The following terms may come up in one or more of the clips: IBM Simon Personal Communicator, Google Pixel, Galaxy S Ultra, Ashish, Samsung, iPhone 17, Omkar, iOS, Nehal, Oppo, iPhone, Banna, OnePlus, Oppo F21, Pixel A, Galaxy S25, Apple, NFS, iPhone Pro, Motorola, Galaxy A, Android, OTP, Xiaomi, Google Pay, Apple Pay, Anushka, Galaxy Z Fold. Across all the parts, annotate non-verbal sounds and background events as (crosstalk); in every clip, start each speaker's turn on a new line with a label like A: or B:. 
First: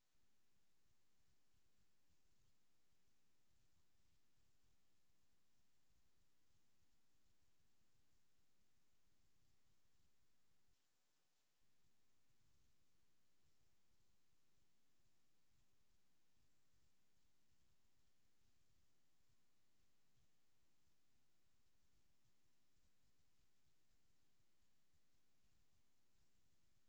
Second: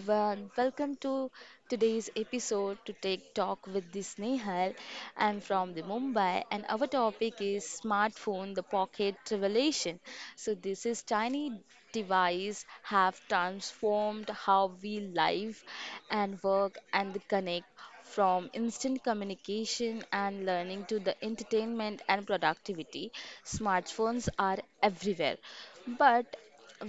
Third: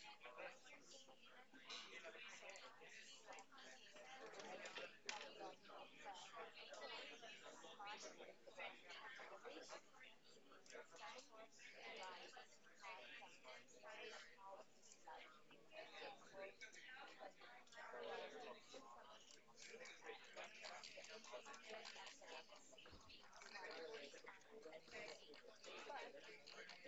A: everyone, welcome to today's episode to take talk with this Nehal. I'm from the Mumbai and our topic is smartphone the pocket revelation. So this is tiny device have transformed how we live and work and connect from instant communication and learning to the entertainment and productivity. Smartphones are everywhere. But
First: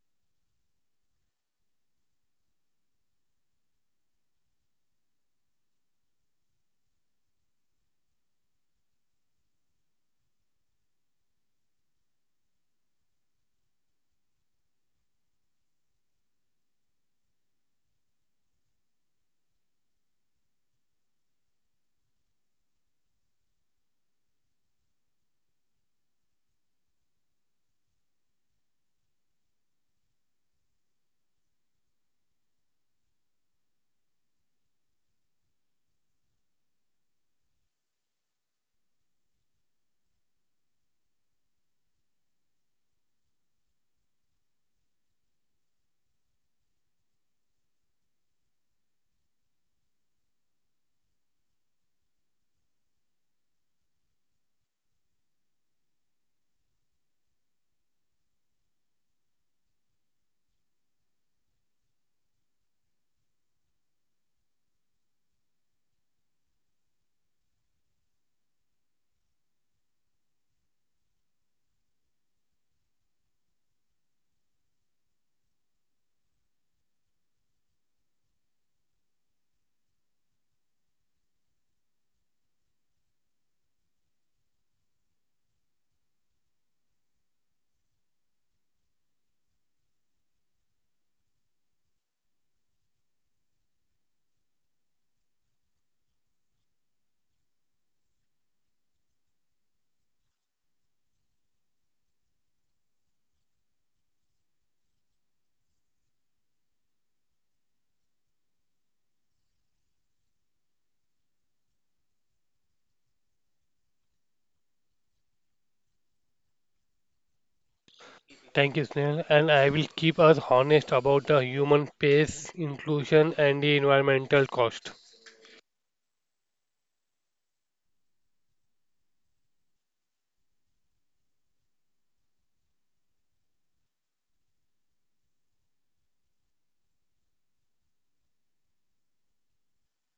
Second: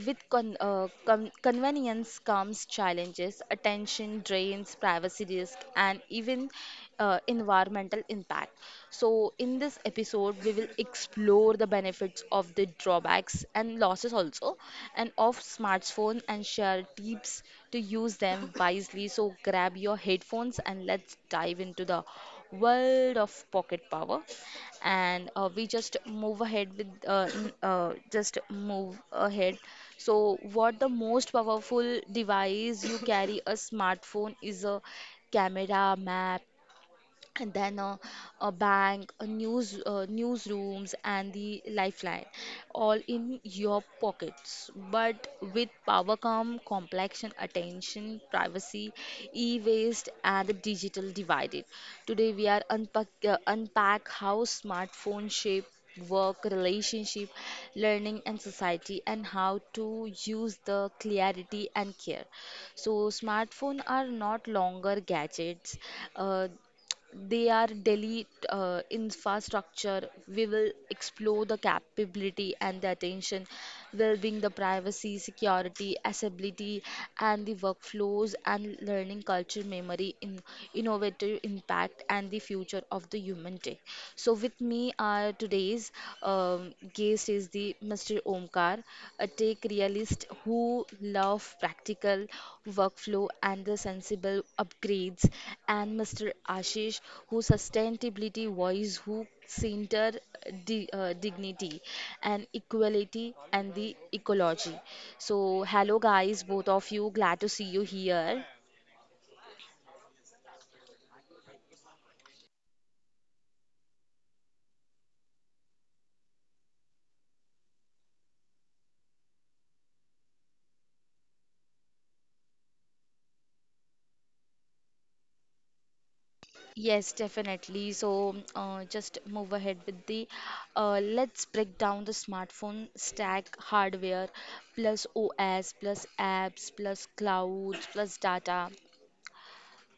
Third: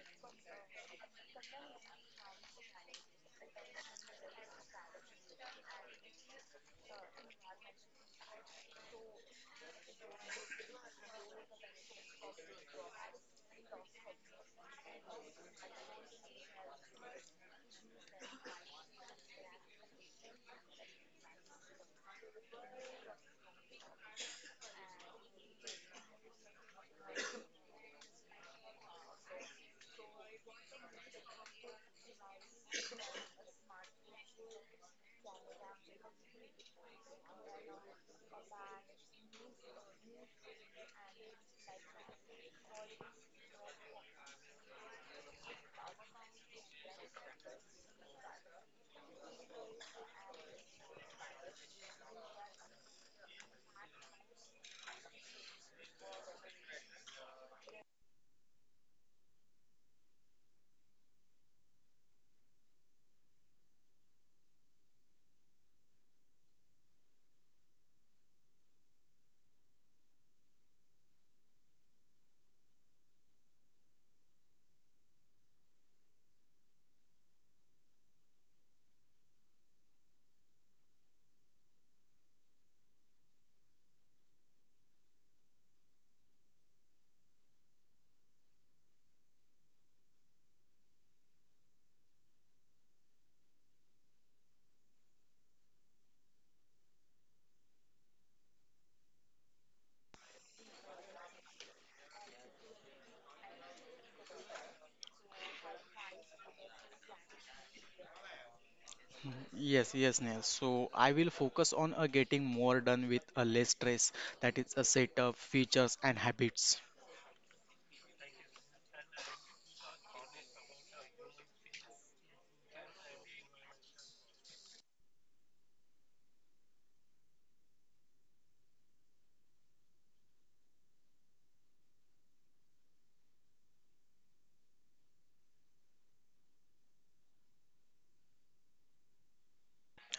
A: with convenience comes challenges, attention drains, privacy risk, and even environmental impact. So, in this episode, we will explore the benefits of the drawbacks and losses also, and of smartphone, and share tips to use them wisely. So, grab your headphones and let's dive into the world of pocket power and we just move ahead with n- just move ahead. So what the most powerful device you carry, a smartphone is a camera, map, and then a bank, a newsrooms, and the lifeline, all in your pockets. But with power come complexion, attention, privacy, e-waste, and the digital divided. Today we are unpack how smartphone shape work relationship, learning and society, and how to use the clarity and care. So smartphone are not longer gadgets, uh, they are Delhi infrastructure. We will explore the capability and the attention, well-being, the privacy, security, accessibility, and the workflows and learning culture, memory, in innovative impact, and the future of the human tech. So with me are today's guest is the be Mr. Omkar, a tech realist who love practical workflow and the sensible upgrades, and Mr. Ashish, who sustainability voice who center dignity and equality and the ecology. So hello guys, both of you, glad to see you here.
B: Yes, yes, Neil. So I will focus on getting more done with less stress, that is a set of features and habits.
C: Thank you, Snehal. And I will keep us honest about the human pace, inclusion, and the environmental cost.
A: Yes, definitely. So, just move ahead with the. Uh, let's break down the smartphone stack hardware plus OS plus apps plus clouds plus data.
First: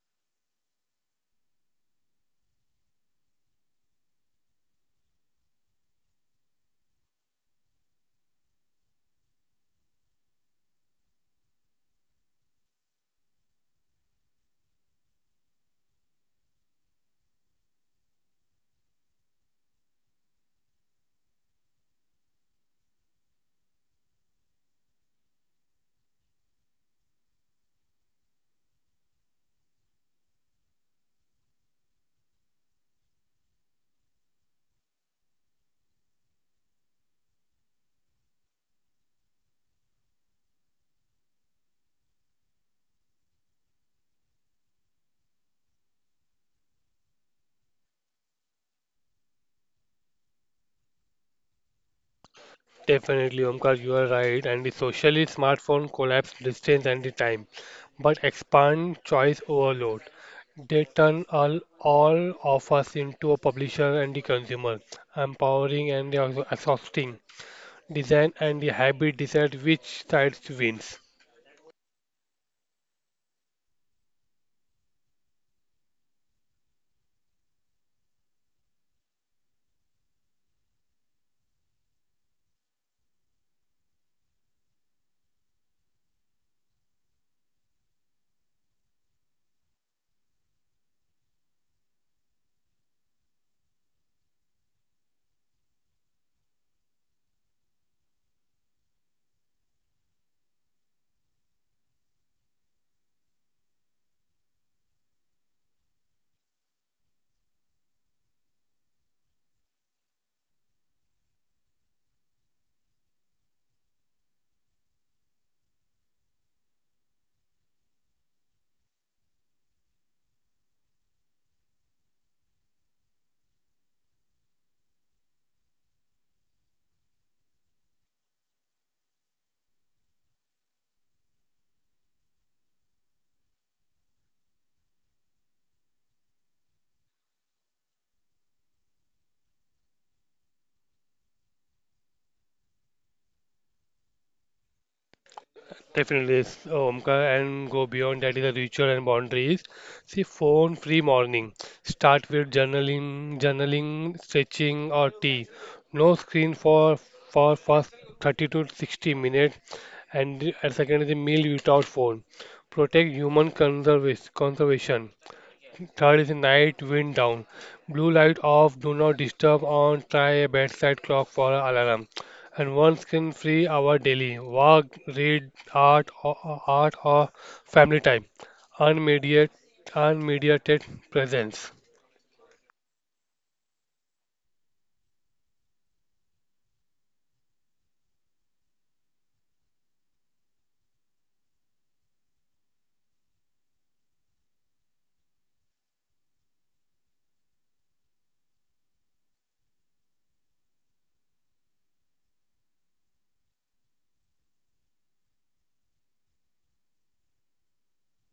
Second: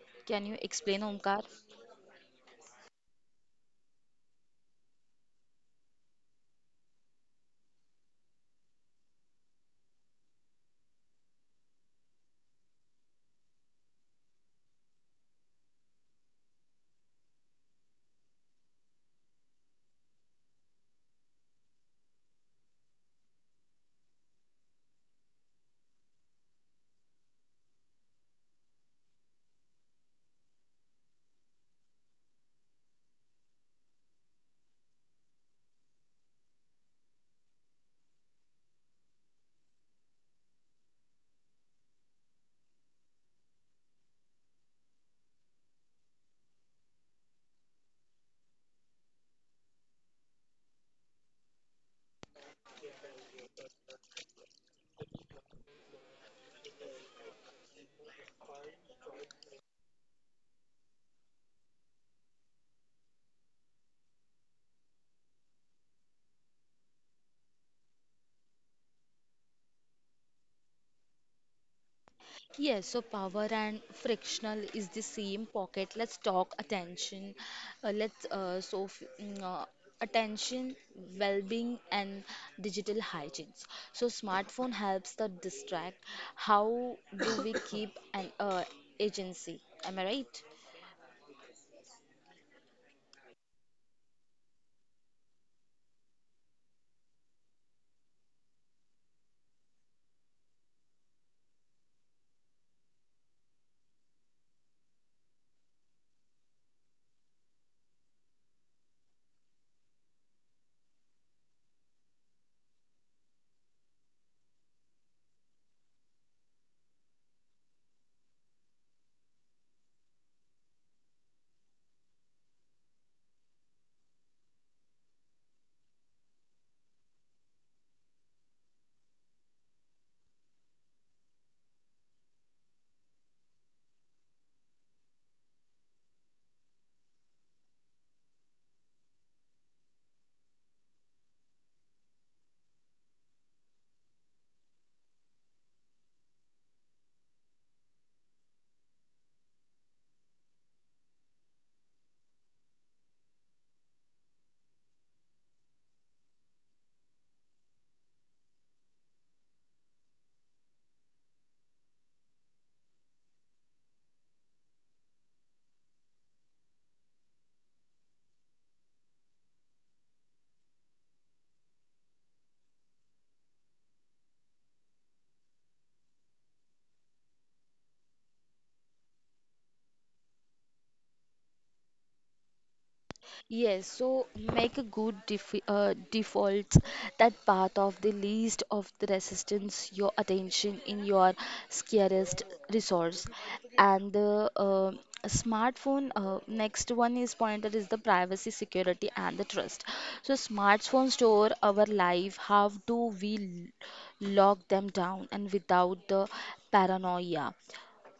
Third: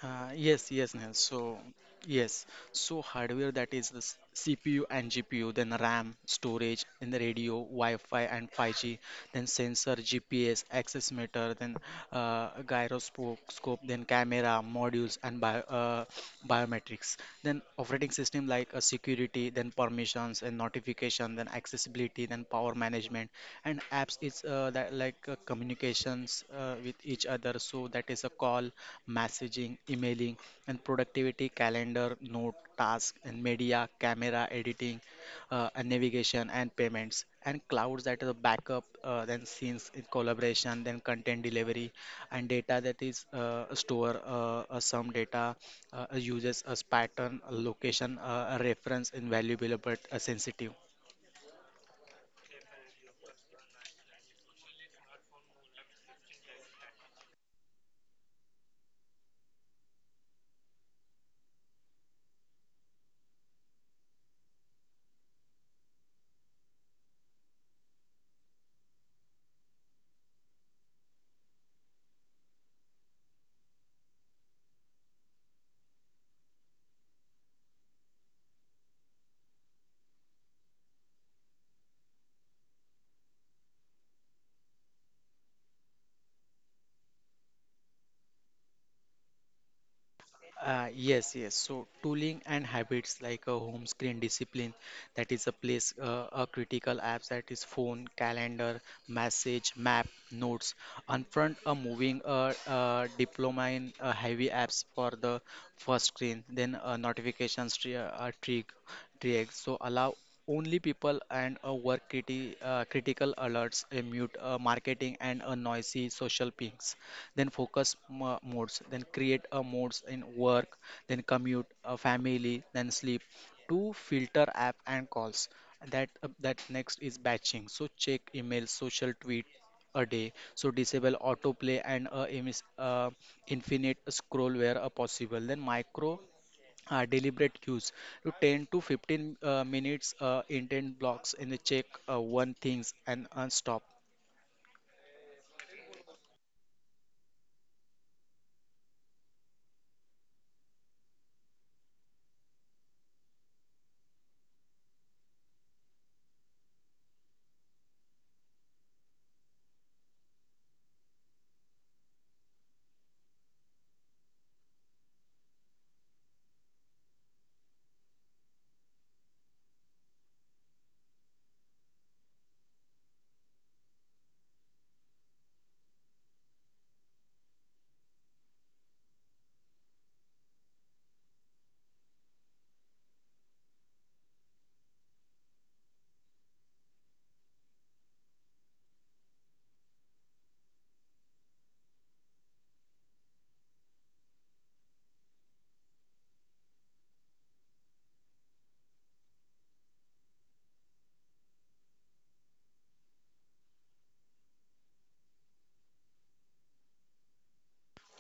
B: Uh,
A: Can you
B: yes, yes,
A: explain,
B: Nehal.
A: Omkar?
B: So, yes. So, hardware that is the CPU and GPU, then RAM, storage, then the radio, Wi-Fi and 5G, then sensor, GPS, access meter, then gyroscope, scope, then camera, modules, and biometrics. Then operating system like security, then permissions and notification, then accessibility, then power management, and apps is that like communications with each other. So that is a call messaging, emailing, and productivity, calendar, note, task, and media, camera, editing, and navigation, and payments, and clouds that is a backup, then scenes in collaboration, then content delivery, and data that is store some data uses as pattern, location, reference, invaluable but sensitive.
C: Definitely, Omkar, you are right. And the socially smartphone collapse distance and the time, but expand choice overload. They turn all of us into a publisher and the consumer, empowering and the also exhausting. Design and the habit decide which side wins.
A: Yes, so power and frictional is the same pocket. Let's talk attention. Let's so f- mm, Attention, well-being, and digital hygiene. So smartphone helps the distract. How do we (coughs) keep an agency? Am I right?
B: Yes, yes. So tooling and habits like a home screen discipline, that is a place, a critical apps that is phone, calendar, message, map, notes. On front, a moving diploma in heavy apps for the first screen, then trig. So allow only people and a work critical alerts, a mute marketing and a noisy social pings, then modes, then create a modes in work, then commute a family, then sleep to filter app and calls that that next is batching, so check email social tweet a day, so disable autoplay and infinite scroll where possible, then micro deliberate use to 10 to 15 minutes intent blocks in the check one things and unstop.
C: Definitely, Omkar, and go beyond that is a ritual and boundaries. See, phone-free morning. Start with journaling, stretching, or tea. No screen for first 30 to 60 minutes, and second is the meal without phone. Protect human conservation. Third is night wind down. Blue light off, do not disturb on, try a bedside clock for an alarm. And one screen free hour daily. Walk, read, art or family time. Unmediated, unmediated presence.
A: Yes, so make a good default that part of the least of the resistance, your attention in your scarcest resource. And the smartphone, next one is pointed is the privacy, security, and the trust. So smartphone store our life. How do we lock them down and without the paranoia?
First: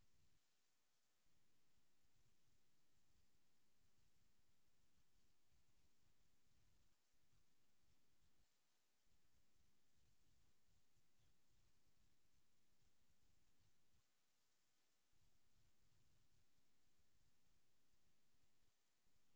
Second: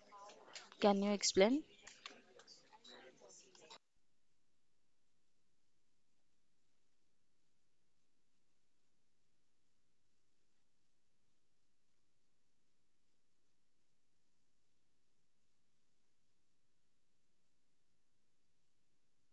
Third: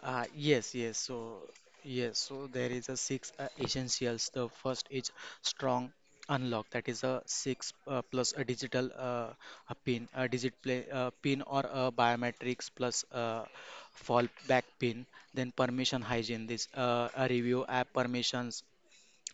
B: Yes, yes.
A: Can you
B: So,
A: explain?
B: yes. So there is a six essentials. The first is strong unlock. That is a six plus a digital a pin, pin or a biometrics plus fallback pin. Then permission hygiene. This a review app permissions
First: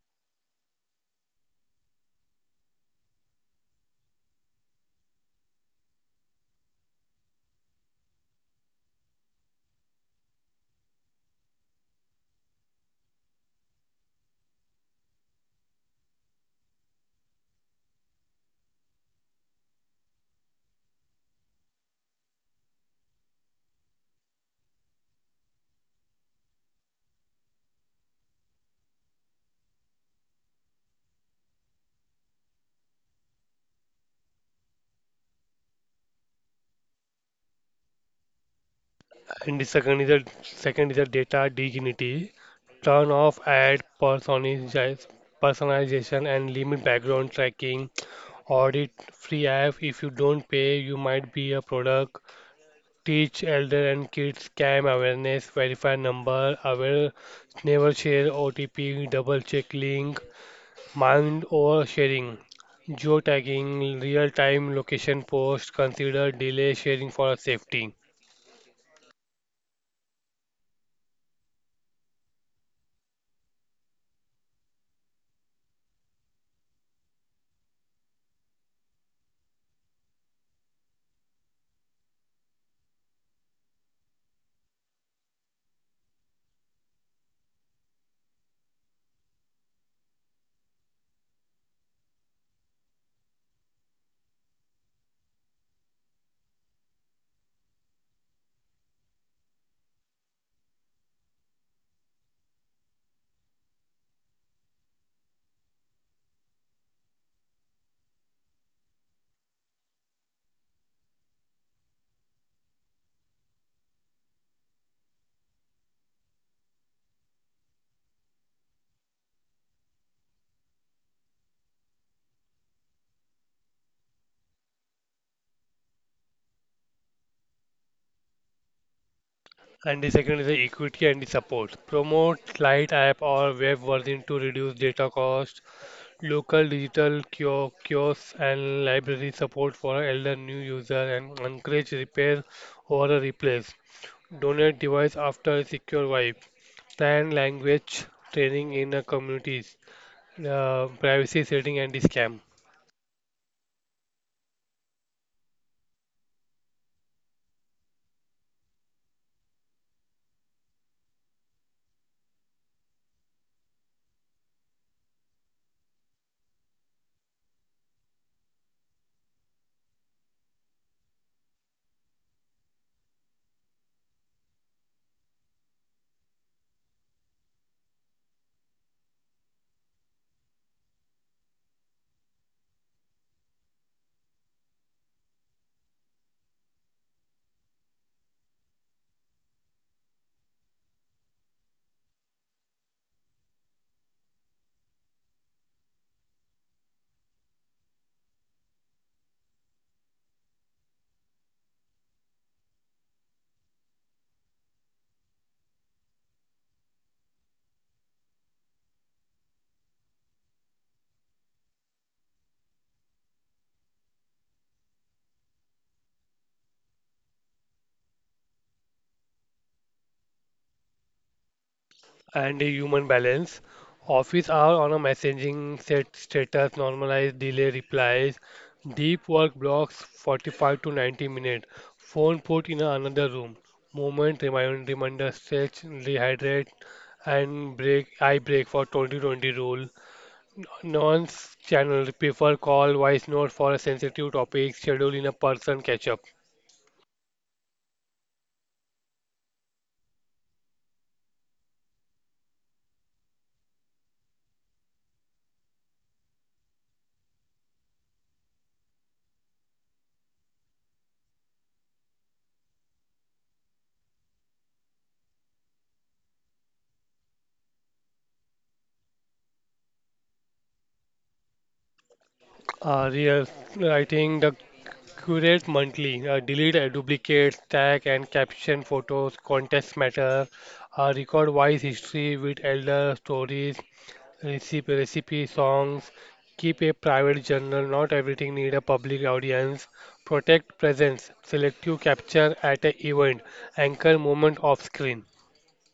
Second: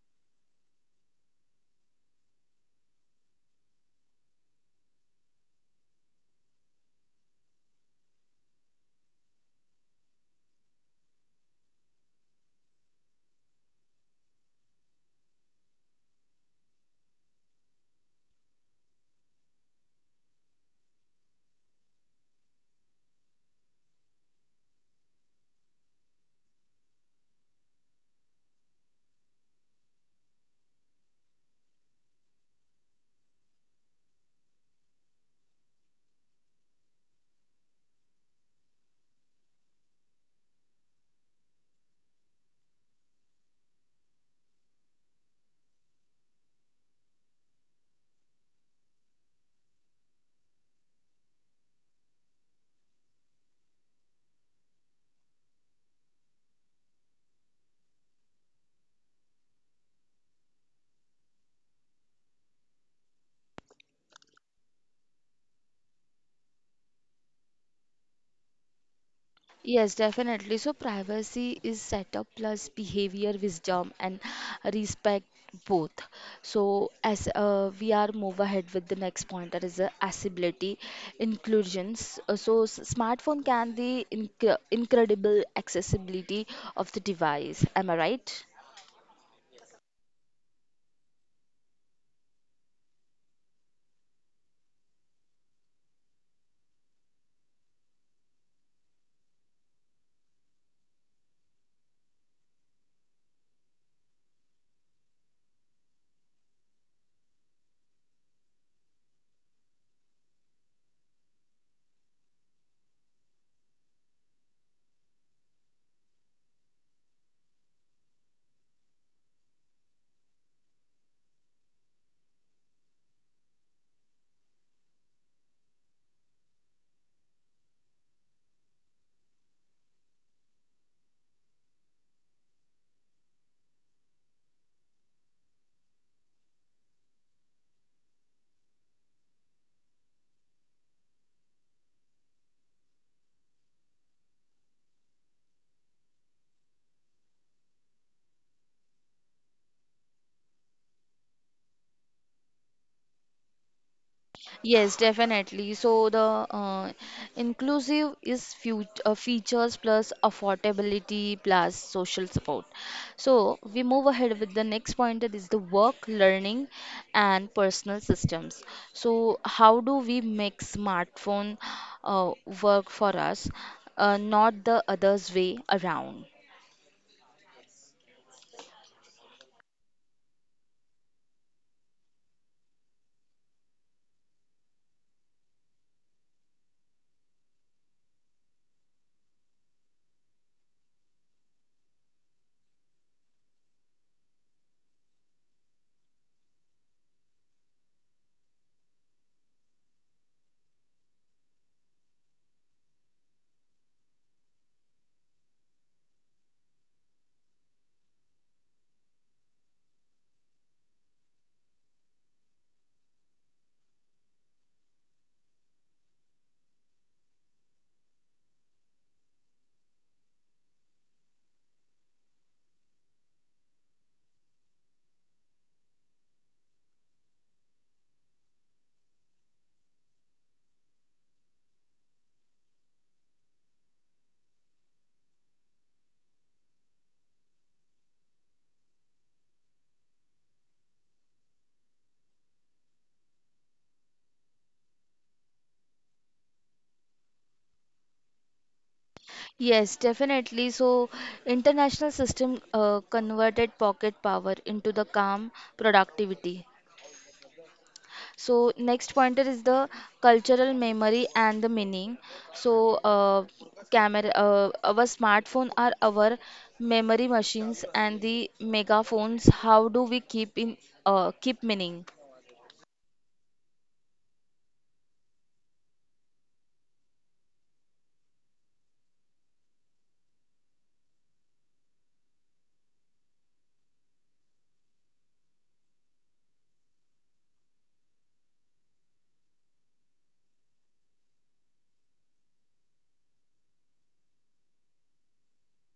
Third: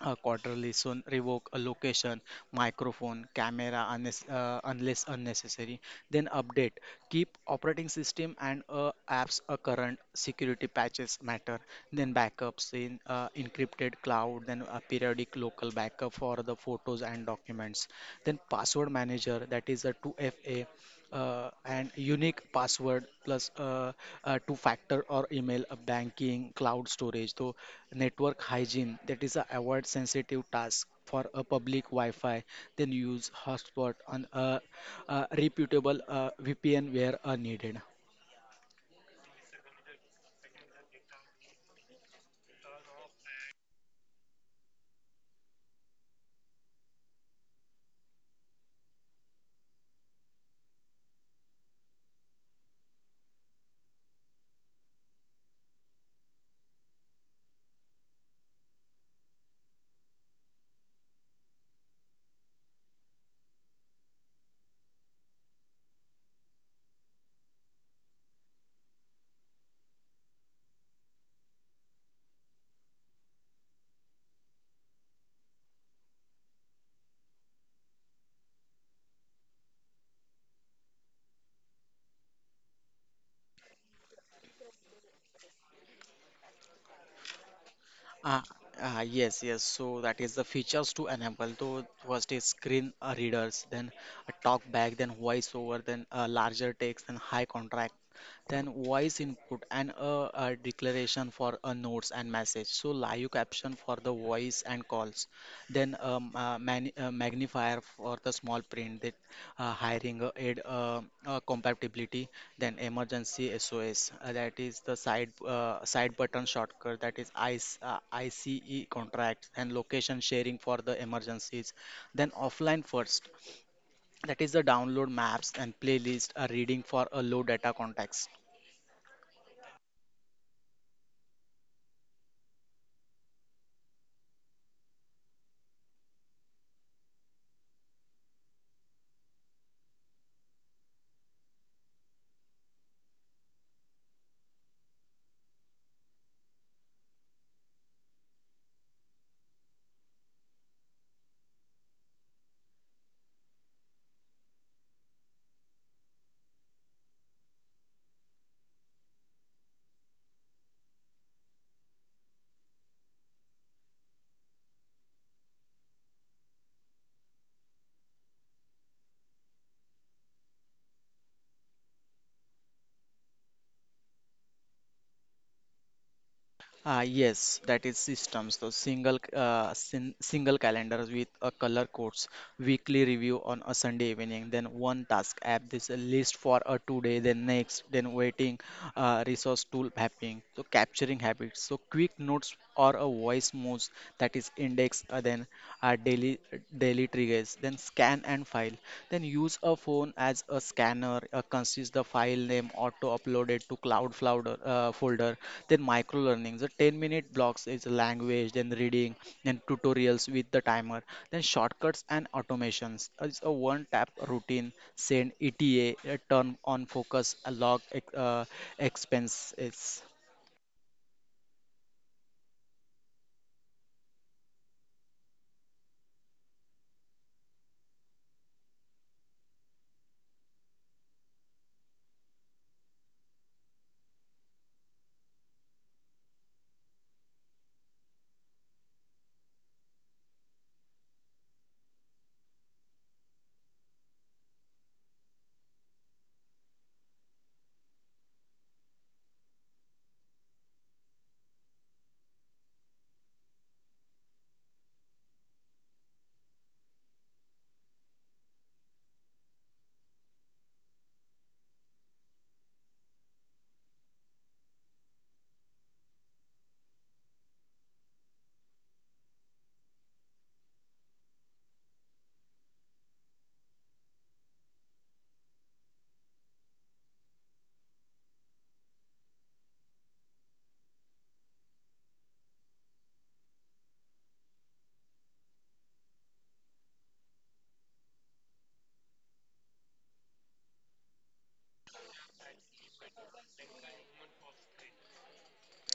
B: a quarterly soon, revoke a location, microphone, camera, unless unless unnecessary. Then update, keep operating system and apps a current security patches matter, then backups in encrypted cloud, then a periodic local backup for the photos and documents, then password manager that is a 2FA and unique password plus two factor or email banking cloud storage. So network hygiene, that is a avoid sensitive task for a public Wi-Fi, then use hotspot on a reputable VPN where needed.
C: And the second is a data dignity. Turn off ad personalization and limit background tracking. Audit free app. If you don't pay, you might be a product. Teach elder and kids scam awareness, verify number, aware, never share OTP, double check link, mind oversharing, geotagging, real time location post, consider delay sharing for safety.
A: Yes, definitely. So privacy is setup plus behavior wisdom and respect, both. So as we are move ahead with the next point that is accessibility, inclusions. So smartphone can the incredible accessibility of the device. Am I
B: Ah,
A: right?
B: yes, yes. So that is the features to enable. So first is screen readers, then a talk back, then voice over, then larger text, then high contract, then voice input, and a declaration for a notes and message. So live caption for the voice and calls. Then magnifier for the small print, that hiring aid compatibility, then emergency SOS. That is the side button shortcut. That is ICE contract and location sharing for the emergencies. Then offline first. That is the download maps and playlist reading for a low data context.
C: And the second is the equity and the support. Promote light app or web version to reduce data cost. Local digital kiosks and library support for elder new user, and encourage repair or a replace. Donate device after secure wipe. Stand language training in a communities. Privacy setting and scam.
A: Yes, definitely. So the uh, inclusive is fut features plus affordability plus social support. So we move ahead with the next point that is the work, learning, and personal systems. So how do we make smartphone uh, work for us, not the others way around?
B: Ah, yes, that is systems. So single c- sin single calendar with a color codes, weekly review on a Sunday evening, then one task app, this a list for a today, then next, then waiting, resource tool mapping. So capturing habits. So quick notes or a voice moves that is index, then uh, daily daily triggers, then scan and file. Then use a phone as a scanner, consist the file name auto uploaded to folder. Then micro learning. The 10-minute blocks is language, then reading, then tutorials with the timer. Then shortcuts and automations. It's a one tap routine, send ETA, turn on focus, uh, log expenses.
C: And a human balance. Office hour on a messaging, set status, normalize delay replies. Deep work blocks 45 to 90 minutes. Phone put in another room. Moment reminder, stretch, rehydrate, and break, eye break for 2020 rule, non channel prefer call voice note for a sensitive topic. Schedule in a person catch-up.
A: Yes, definitely. So, international system converted pocket power into the calm productivity. So next pointer is the cultural memory and the meaning. So camera, our smartphone are our memory machines and the megaphones. How do we keep meaning?
C: Real writing the curate monthly, delete duplicates, tag and caption photos, contest matter, record voice history with elder stories, recipe songs, keep a private journal, not everything need a public audience, protect presence, selective capture at a event, anchor moment off screen.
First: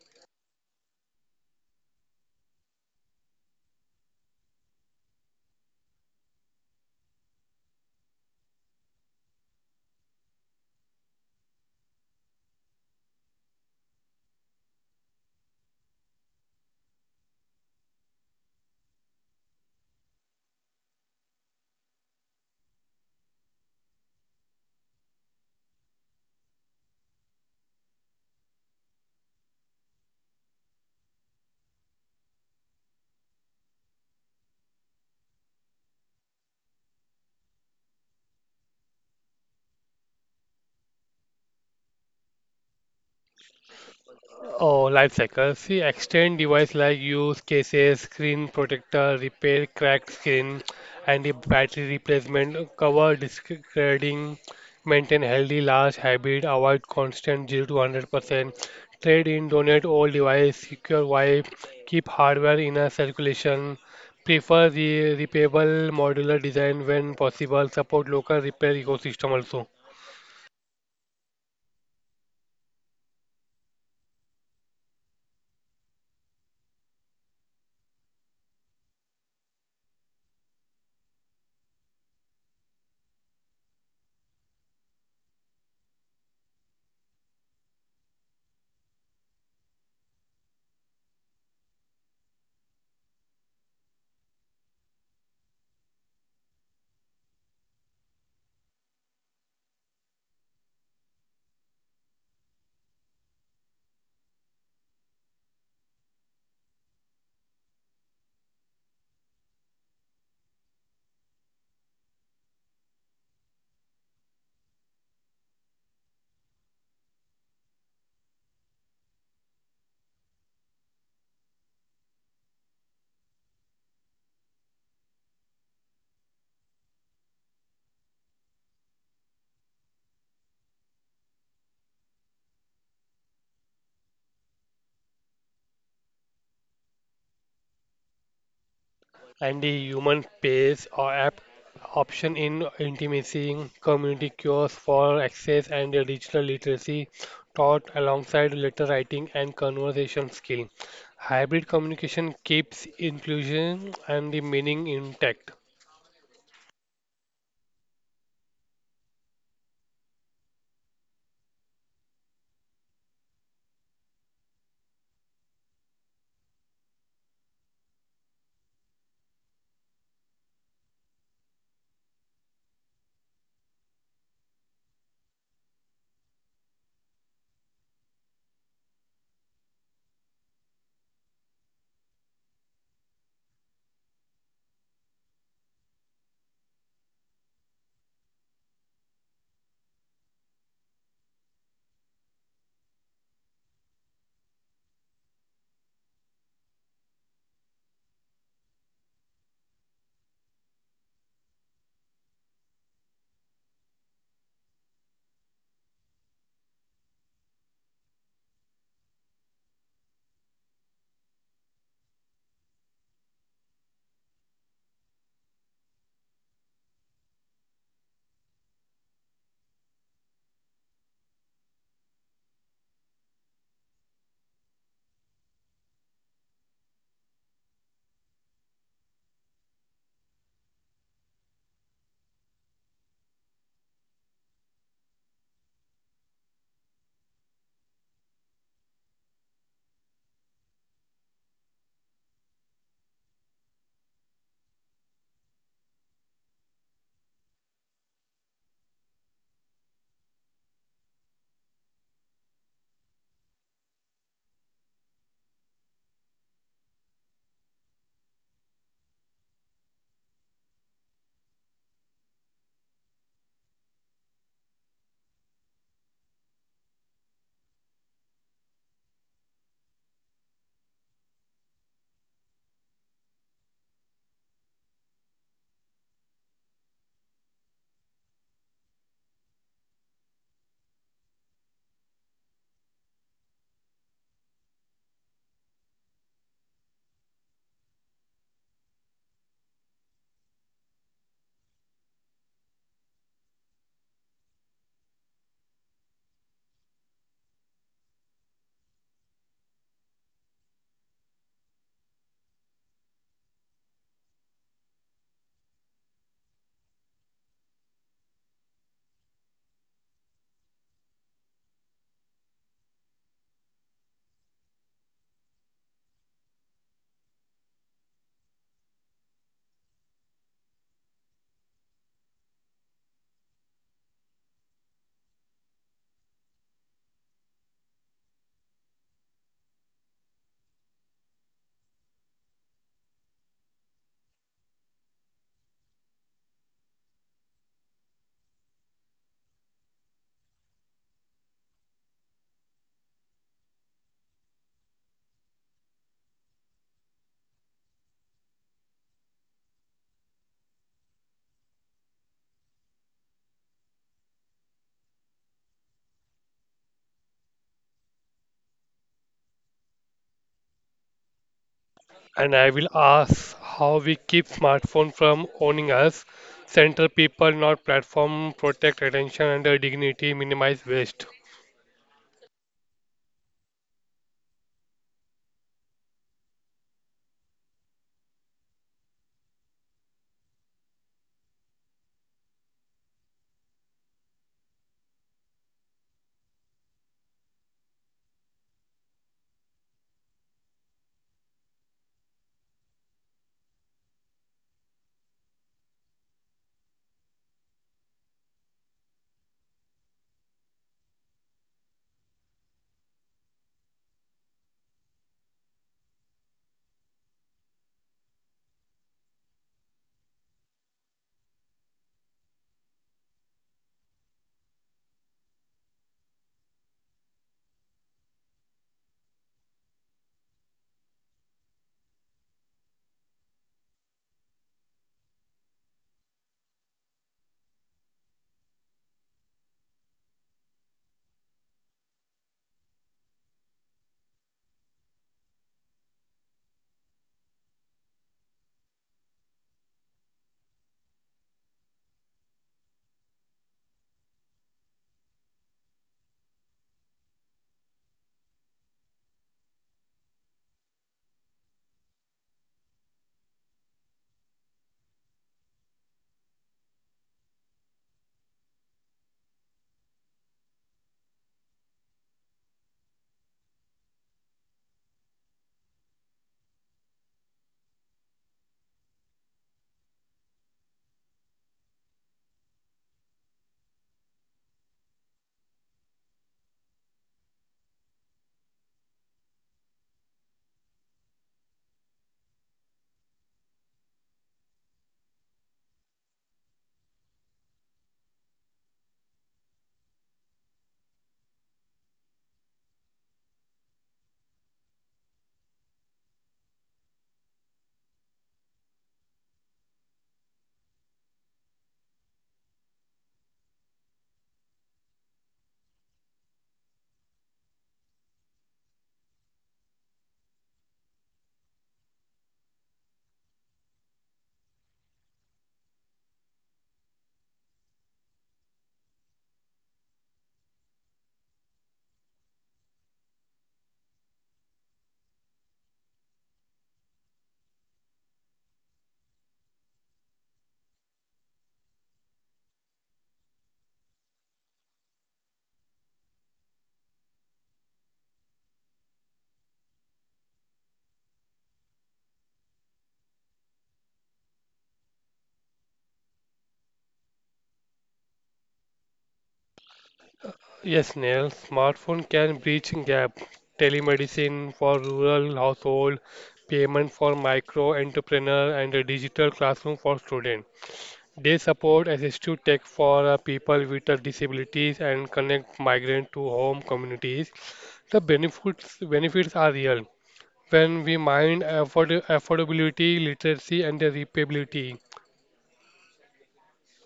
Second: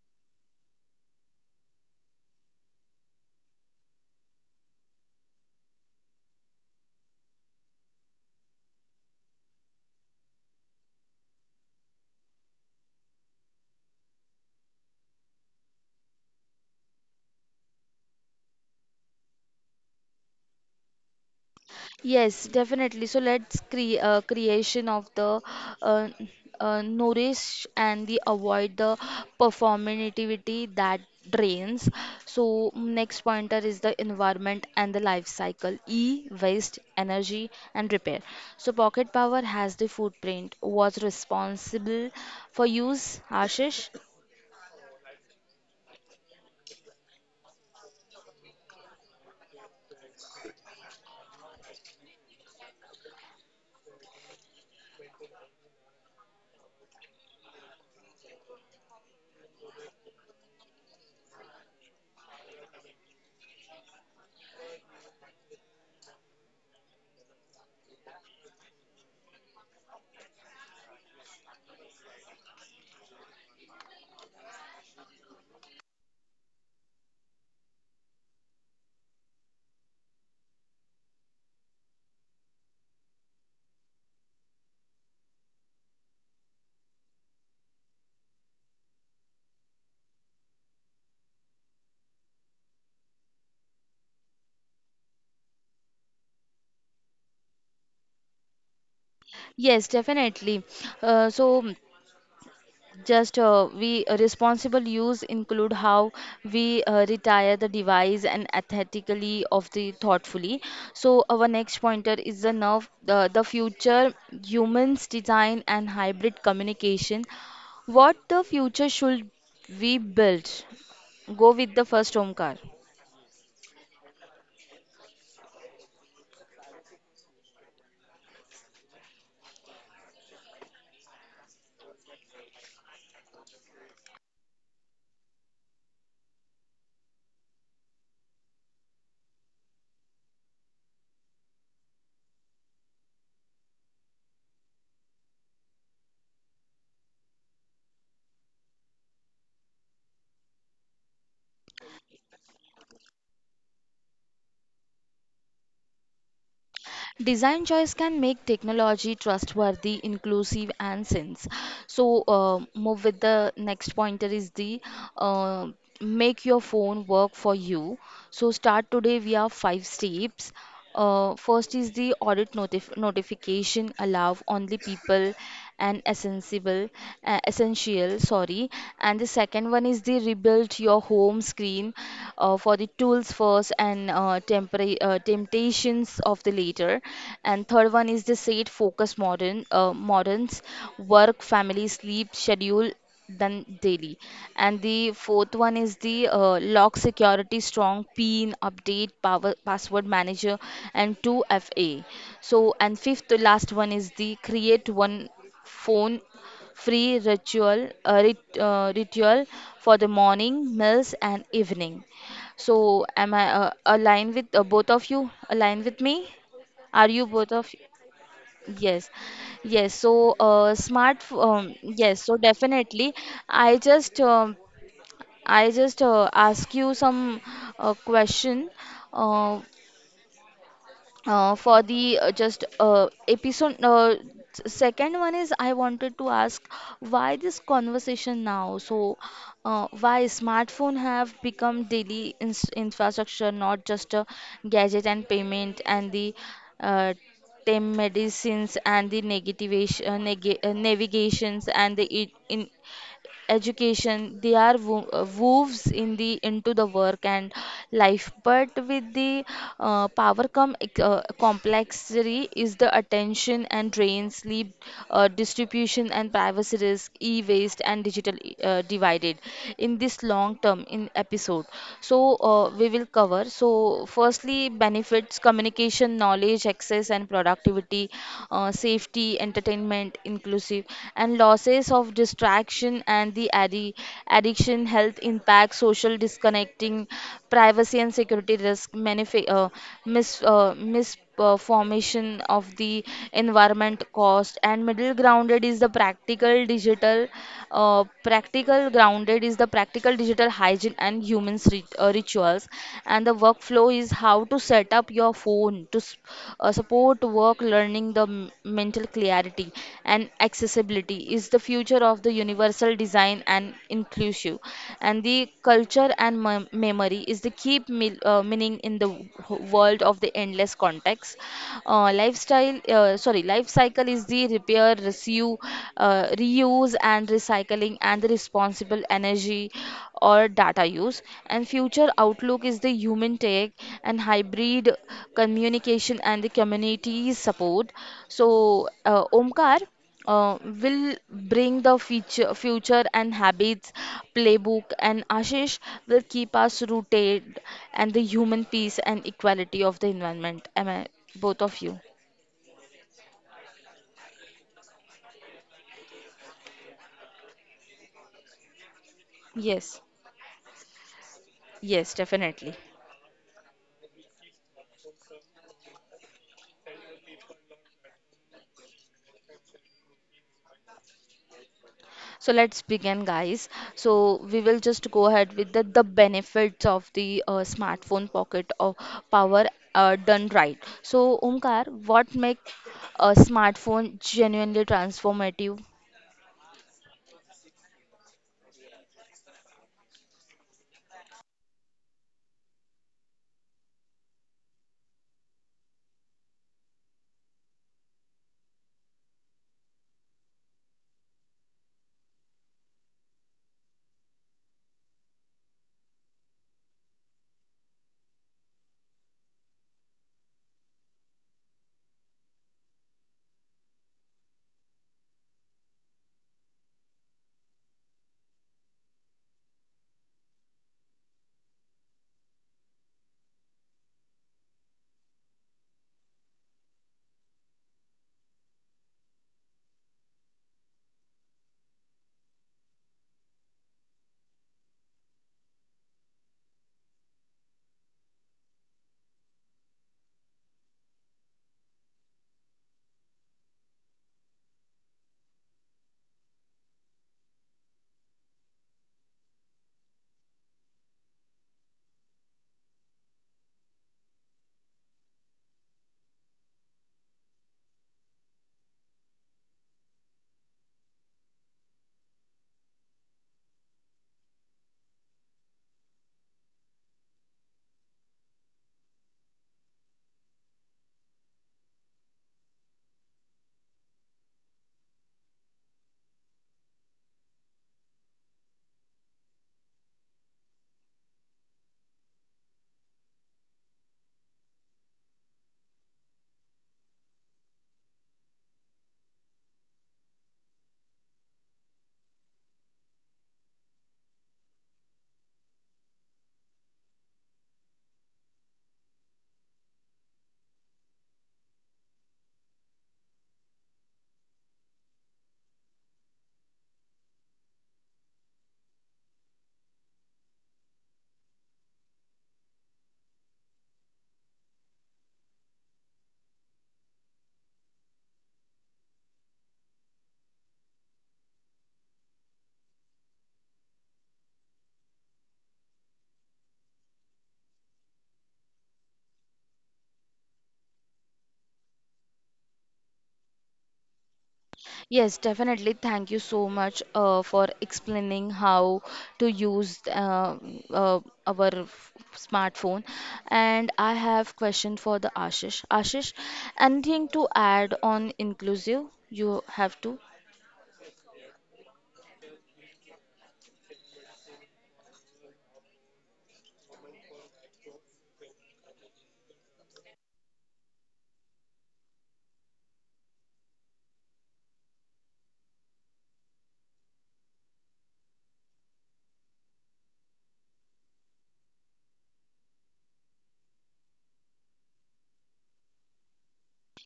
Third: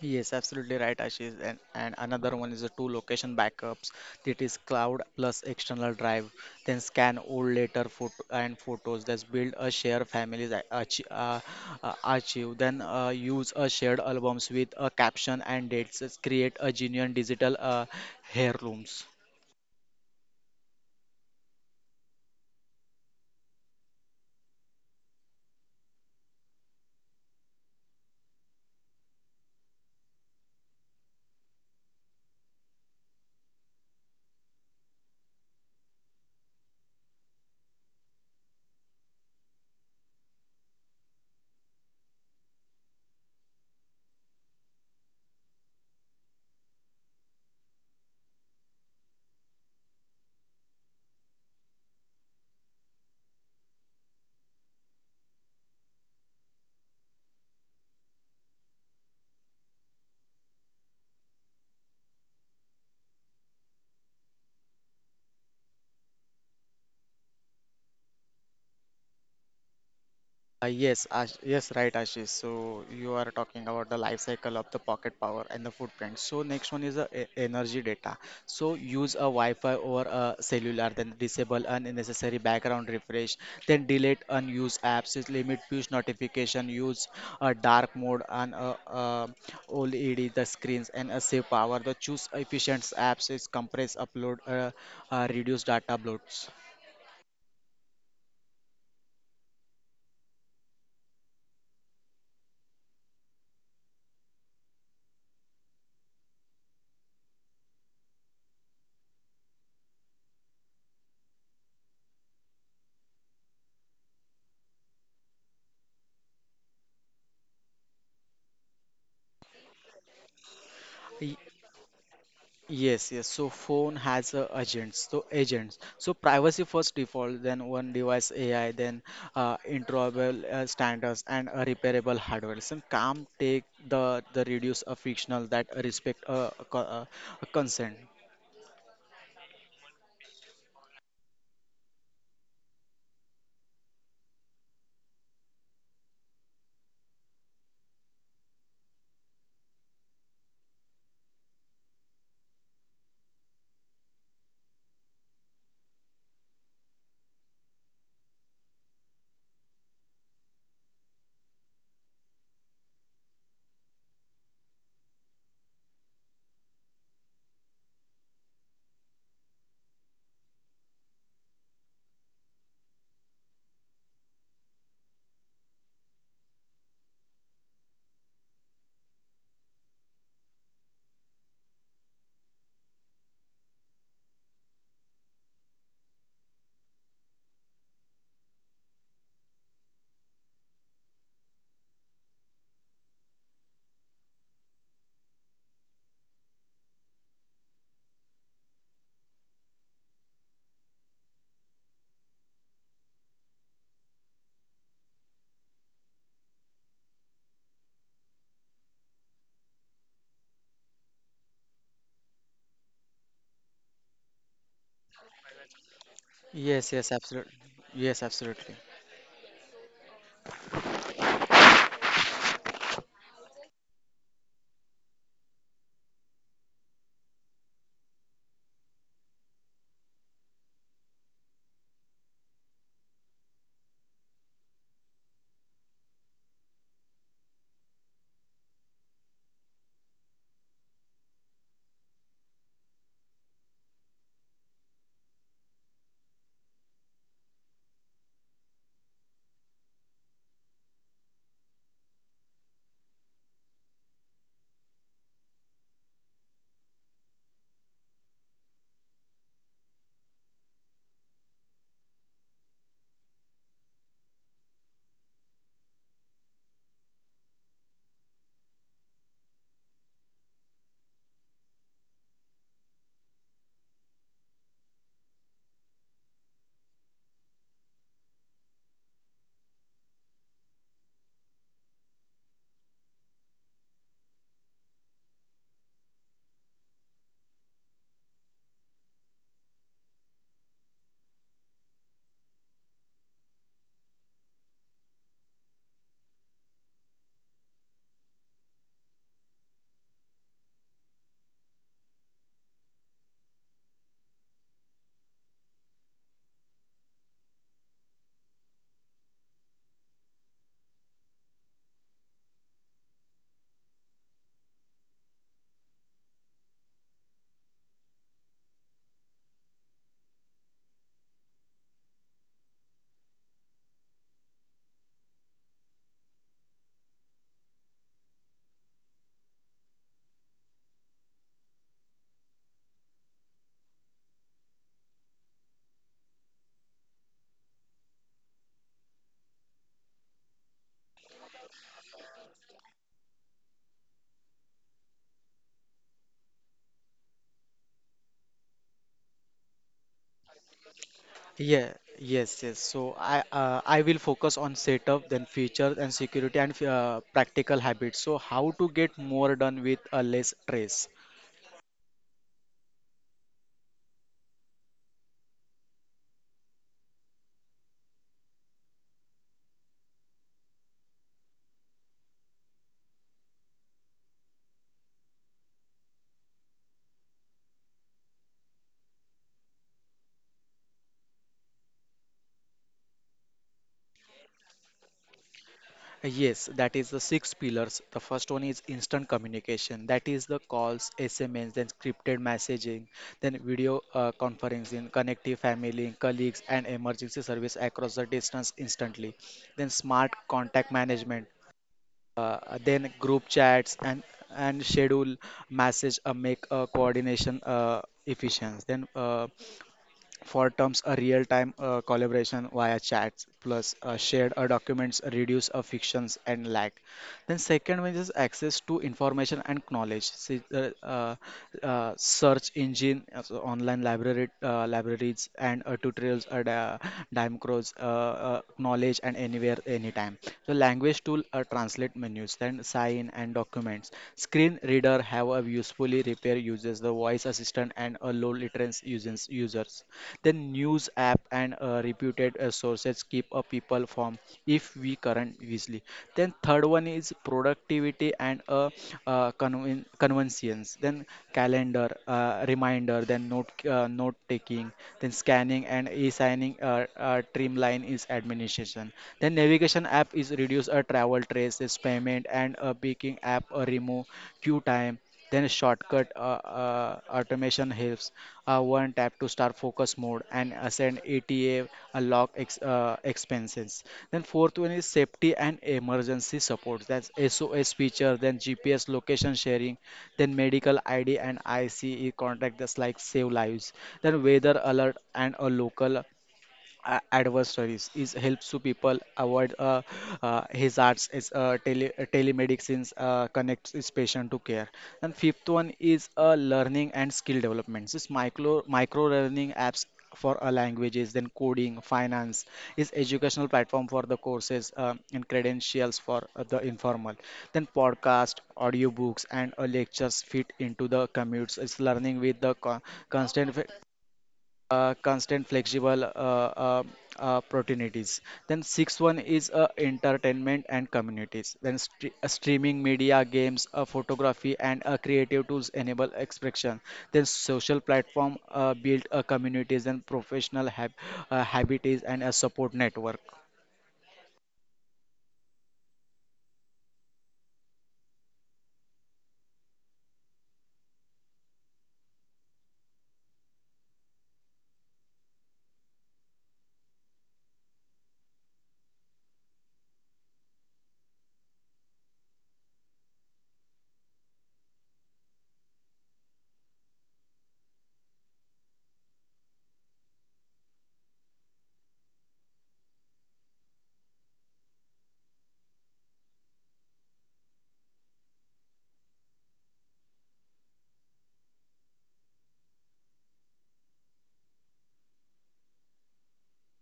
B: Yes, absolutely right, Ashish. And another one is the two location backups. That is cloud plus external drive. Then scan old later photo and photos. That's build a shared family's archive. Then use a shared albums with a caption and dates. Let's create a genuine digital heirlooms.
A: Yes, definitely. So let's creation of the uh, nourish and the avoid the performativity that drains. So next pointer is the environment and the life cycle. E, waste, energy and repair. So pocket power has the footprint. Was responsible for use, Ashish?
C: Oh, lifecycle. See, extend device like use cases, screen protector, repair cracked screen, and the battery replacement, cover discarding, maintain healthy large habit, avoid constant 0 to 100%, trade in, donate old device, secure wipe, keep hardware in a circulation, prefer the repayable modular design when possible, support local repair ecosystem also.
B: Yes, right, Ashish. So you are talking about the life cycle of the pocket power and the footprint. So next one is the energy data. So use a Wi-Fi over a cellular, then disable unnecessary background refresh, then delete unused apps, is limit push notification, use a dark mode and OLED the screens and a save power. The choose efficient apps is compress, upload, reduce data bloats.
A: Yes, definitely. Uh, so. mm, Just we responsible use include how we retire the device and ethically of the thoughtfully. So our next pointer is the the future humans design and hybrid communication. What the future should we build? Go with the first, Omkar.
B: Yes, yes. So phone has agents. So agents. So privacy first default, then one device AI, then interoperable standards and a repairable hardware. So calm take the reduce a fictional that respect a consent.
C: And the human space or app option in intimacy, community cures for access, and the digital literacy taught alongside letter writing and conversation skill. Hybrid communication keeps inclusion and the meaning intact.
A: Design choice can make technology trustworthy, inclusive, and sense. So, move with the next pointer is the uh, make your phone work for you. So, start today via five steps. First is the audit notification allow only people and essential, sorry. And the second one is the rebuild your home screen for the tools first and temptations of the later. And third one is the set focus modern moderns work, family, sleep schedule than daily. And the fourth one is the lock security strong PIN update power password manager and 2FA. So and fifth to last one is the create one phone free ritual for the morning meals and evening. So am I aligned with both of you? Align with me?
B: Yes,
A: Are
B: yes,
A: you both
B: absolutely.
A: of?
B: Yes, absolutely.
A: Yes, yes. So, yes. So definitely, I just, um, I just ask you some question. Uh, for the just episode. Second one is I wanted to ask, why this conversation now? So, why smartphone have become daily ins infrastructure, not just a gadget and payment and the uh, telemedicines and the negativation, neg navigations and the in education. They are woves in the into the work and life, but with the power come complexity is the attention and drain sleep distribution and privacy risk, e-waste and digital divided in this long term in episode. So we will cover. So firstly, benefits: communication, knowledge access and productivity, safety, entertainment, inclusive, and losses of distraction and the addiction, health impact, social disconnecting, privacy and security risk, formation of the environment cost, and middle grounded is the practical digital hygiene and humans rituals and the workflow is how to set up your phone to support work learning, the mental clarity, and accessibility is the future of the universal design and inclusive. And the culture and memory is the key meaning in the world of the endless context. Life cycle is the repair, reuse, reuse and recycling and the responsible energy or data use, and future outlook is the human tech and hybrid communication and the community support. So Omkar will bring the future and habits playbook, and Ashish will keep us rooted and the human peace and equality of the environment. Am I, both of you?
B: Yeah, yes, yes. So I will focus on setup, then features and security and practical habits. So how to get more done
A: Yes,
B: with a less stress.
A: yes, definitely.
C: And I will ask how we keep smartphone from owning us, center people, not platform, protect attention and the dignity, minimize waste.
A: So let's begin, guys. So we will just go ahead with the benefits of the smartphone pocket of power done right. So Omkar, what make a smartphone genuinely transformative?
B: Yes, that is the six pillars. The first one is instant communication. That is the calls, SMS, then scripted messaging, then video conferencing, connecting family, colleagues, and emergency service across the distance instantly. Then smart contact management. Then group chats and schedule message make coordination efficient. Then for terms, a real-time collaboration via chats plus shared documents reduce frictions and lag. Then second one is access to information and knowledge. See, search engine, so online library, libraries and tutorials at Dimecro's knowledge and anywhere, anytime. So language tool translate menus, then sign and documents. Screen reader have a of usefully repair users, the voice assistant, and low latency users. The news app and reputed sources keep a people from if we current easily. Then third one is productivity and convenience. Then calendar, reminder, then note taking, then scanning and e-signing. Trimline is administration. Then navigation app is reduce a travel traces, payment and a baking app remove queue time. Then shortcut automation helps. One tap to start focus mode and ascend ATA uh, log expenses. Then fourth one is safety and emergency support. That's SOS feature. Then GPS location sharing. Then medical ID and ICE contact. That's like save lives. Then weather alert and a local adverse stories is helps to people avoid hazards is telemedicines connects its patient to care. And fifth one is learning and skill development, this micro learning apps for languages, then coding, finance is educational platform for the courses, and credentials for the informal, then podcast, audiobooks, and lectures fit into the commutes, it's learning with the constant constant flexible opportunities. Then sixth one is entertainment and communities, then streaming media, games, photography, and creative tools enable expression, then social platform build communities and habits and a support network.
A: Yes, definitely. Thank you so much for explaining how to use uh, smartphone. And I have question for the Ashish. Ashish, anything to add on inclusive? You have to.
C: Yes, Neil, smartphone can bridge gap. Telemedicine for rural household, payment for micro entrepreneur, and a digital classroom for students. They support assistive tech for people with disabilities, and connect migrant to home communities. The benefits are real when we mind afford affordability, literacy, and the repayability.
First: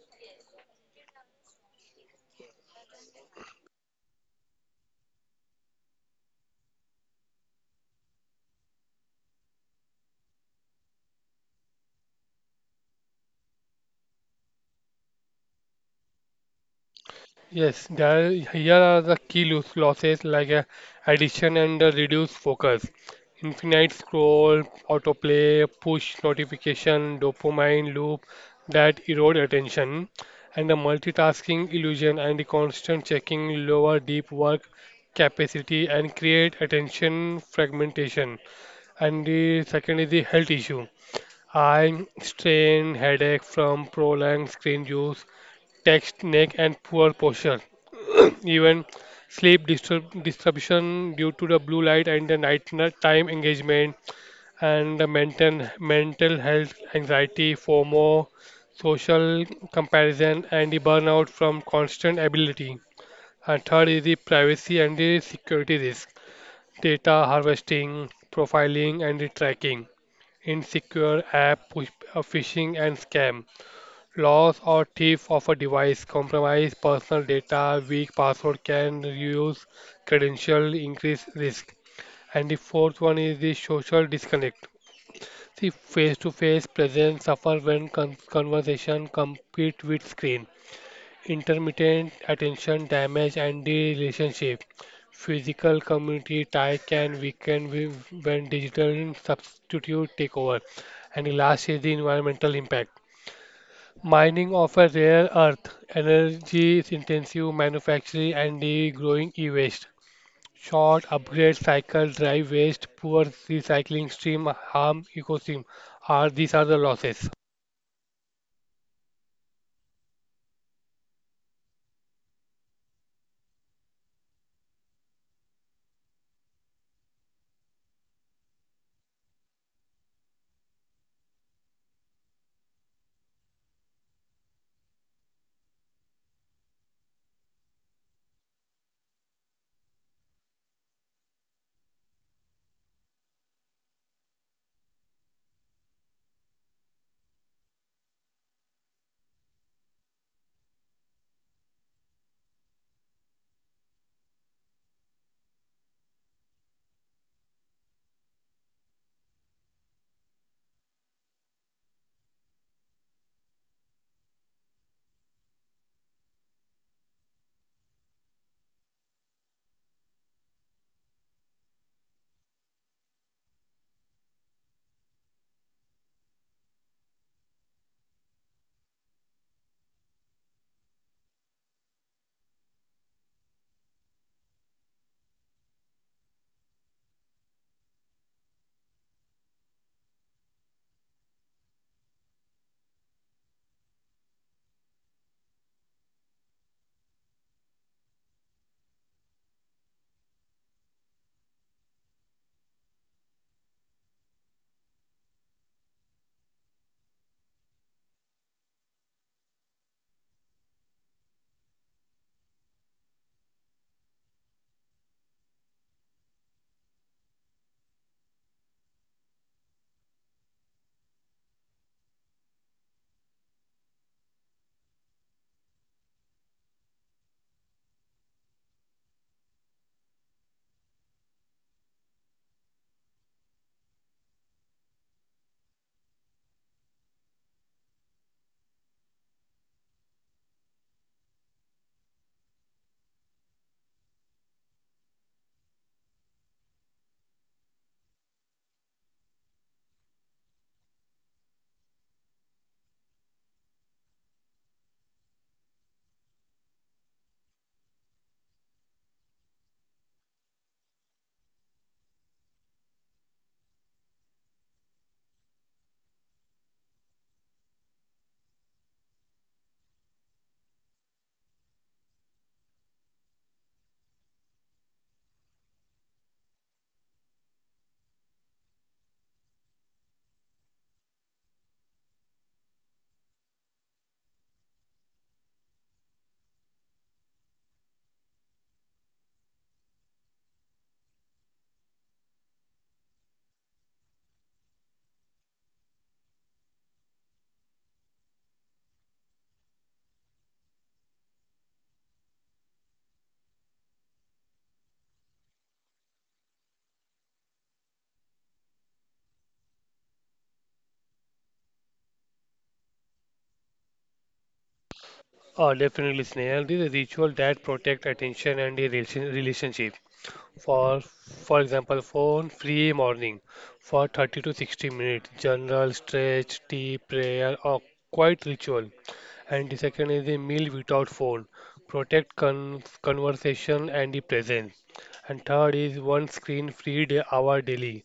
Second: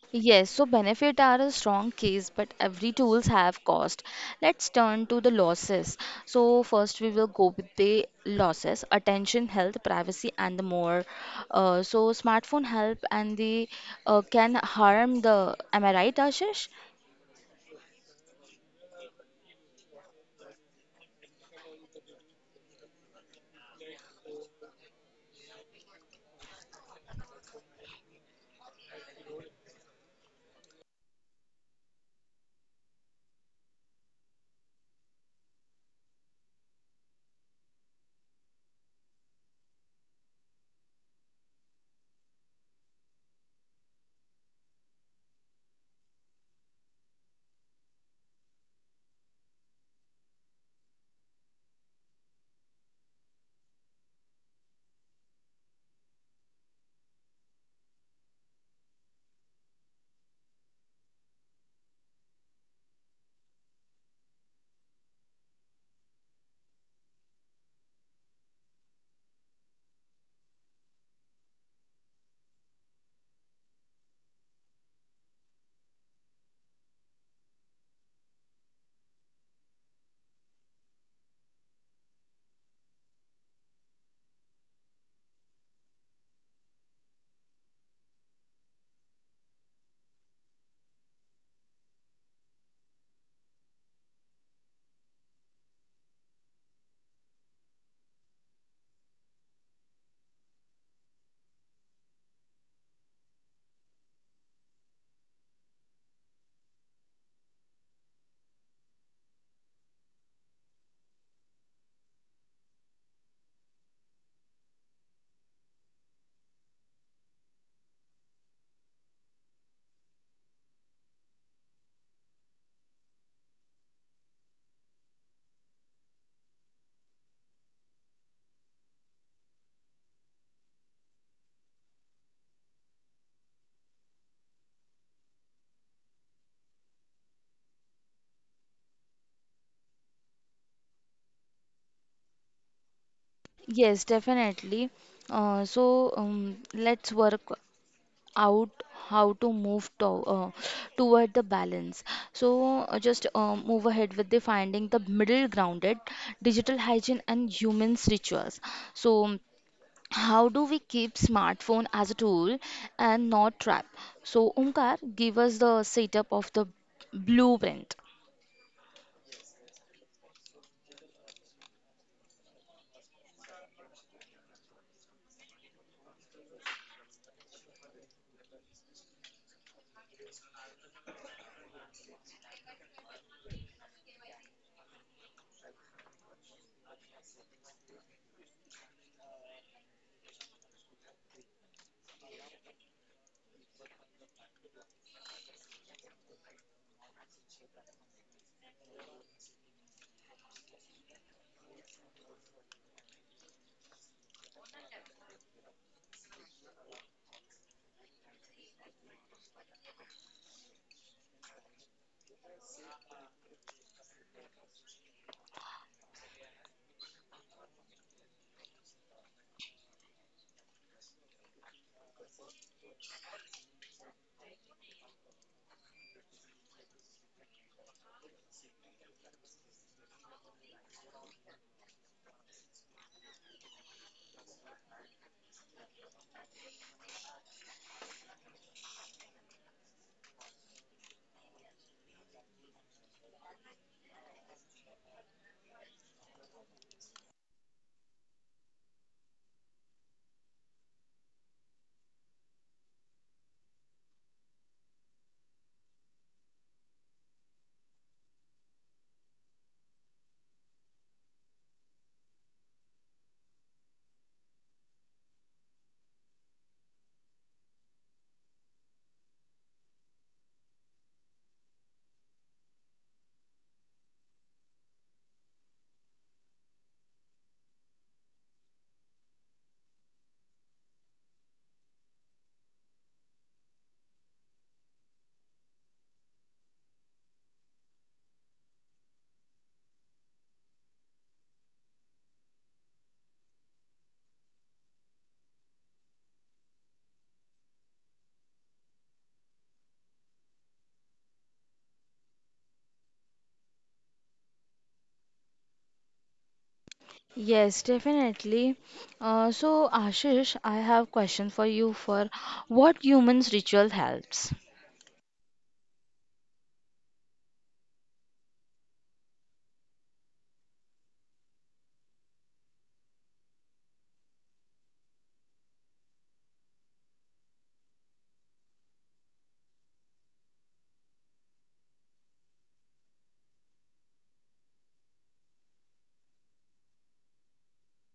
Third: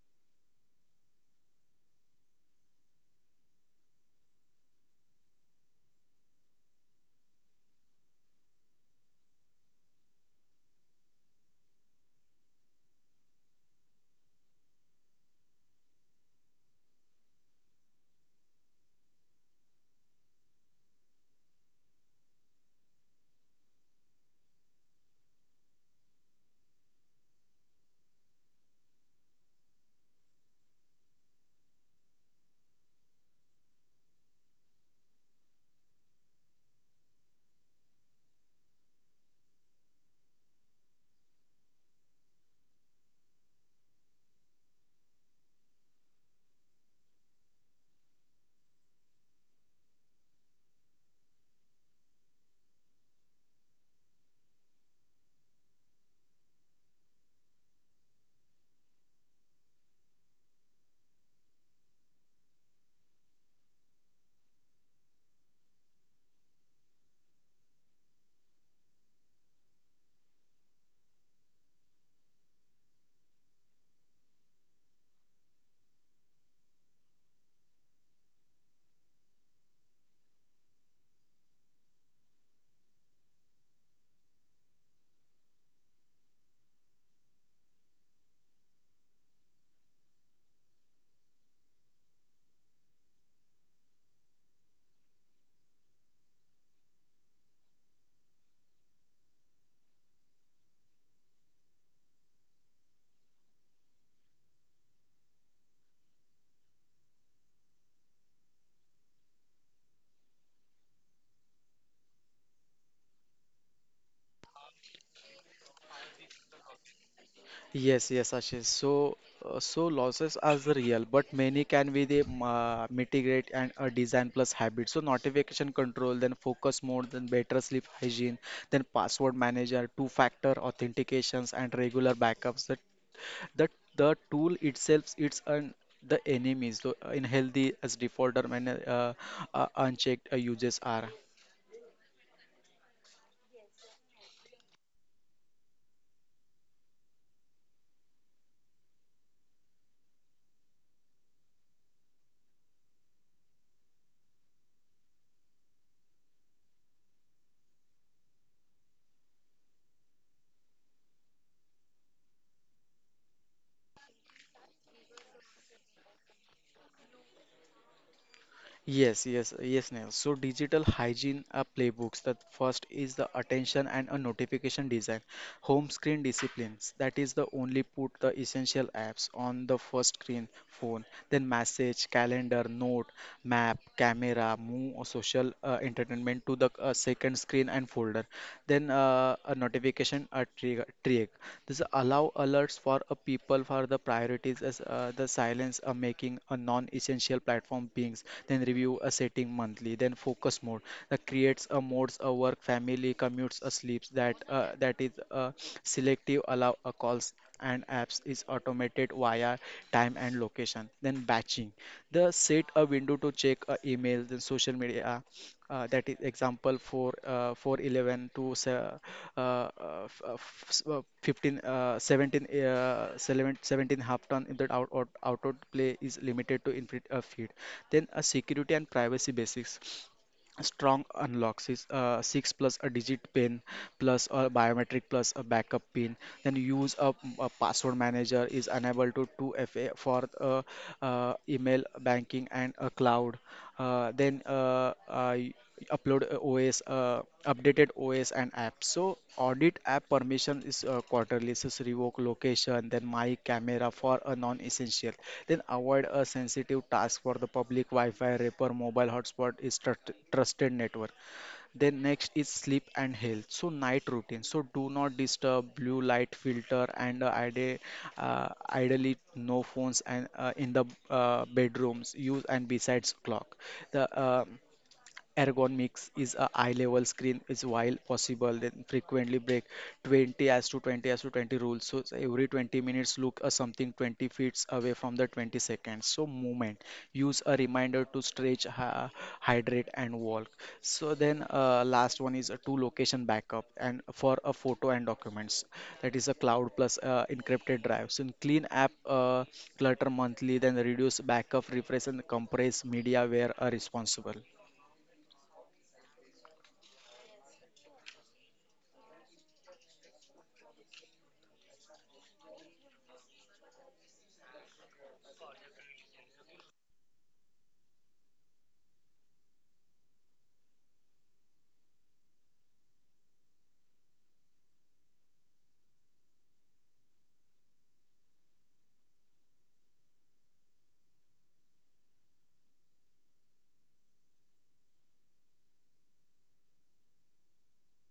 A: Yes, so benefit are a strong case, but every tools have cost. Let's turn to the losses. So first we will go with the losses, attention, health, privacy, and the more. So smartphone help and the can harm the. Am I right, Ashish?
C: Yes, there here are the key losses like addiction and reduced focus, infinite scroll, autoplay, push notification, dopamine loop that erode attention, and the multitasking illusion and the constant checking lower deep work capacity and create attention fragmentation. And the second is the health issue. Eye strain, headache from prolonged screen use, text, neck, and poor posture, even sleep disturb disruption due to the blue light and the night time engagement, and the mental health anxiety, FOMO, social comparison, and the burnout from constant ability. And third is the privacy and the security risk, data harvesting, profiling, and the tracking, insecure app push, phishing and scam. Loss or theft of a device, compromise personal data, weak password can reduce credential, increase risk. And the fourth one is the social disconnect. See, face-to-face presence suffer when conversation compete with screen. Intermittent attention damage and the relationship. Physical community tie can weaken when digital substitute take over. And the last is the environmental impact. Mining offers rare earth, energy-intensive manufacturing, and the growing e-waste. Short upgrade cycles drive waste, poor recycling stream, harm ecosystem. Are these are the losses?
B: Yes, yes, Ashish. So, so losses are the real, but many can be the mitigate and design plus habit. So notification control, then focus mode, then better sleep hygiene, then password manager, two-factor authentications, and regular backups. That the tool itself, it's an the enemy. So in healthy as defaulter, when unchecked uses are.
A: Yes, definitely. So let's work out how to move to, uh, toward the balance. So just move ahead with the finding the middle grounded digital hygiene and humans rituals. So how do we keep smartphone as a tool and not trap? So Omkar, give us the setup of the blueprint.
B: Yes, yes, yes, Neil. So digital hygiene playbooks. The first is the attention and a notification design. Home screen disciplines. That is the only put the essential apps on the first screen phone. Then message, calendar, note, map, camera, move, or social entertainment to the second screen and folder. Then a notification a trigger trick, this allow alerts for a people for the priorities as the silence making a non-essential platform beings, then review a setting monthly, then focus mode that creates a modes a work, family, commutes a sleeps that that is selective allow a calls and apps is automated via time and location. Then batching, the set a window to check a email, then social media. That is example for 411 to uh, uh, 15 17 17 half ton in that out play is limited to infinite feed. Then a security and privacy basics, strong unlocks is 6 plus a digit pin plus a biometric plus a backup pin. Then use a password manager is unable to 2FA for email, banking, and a cloud, then upload OS, updated OS and apps. So audit app permission is quarterly. So it's revoke location, then my camera for a non-essential. Then avoid a sensitive task for the public Wi-Fi, repair, mobile hotspot is trusted network. Then next is sleep and health. So night routine. So do not disturb, blue light filter, and ideally no phones and in the bedrooms. Use and besides clock. The Ergonomics is a eye level screen is while possible then frequently break 20 as to 20 as to 20 rules, so it's every 20 minutes look something 20 feet away from the 20 seconds, so movement. Use a reminder to stretch hydrate and walk. So then last one is a two location backup and for a photo and documents. That is a cloud plus encrypted drive, so in clean app clutter monthly then reduce backup refresh and compress media where responsible.
A: Yes, definitely. So, Ashish, I have question for you for what humans ritual helps?
C: Definitely, Snail. This is a ritual that protect attention and the relationship. For example, phone free morning for 30 to 60 minutes, general stretch, tea, prayer, or quiet ritual. And the second is the meal without phone, protect conversation and the presence. And third is one screen free day hour daily,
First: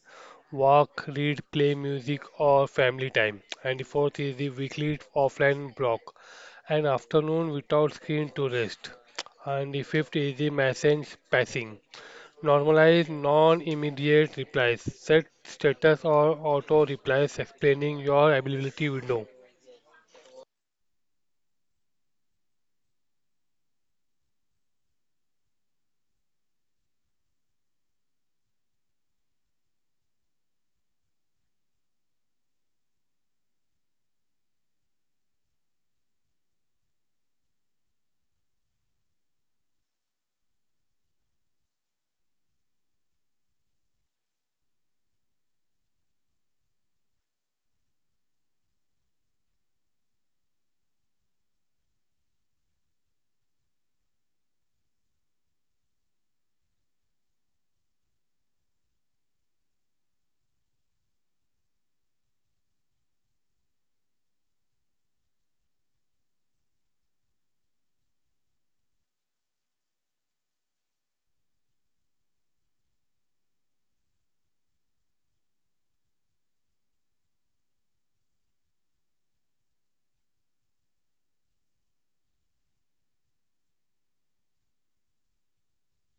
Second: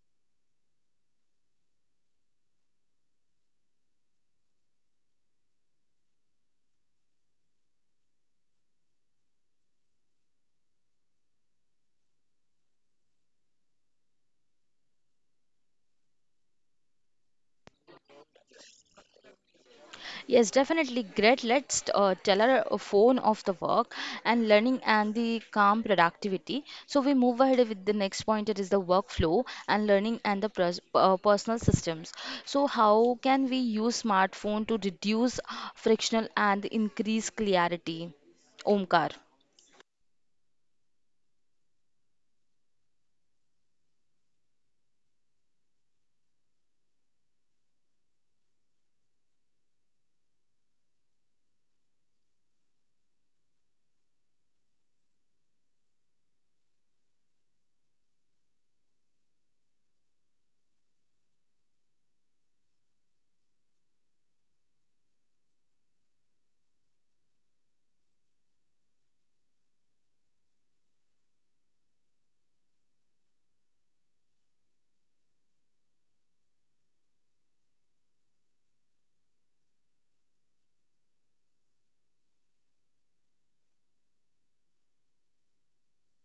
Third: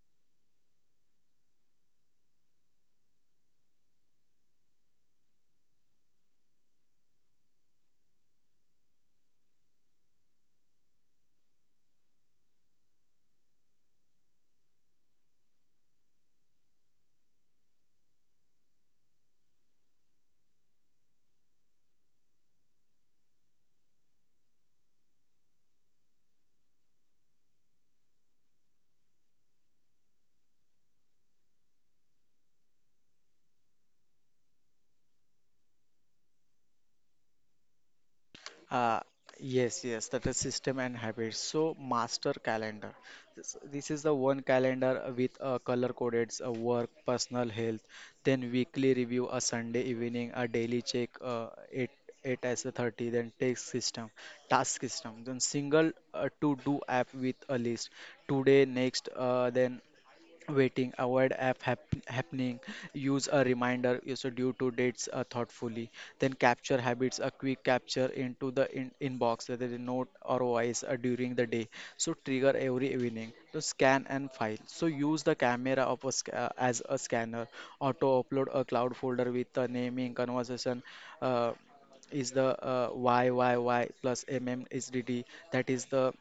C: walk, read, play music, or family time. And the fourth is the weekly offline block, an afternoon without screen to rest. And the fifth is the message passing. Normalize non-immediate replies. Set status or auto replies explaining your availability window.
A: Yes, definitely, great. Let's tell our phone of the work and learning and the calm productivity. So we move ahead with the next point. It is the workflow and learning and the personal systems. So how can we use smartphone to reduce frictional and increase clarity?
B: Uh,
A: Omkar.
B: yes, yes, that is system and habits. So, master calendar. This is the one calendar with color coded work, personal health, then weekly review, a Sunday evening, a daily check, 8, 8 as a 30, then task system, then single to do app with a list, today, next, then waiting avoid app happening, use a reminder is due to dates thoughtfully, then capture habits, a quick capture into the inbox whether in note or voice during the day, so trigger every evening, so scan and file, so use the camera of a as a scanner, auto upload a cloud folder with the naming conversation. uh, is the y y y plus mm is dd, that is the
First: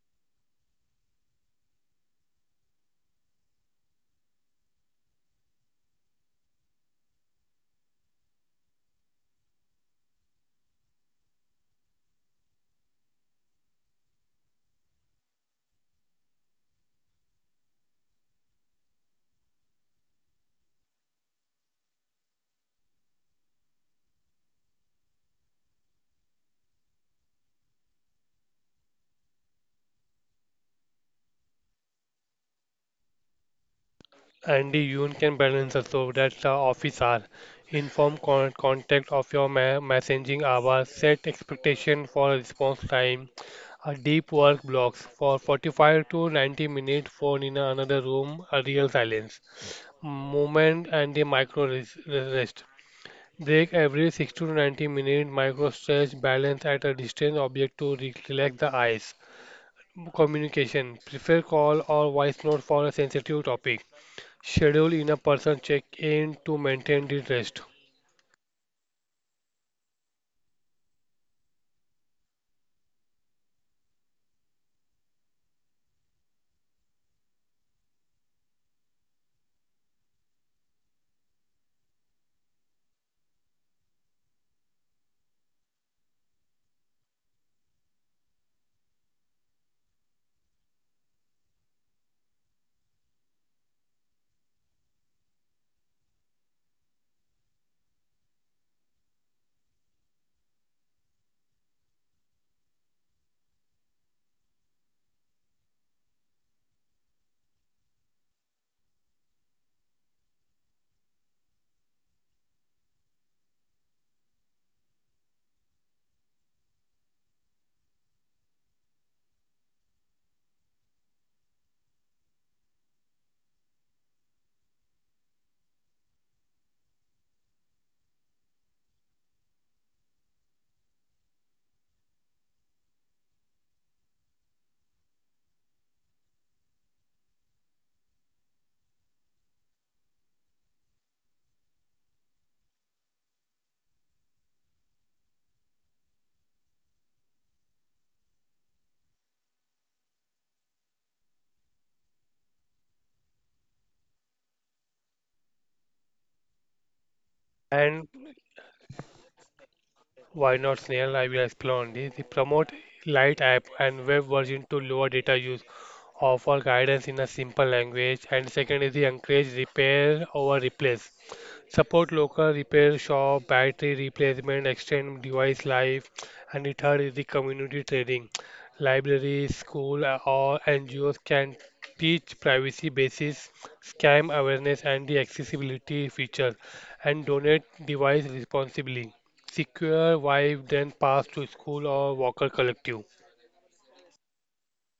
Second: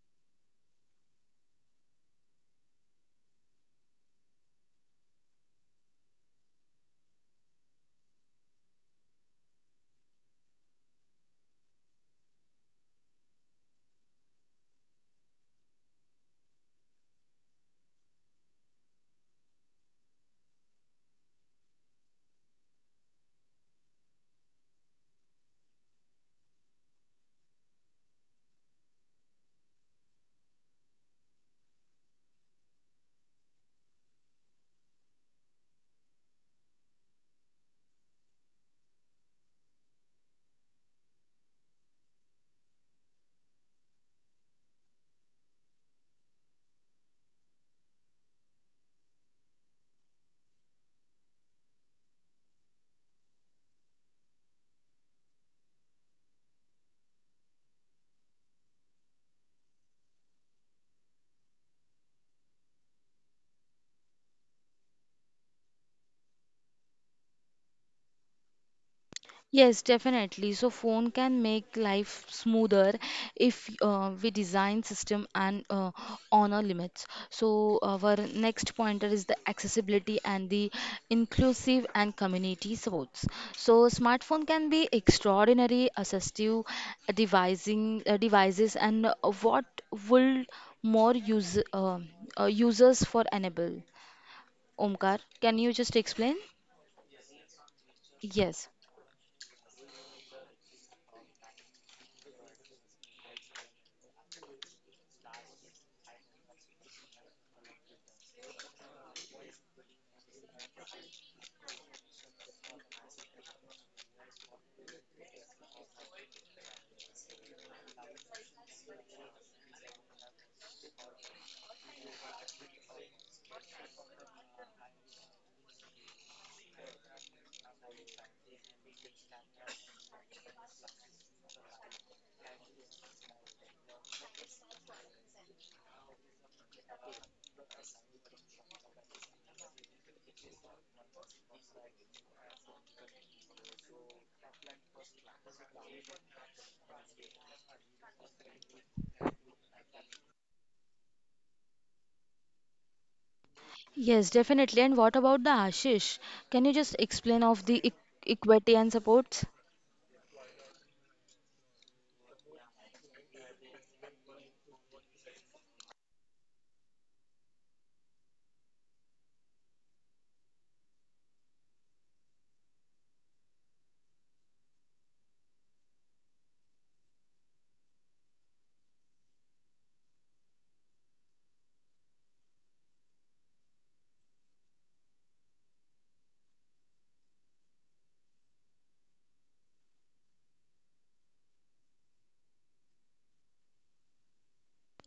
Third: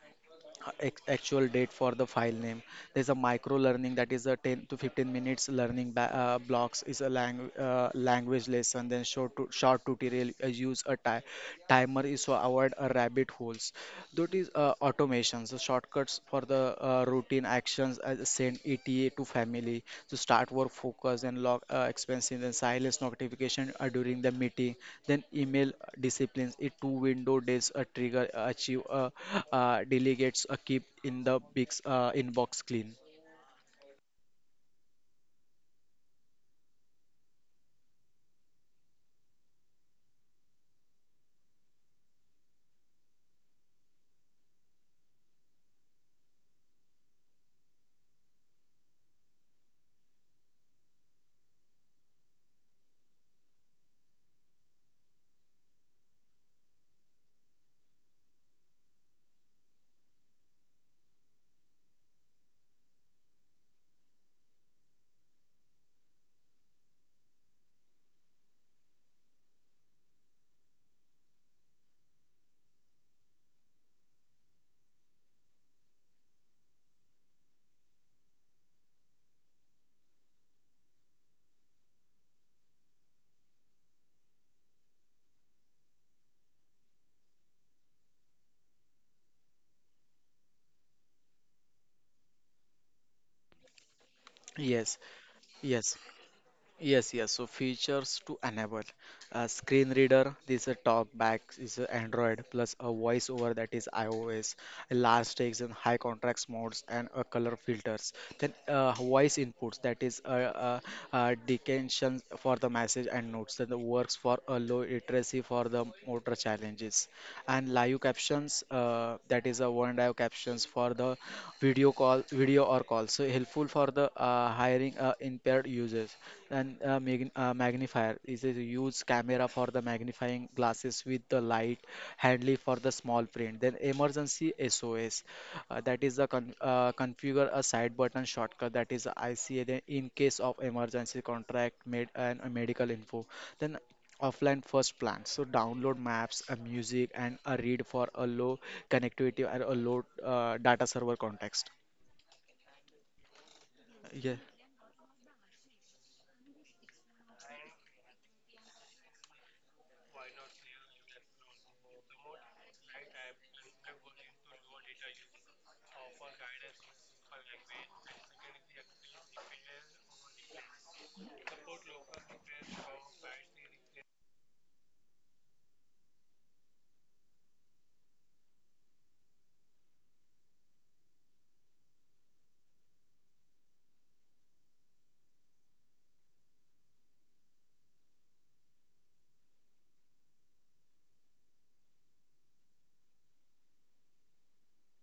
B: actual date for the file name. There's a micro learning, that is a 10 to 15 minutes learning blocks, is a language lesson, then short short tutorial, use a timer is to avoid a rabbit holes. That is automation, so shortcuts for the routine actions as send ETA to family. So start work focus and log expenses and silence notification during the meeting. Then email disciplines it, two window days, a trigger achieve delegates, a keep in the big inbox clean.
C: Andy Yoon can balance also that the office hour. Inform contact of your messaging hour. Set expectation for response time. A deep work blocks for 45 to 90 minutes, phone in another room. A real silence. Moment and the micro rest. Break every 60 to 90 minute, microstretch, balance at a distant object to relax the eyes. Communication. Prefer call or voice note for a sensitive topic. Schedule in a person check-in to maintain the rest.
A: Yes, definitely. So phone can make life smoother if we design system and honor limits. So our next pointer is the accessibility and the inclusive and community supports. So smartphone can be extraordinary assistive devising devices and what will more use users for enable.
B: Yes,
A: Omkar, can
B: yes.
A: you just explain?
B: Yes, yes. So features to enable
A: Yes.
B: a screen reader. This is a talkback is a Android plus a voiceover, that is iOS. A large text and high contrast modes and a color filters. Then voice inputs, that is a, decantation for the message and notes. Then the works for a low literacy for the motor challenges and live captions that is a one and I have captions for the video or call. So helpful for the hiring impaired users. And magnifier is a huge camera for the magnifying glasses with the light, handly for the small print. Then emergency SOS, that is the configure a side button shortcut. That is ICA. Then in case of emergency, contract made and medical info. Then offline first plans. So download maps, a music and a read for a low connectivity or a low data server context. Yeah.
A: Yes, definitely. And what about the Ashish? Can you just explain of the e
C: And
A: equity and supports?
C: why not, Snail? I will explain on this. The promote Lite app and web version to lower data use, offer guidance in a simple language. And second is the encourage repair over replace. Support local repair shop, battery replacement, extend device life. And the third is the community trading. Libraries, school, or NGOs can teach privacy basis, scam awareness, and the accessibility features, and donate device responsibly. Secure Vibe, then pass to school or Walker Collective.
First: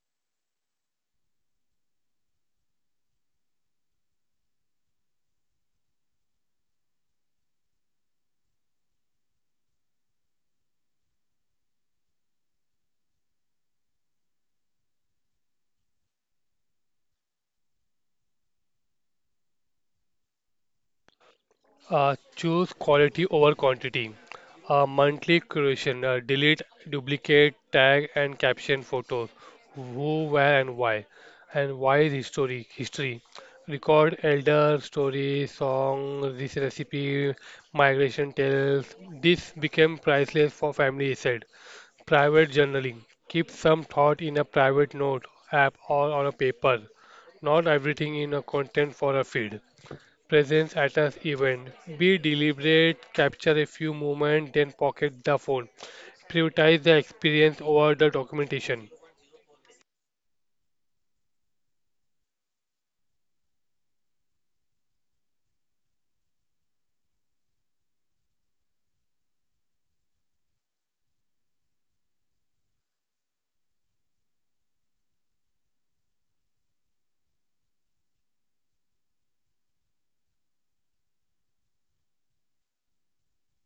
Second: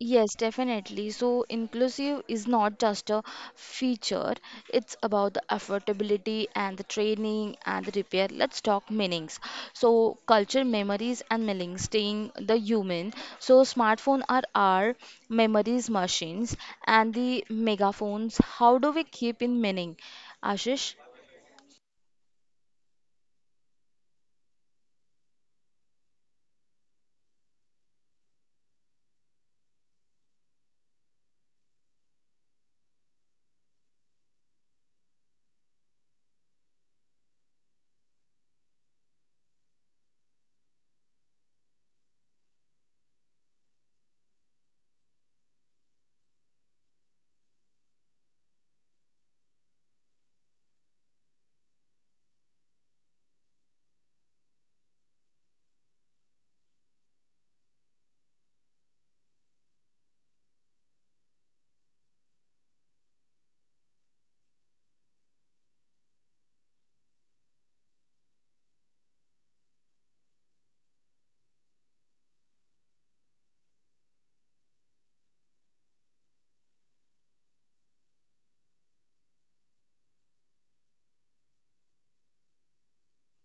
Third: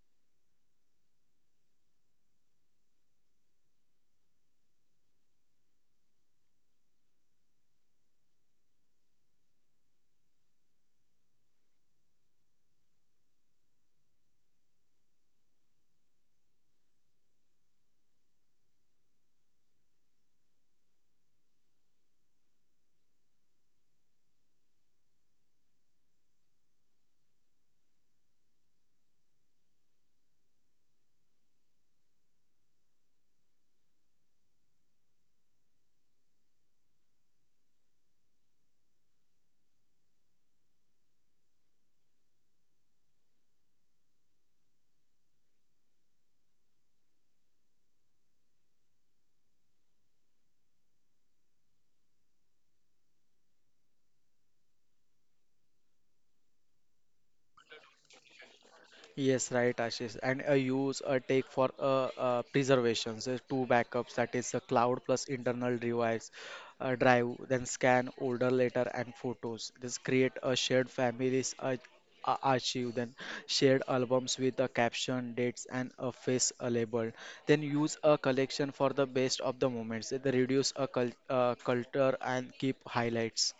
A: Yes, definitely. So, inclusive is not just a feature, it's about the affordability and the training and the repair. Let's talk meanings. So, culture, memories, and meanings, staying the human. So, smartphone are our memories machines, and the megaphones. How do we keep in meaning, Ashish?
C: Choose quality over quantity. Monthly curation. Delete, duplicate, tag, and caption photos. Who, where, and why. And why is history? Record elder story, song, this recipe, migration tales. This became priceless for family, he said. Private journaling. Keep some thought in a private note app or on a paper. Not everything in a content for a feed. Presence at an event. Be deliberate, capture a few moments, then pocket the phone. Prioritize the experience over the documentation.
B: Yes, right, Ashish. And a use a take for preservation. So two backups, that is the cloud plus internal device drive, then scan older letter and photos. This create a shared families archive, then shared albums with the caption, dates, and a face label. Then use a collection for the best of the moments. They reduce a culture and keep highlights.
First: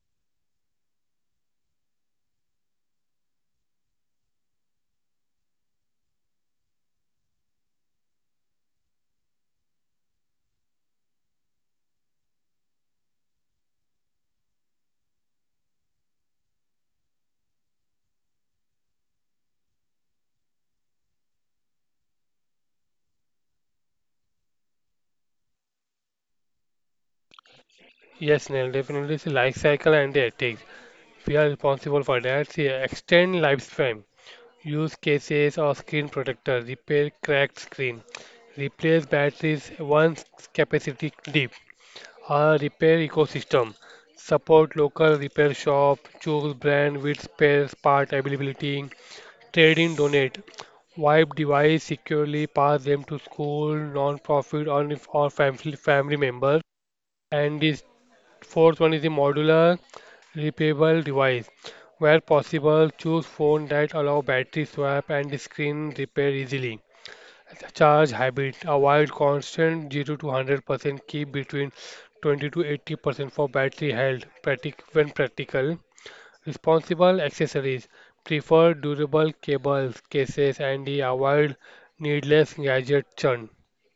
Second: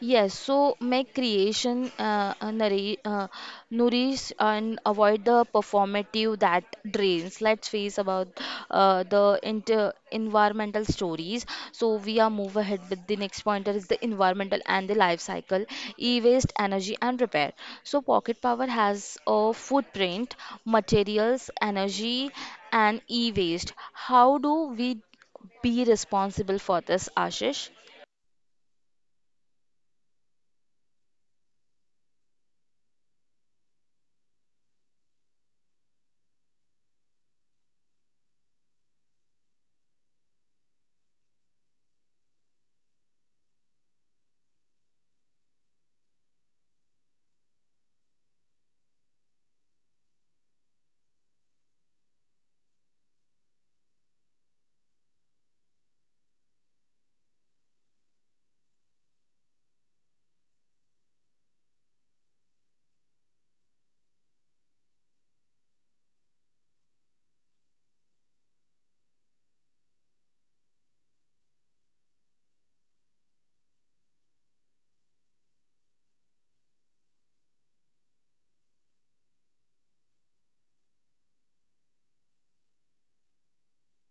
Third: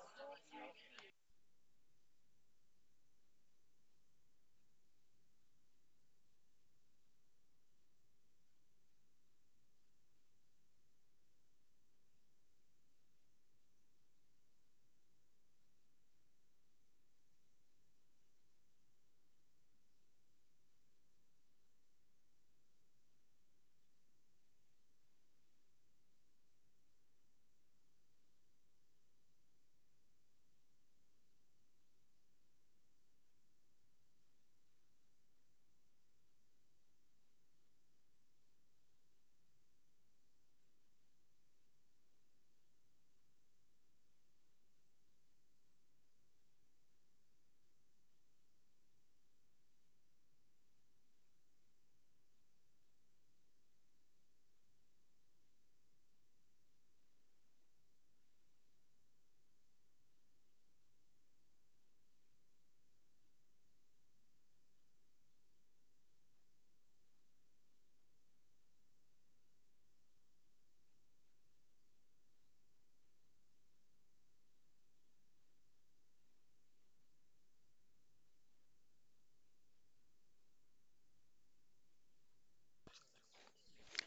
A: Yes, so make creation nourish and avoid the performative that drains. Let's face about the inter environmental stories. So we are move ahead with the next pointer is the environmental and the life cycle, e-waste, energy and repair. So pocket power has a footprint, materials, energy and e-waste. How do we be responsible for this, Ashish?
C: Yes, Neil, definitely it's life cycle and the ethics. We are responsible for that. See, extend lifespan. Use cases or screen protector. Repair cracked screen. Replace batteries once capacity deep. Our repair ecosystem, support local repair shop, choose brand with spare part availability, trade in, donate, wipe device securely, pass them to school, non-profit, or family members. And this fourth one is the modular repairable device. Where possible, choose phone that allow battery swap and screen repair easily. Charge habit. Avoid constant 0 to 100%. Keep between 20 to 80% for battery health when practical. Responsible accessories. Prefer durable cables, cases, and avoid needless gadget churn.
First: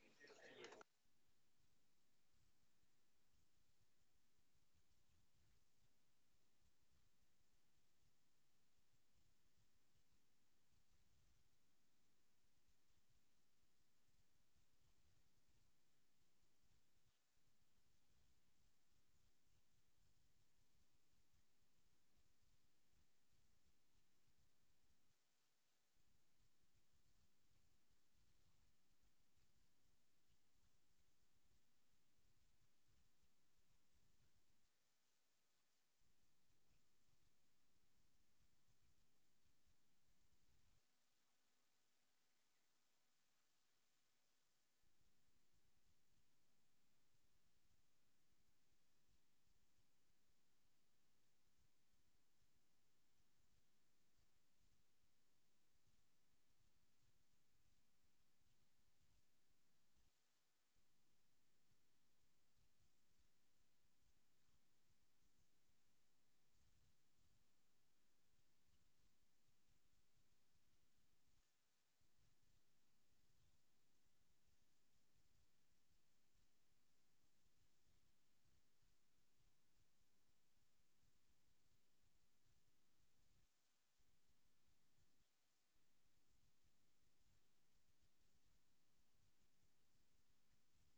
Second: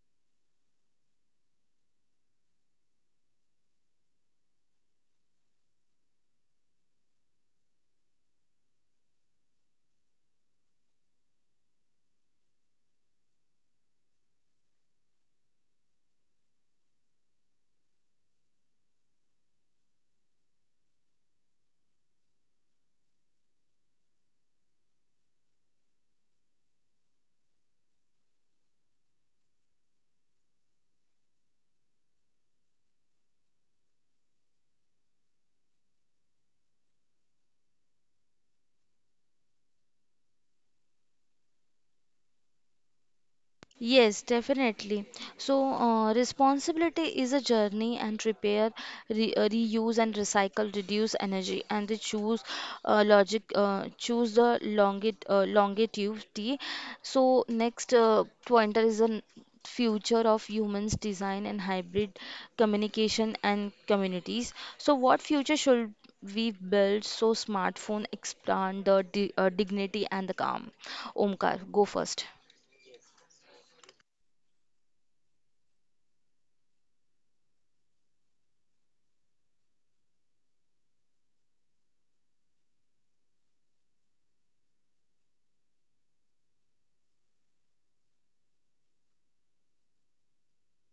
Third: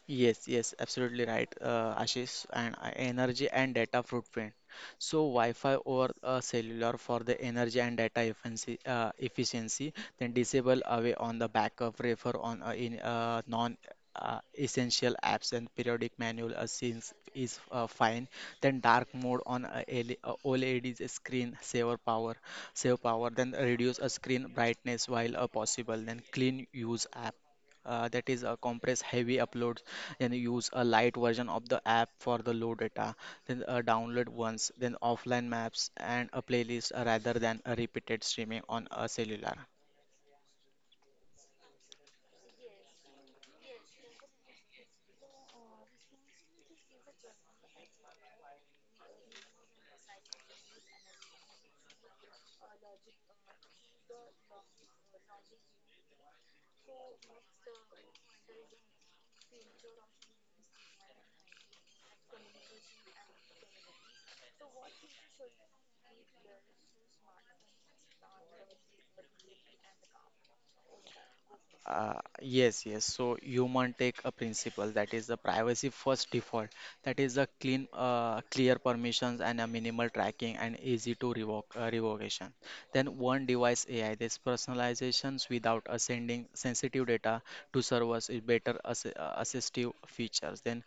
B: Yes, yes, absolutely right, Ashish. And energy and data footprint. So Wi-Fi over cellular for the energy and data efficiency, efficiency. Then disable away on the backup, refer on in non. Essential apps and periodic manual assistance is fine, then dark mode on OLEDs screen saver, power save power, then reduce a screen brightness while possible, then clean use app that is a compress heavy uploads, then you use a light version of the app for the low data, then download once, then offline maps and a playlist rather than a repeated streaming on a cellular.
A: Yes, definitely. So, responsibility is a journey and repair, re reuse and recycle, reduce energy, and they choose choose the longit longevity. So, next pointer is a future of humans design and hybrid communication and communities. So, what future should we build so smartphone expand the di dignity and the calm? Omkar, go first.
B: Yes, yes. So human take a principle, that is the privacy first default, that is the clean clear permissions and a minimal tracking and easy to revoke revocation. Then one device ai, this personalizations without a sending sensitive data to serve us a better assistive features. Then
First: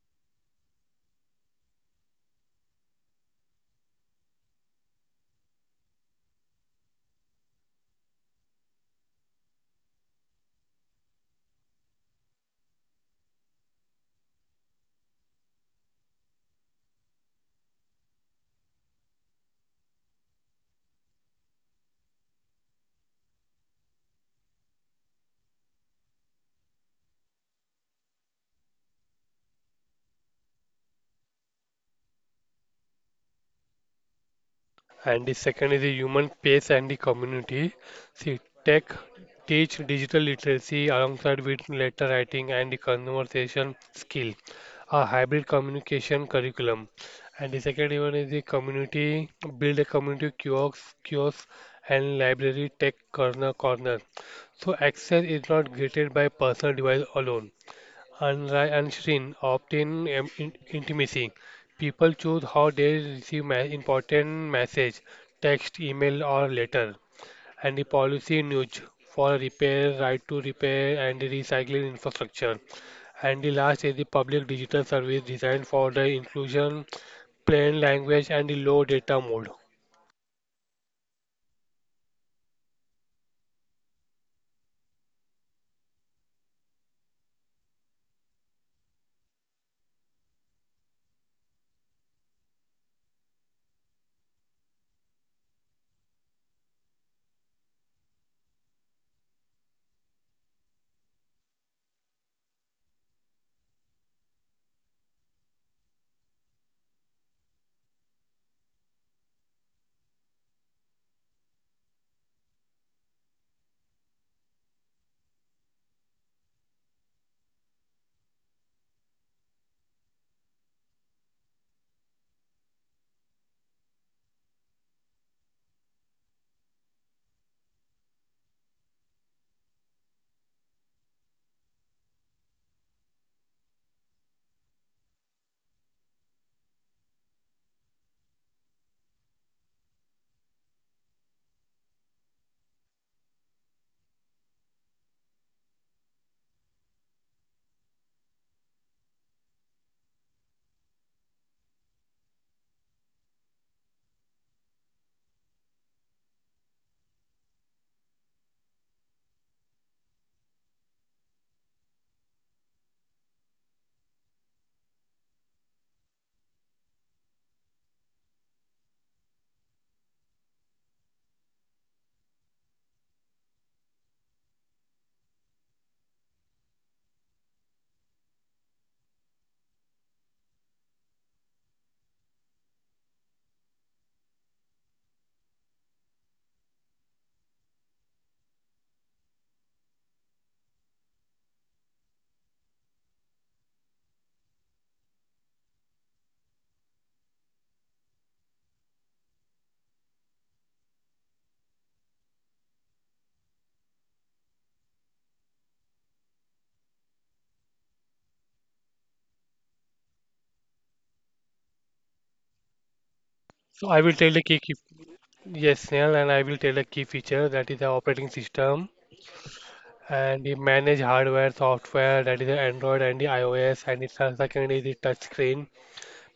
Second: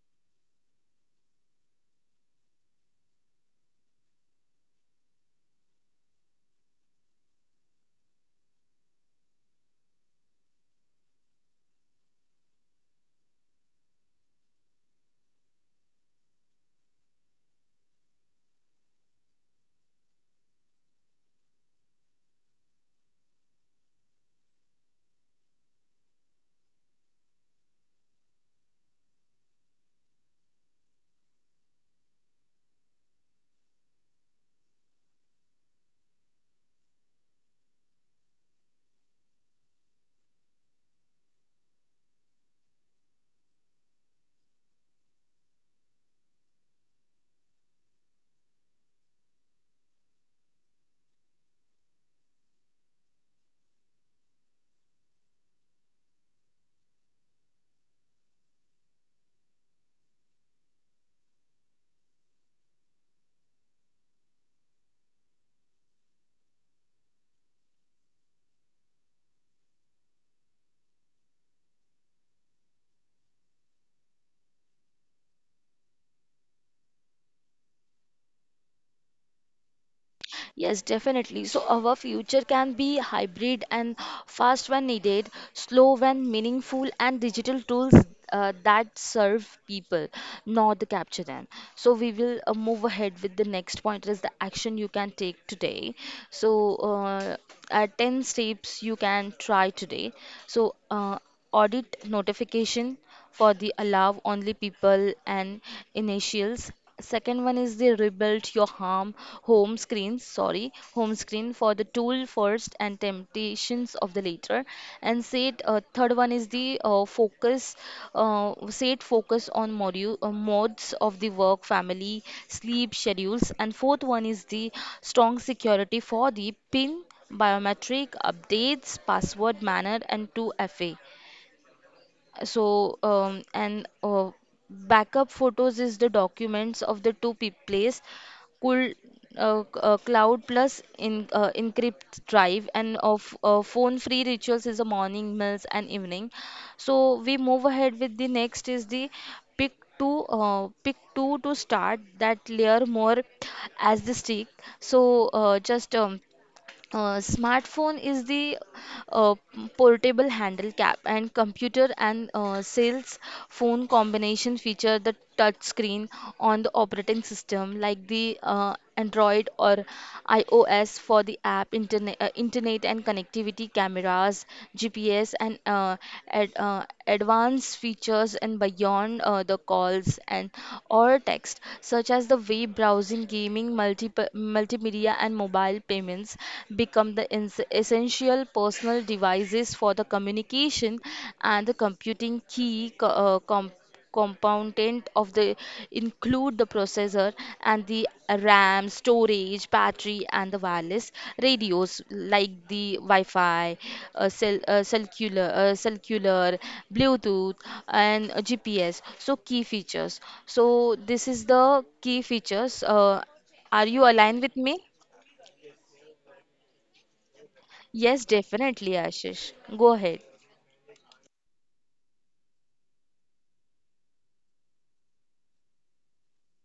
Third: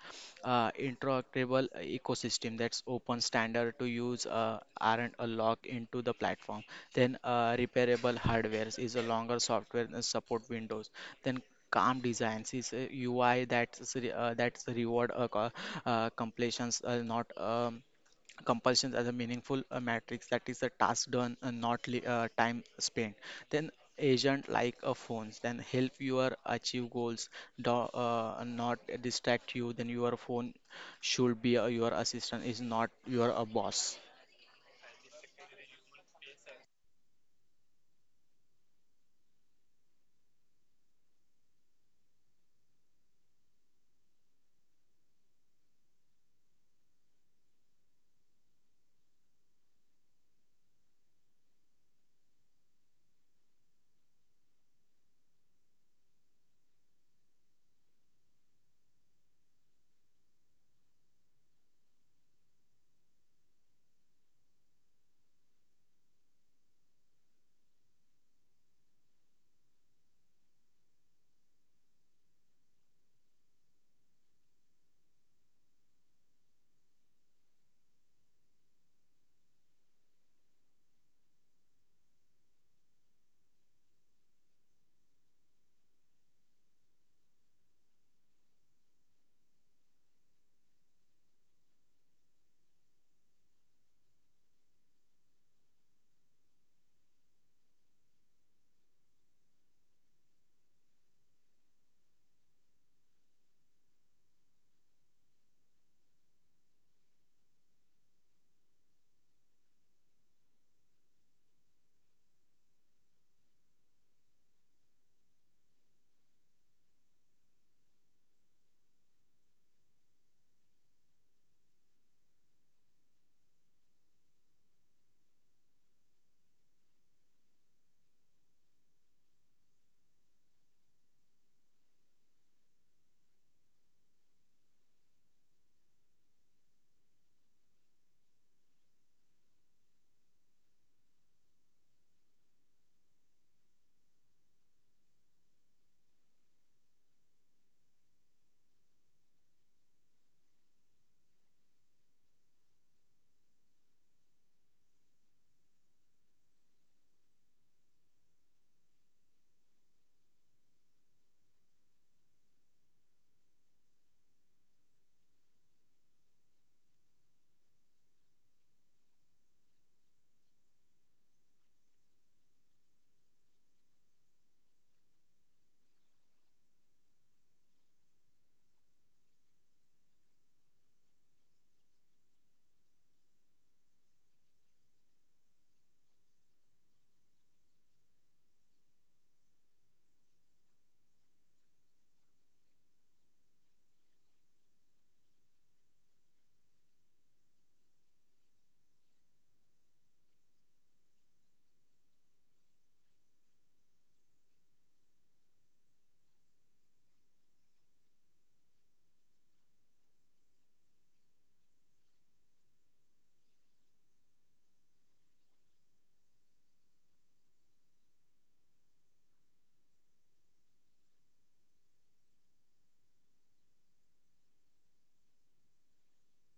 B: interoperable ecosystem, that's open standard to use aren't a lock into the platform. Then repairable hardware is a longer software and support windows. Then calm designs is a UI that's reward completions, not compulsions, as a meaningful matrix, that is a task done and not time spent. Then agent like a phones then help you achieve goals, do not distract you, then your phone should be your assistant, is not your a boss.
C: And the second is the human space and the community. See, tech teach digital literacy alongside with letter writing and the conversation skill. A hybrid communication curriculum. And the second one is the community, build a community kiosk and library tech corner. So access is not gated by personal device alone. Unlike unseen, obtain intimacy. People choose how they receive important message, text, email, or letter. And the policy nudge for repair, right to repair, and recycling infrastructure. And the last is the public digital service designed for the inclusion, plain language, and the low data mode.
A: Yes, definitely. So our future can be hybrid and fast when needed, slow when meaningful, and digital tools that serve people, not capture them. So we will move ahead with the next point is the action you can take today. So uh, 10 steps you can try today. So uh, Audit notification for the allow only people and initials. Second one is the rebuild your harm home screen, sorry, home screen for the tool first and temptations of the later. And set third one is the set focus on module modes of the work, family, sleep schedules. And fourth one is the strong security for the pin biometric updates, password manner, and 2FA. So, and Backup photos is the documents of the two pe place, cool cloud plus in encrypt drive, and of phone-free rituals is the morning meals and evening. So we move ahead with the next is the pick pick two to start that layer more as the stick. So just Smartphone is the uh, portable handle cap and computer and sales phone combination feature the touch screen on the operating system like the Android or iOS for the app internet and connectivity cameras GPS and ad, uh, advanced features and beyond the calls and or text, such as the way browsing, gaming, multimedia, and mobile payments become the essential personal devices for the communication and the computing key component of the include the processor and the RAM, storage, battery, and the wireless radios like the Wi-Fi, cellular, Bluetooth, and GPS. So key features. So this is the key features. Are
C: So
A: you
C: I will tell
A: aligned
C: the
A: with
C: key,
A: me?
C: key yes, Snehal, and I will tell the key feature that is the
A: Yes,
C: operating
A: definitely,
C: system
A: Ashish. Go ahead.
C: and we manage hardware, software, that is the Android and the iOS. And its second is the touch screen,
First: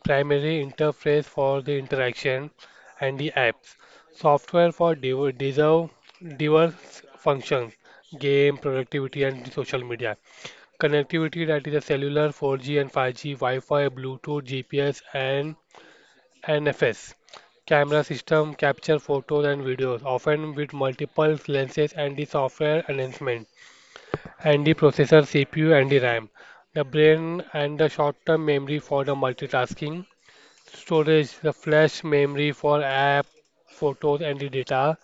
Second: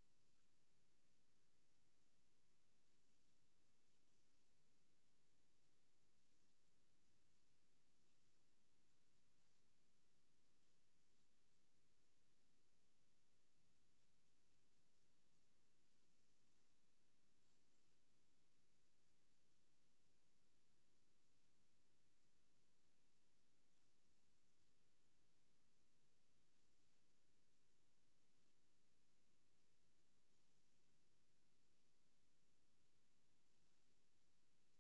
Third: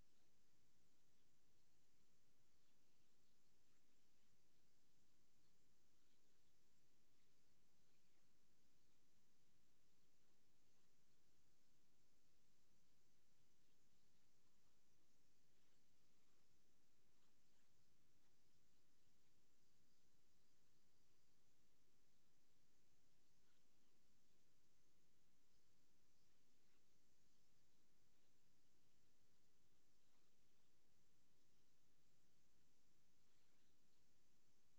C: primary interface for the interaction, and the apps, software for deserve diverse functions, game, productivity, and social media, connectivity that is a cellular, 4G and 5G, Wi-Fi, Bluetooth, GPS, and NFS. Camera system capture photos and videos, often with multiple lenses and the software enhancement, and the processor CPU and the RAM, the brain and the short-term memory for the multitasking, storage, the flash memory for app, photos and the data,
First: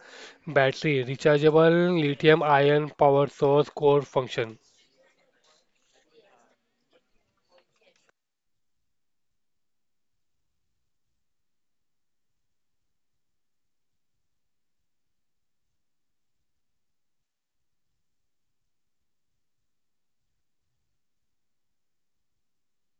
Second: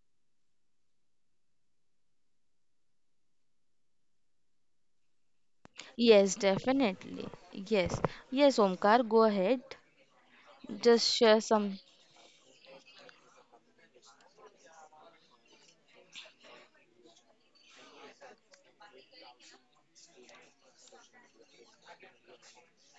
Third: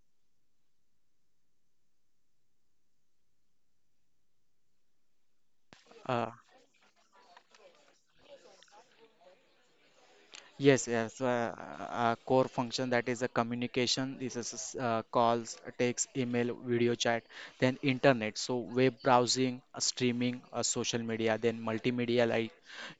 C: battery, rechargeable lithium ion power source core function.
B: uh,
A: Yes, definitely. Yes. Yes, Omkar, go ahead.
B: yes,
A: Just
B: yes.
A: share some.
B: Core function, that is a communication. This is calls, text, email, video chat, then internet. So web browsing, streaming, social media, then multimedia like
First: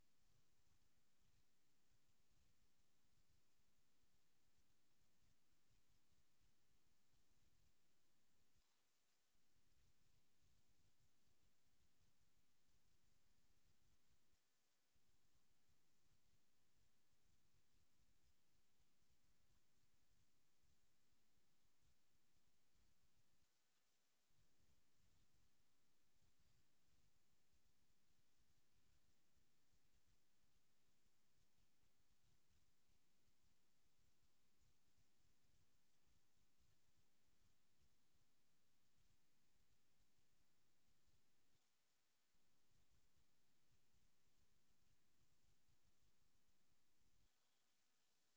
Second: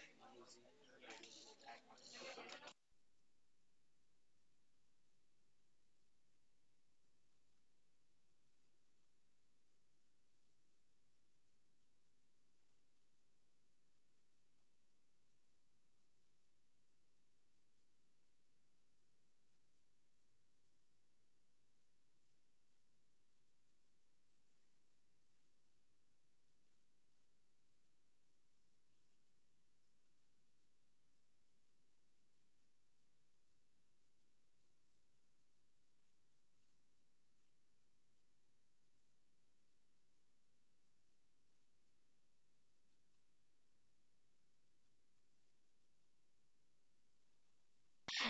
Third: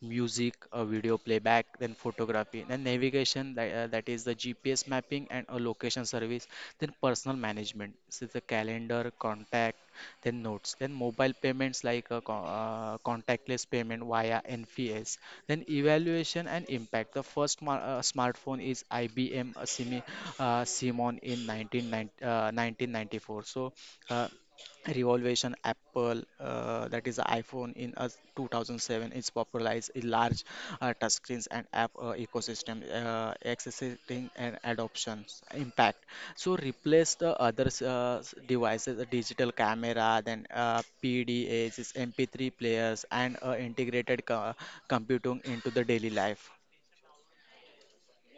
B: music, video playback, then photography, then navigation, that is the GPS mapping and a location service, then personal management, so the calendar, contact, then notes, then mobile payments like contactless payment via NPS, then evaluation and impact. The first smartphone is IBM Simon in 1990, 1994. So. Uh, Revolution apple, that is the iphone in 2007, is popularized a large touchscreens and app ecosystem accessing and adoptions impact, so replace the other devices, the digital camera, then pdas is mp3 players, and integrated computing into the daily life.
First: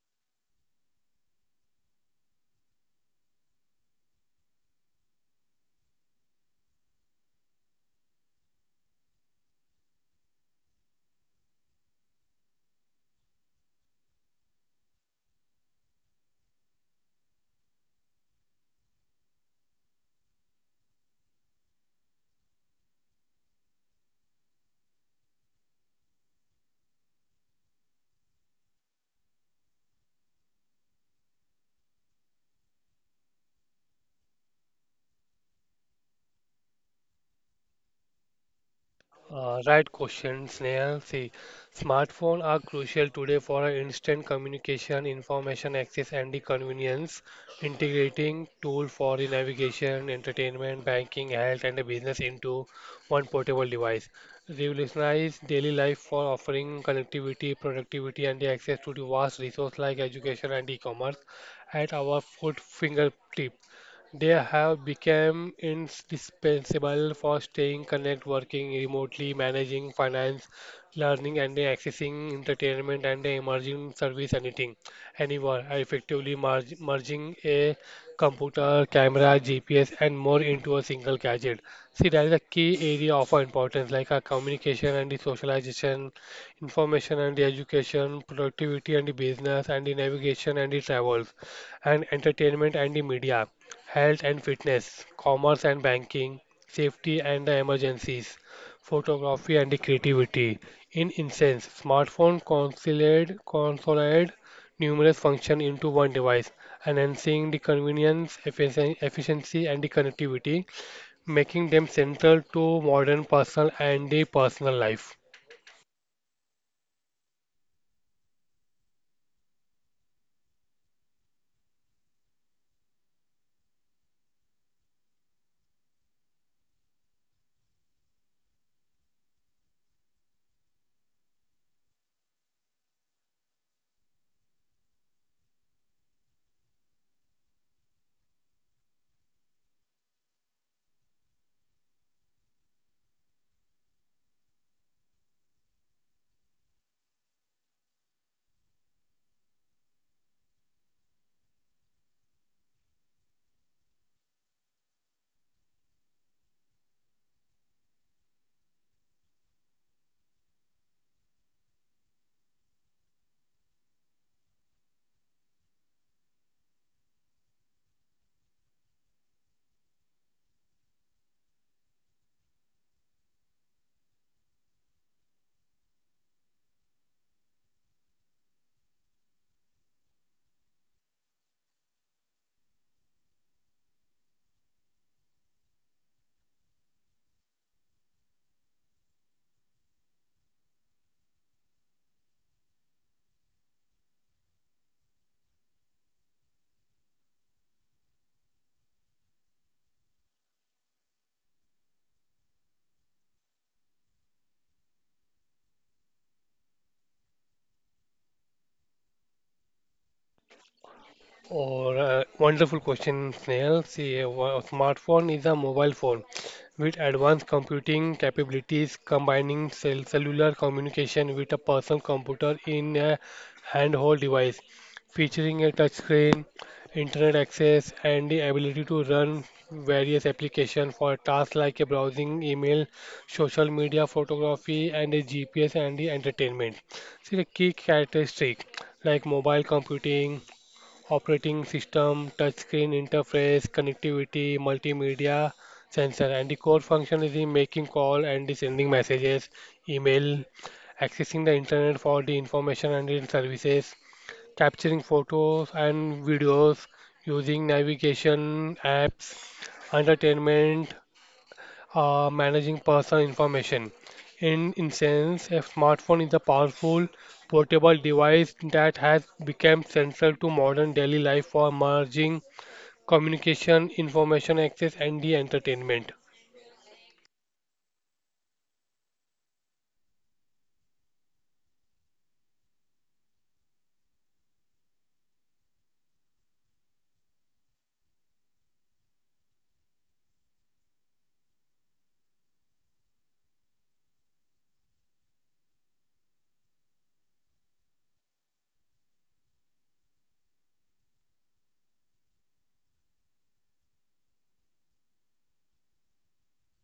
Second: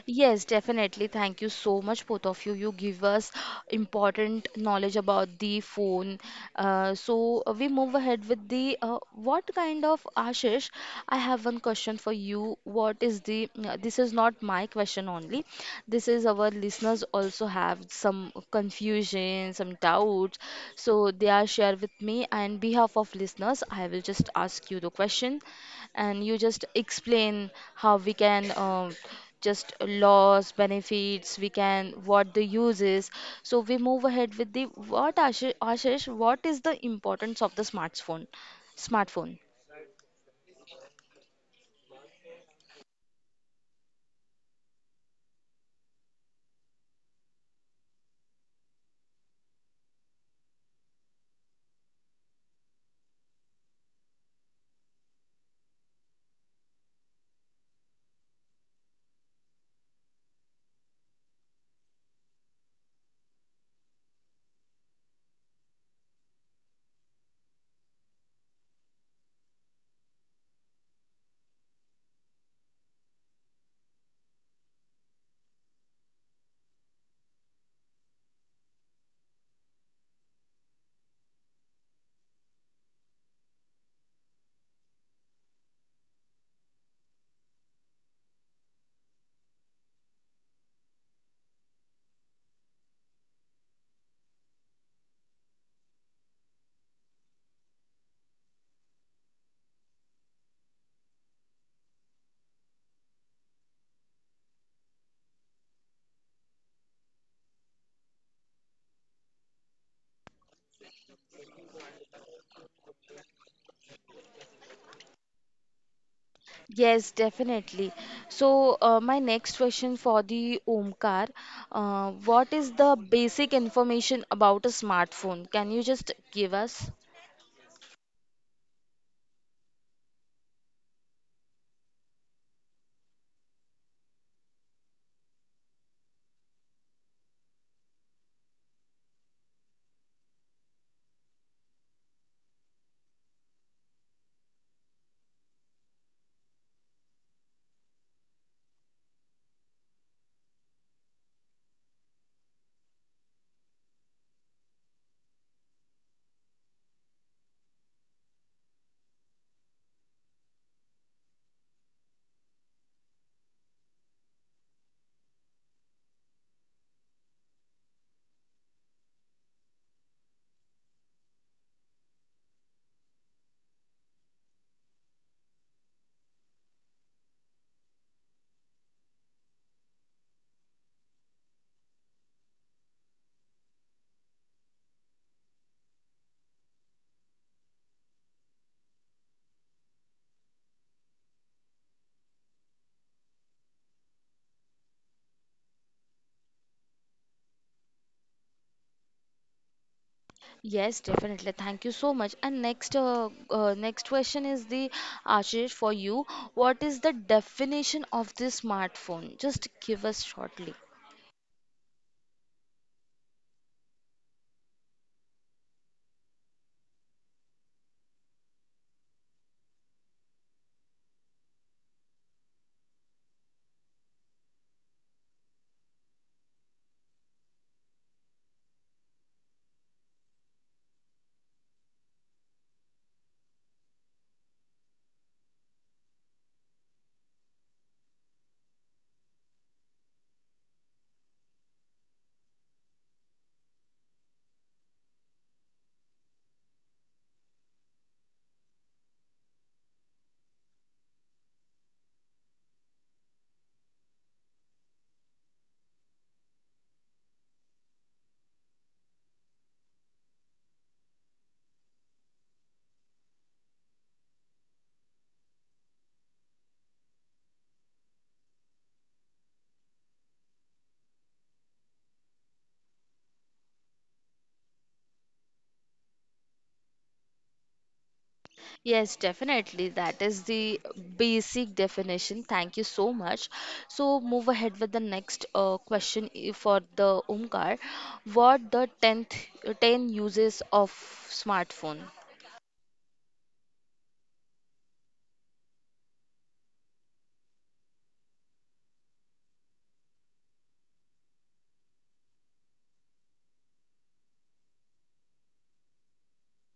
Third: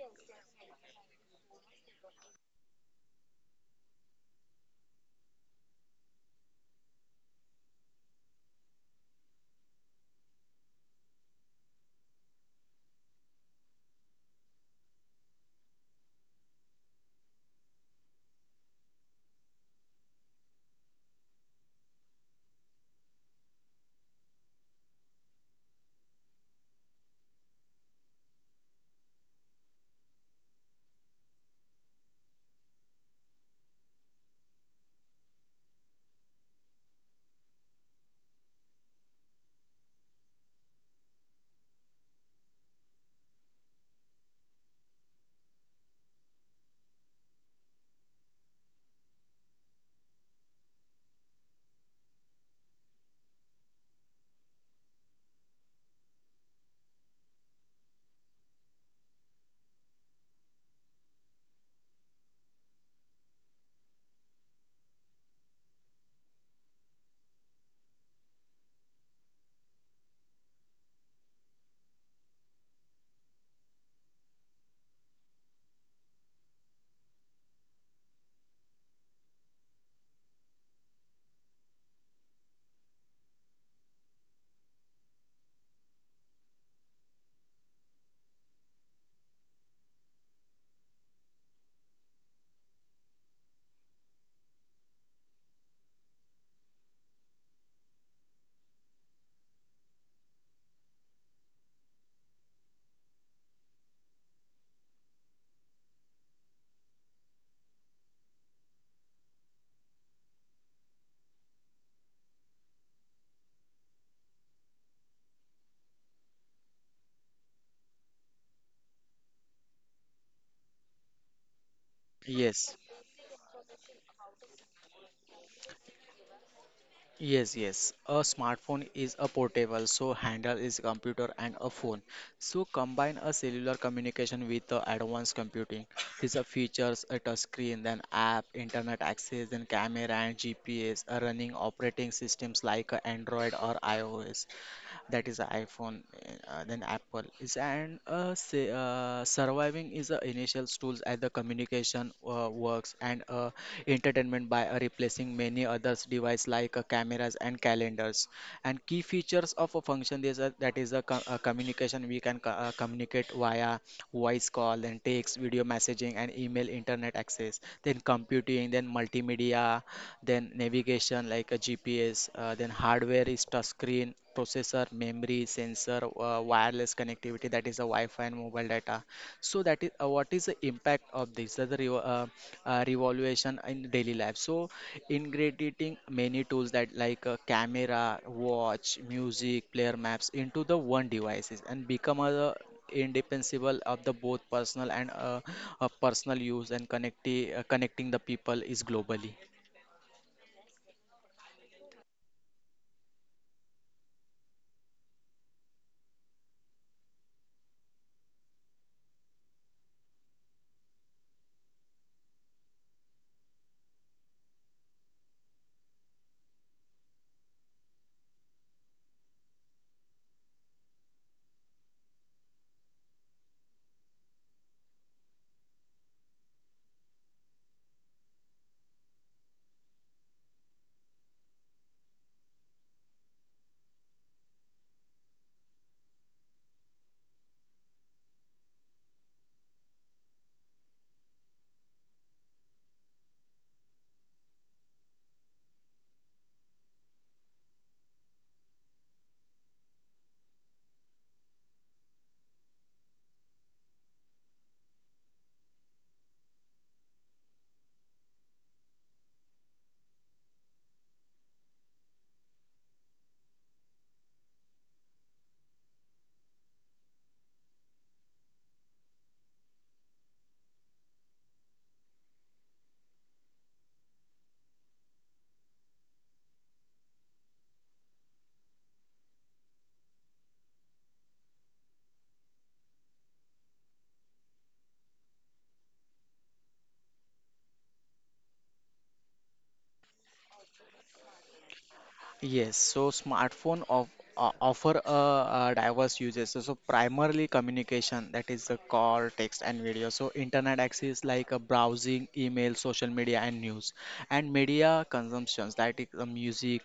A: Yes, definitely. Thank you so much, both of you. You give us important knowledge about the phone. We move ahead with the what kind of Ashish? I have one question for you. What is the? This is not my question only. This is our listeners also have some confusion, some doubts. So they are share with me, and behalf of listeners, I will just ask you the question and you just explain how we can just loss benefits we can what the use is, so we move ahead with the what ashish, ashish, what is the importance of the smartphone?
C: Right question, Snehal. See, smartphones are crucial today for our instant communication, information access, and the convenience. Integrating tool for the navigation, entertainment, banking, health, and the business into one portable device. Revolutionize daily life for offering connectivity, productivity, and the access to the vast resource like education and e-commerce at our foot fingertip. They have become indispensable for staying connected, working remotely, managing finance, learning and accessing entertainment and emerging service anything, anywhere, effectively merging a computer, camera, GPS and more into a single gadget. See, that is a key area of our importance, like our communication and the socialization, information and the education, productivity and the business and the navigation and the travels, and entertainment and the media, health and fitness, commerce and banking, safety and the emergencies, photography and the creativity. In essence, smartphone consolidate numerous functions into one device, enhancing the convenience, efficiency, and the connectivity, making them central to modern personal and the personal life.
A: Yes, definitely. So, my next question for the Omkar, what is
B: Yes.
A: the basic information about a smartphone? Can you just give us?
B: Yes, yes. A smartphone is a portable, so handle is a computer and a phone. So combine a cellular communication with the advanced computing. These are features, a touch screen, then app, internet access, then camera and GPS, running operating systems like a Android or iOS, that is iPhone, then Apple is and surviving is the initial tools as the communication works and entertainment by replacing many others device like cameras and calendars. And key features of a function is that, that is a, a communication, we can communicate via voice call, then text video messaging and email, internet access, then computing, then multimedia, then navigation like a GPS, then hardware is touchscreen, processor, memory, sensor, wireless connectivity, that is a Wi-Fi and mobile data. So that is what is the impact of this? The revolution in daily life. So integrating many tools that like a camera, watch, music, player maps into the one devices, and become a indispensable of the both personal and personal use, and connecting the people is globally.
A: Yes, definitely. Thank you so much. And next, next question is the Ashish for you. What is the definition of the smartphone? Just give us shortly.
C: Or Wonderful question, Snail. See, a smartphone is a mobile phone with advanced computing capabilities combining cellular communication with a personal computer in a handheld device, featuring a touchscreen, internet access, and the ability to run various applications for tasks like a browsing, email, social media, photography, and a GPS and the entertainment. See, the key characteristic like mobile computing operating system, touchscreen interface, connectivity, multimedia, sensor. And the core function is in making call and the sending messages, email, accessing the internet for the information and the services, capturing photos and videos, using navigation apps, entertainment, managing personal information. In essence, a smartphone is a powerful portable device that has become central to modern daily life for merging communication, information access, and the entertainment.
A: Yes, definitely. That is the basic definition. Thank you so much. So move ahead with the next question for the Omkar. What the ten uses of smartphone?
B: Yes, so smartphone of offer a, diverse uses. So, so primarily communication, that is the call, text, and video. So internet access like a browsing, email, social media, and news, and media consumptions, that is music,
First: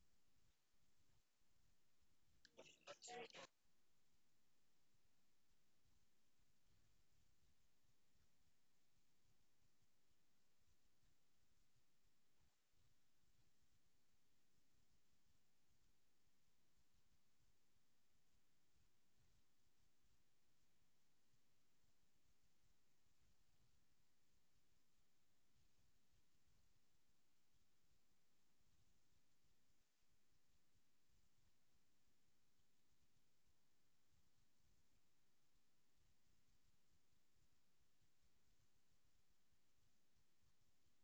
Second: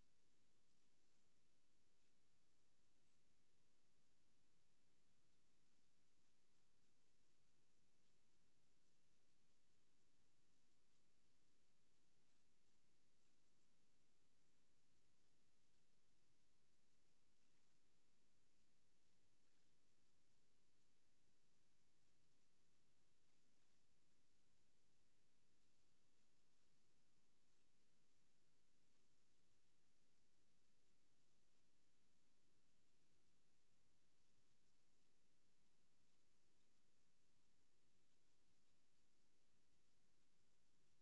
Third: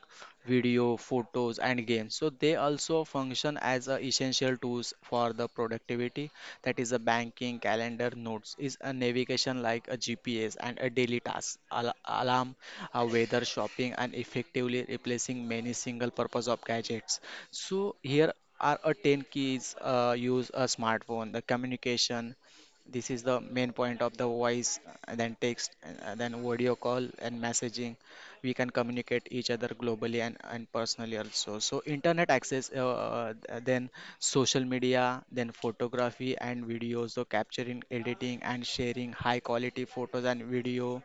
B: video, food, photos and games, so they also function as a essential tools for the productivity, that is a banking calendar notes, is a navigation like a gps, and a daily task alarm, a weather, shopping, and effectively replacing many single purpose of gadgets. So here are a 10 keys use a smartphone. The communication, this is the main point of the voice and then text, and then video call and messaging. We can communicate each other globally and personally also. So internet access, then social media, then photography and videos, so capturing, editing and sharing high quality photos and video,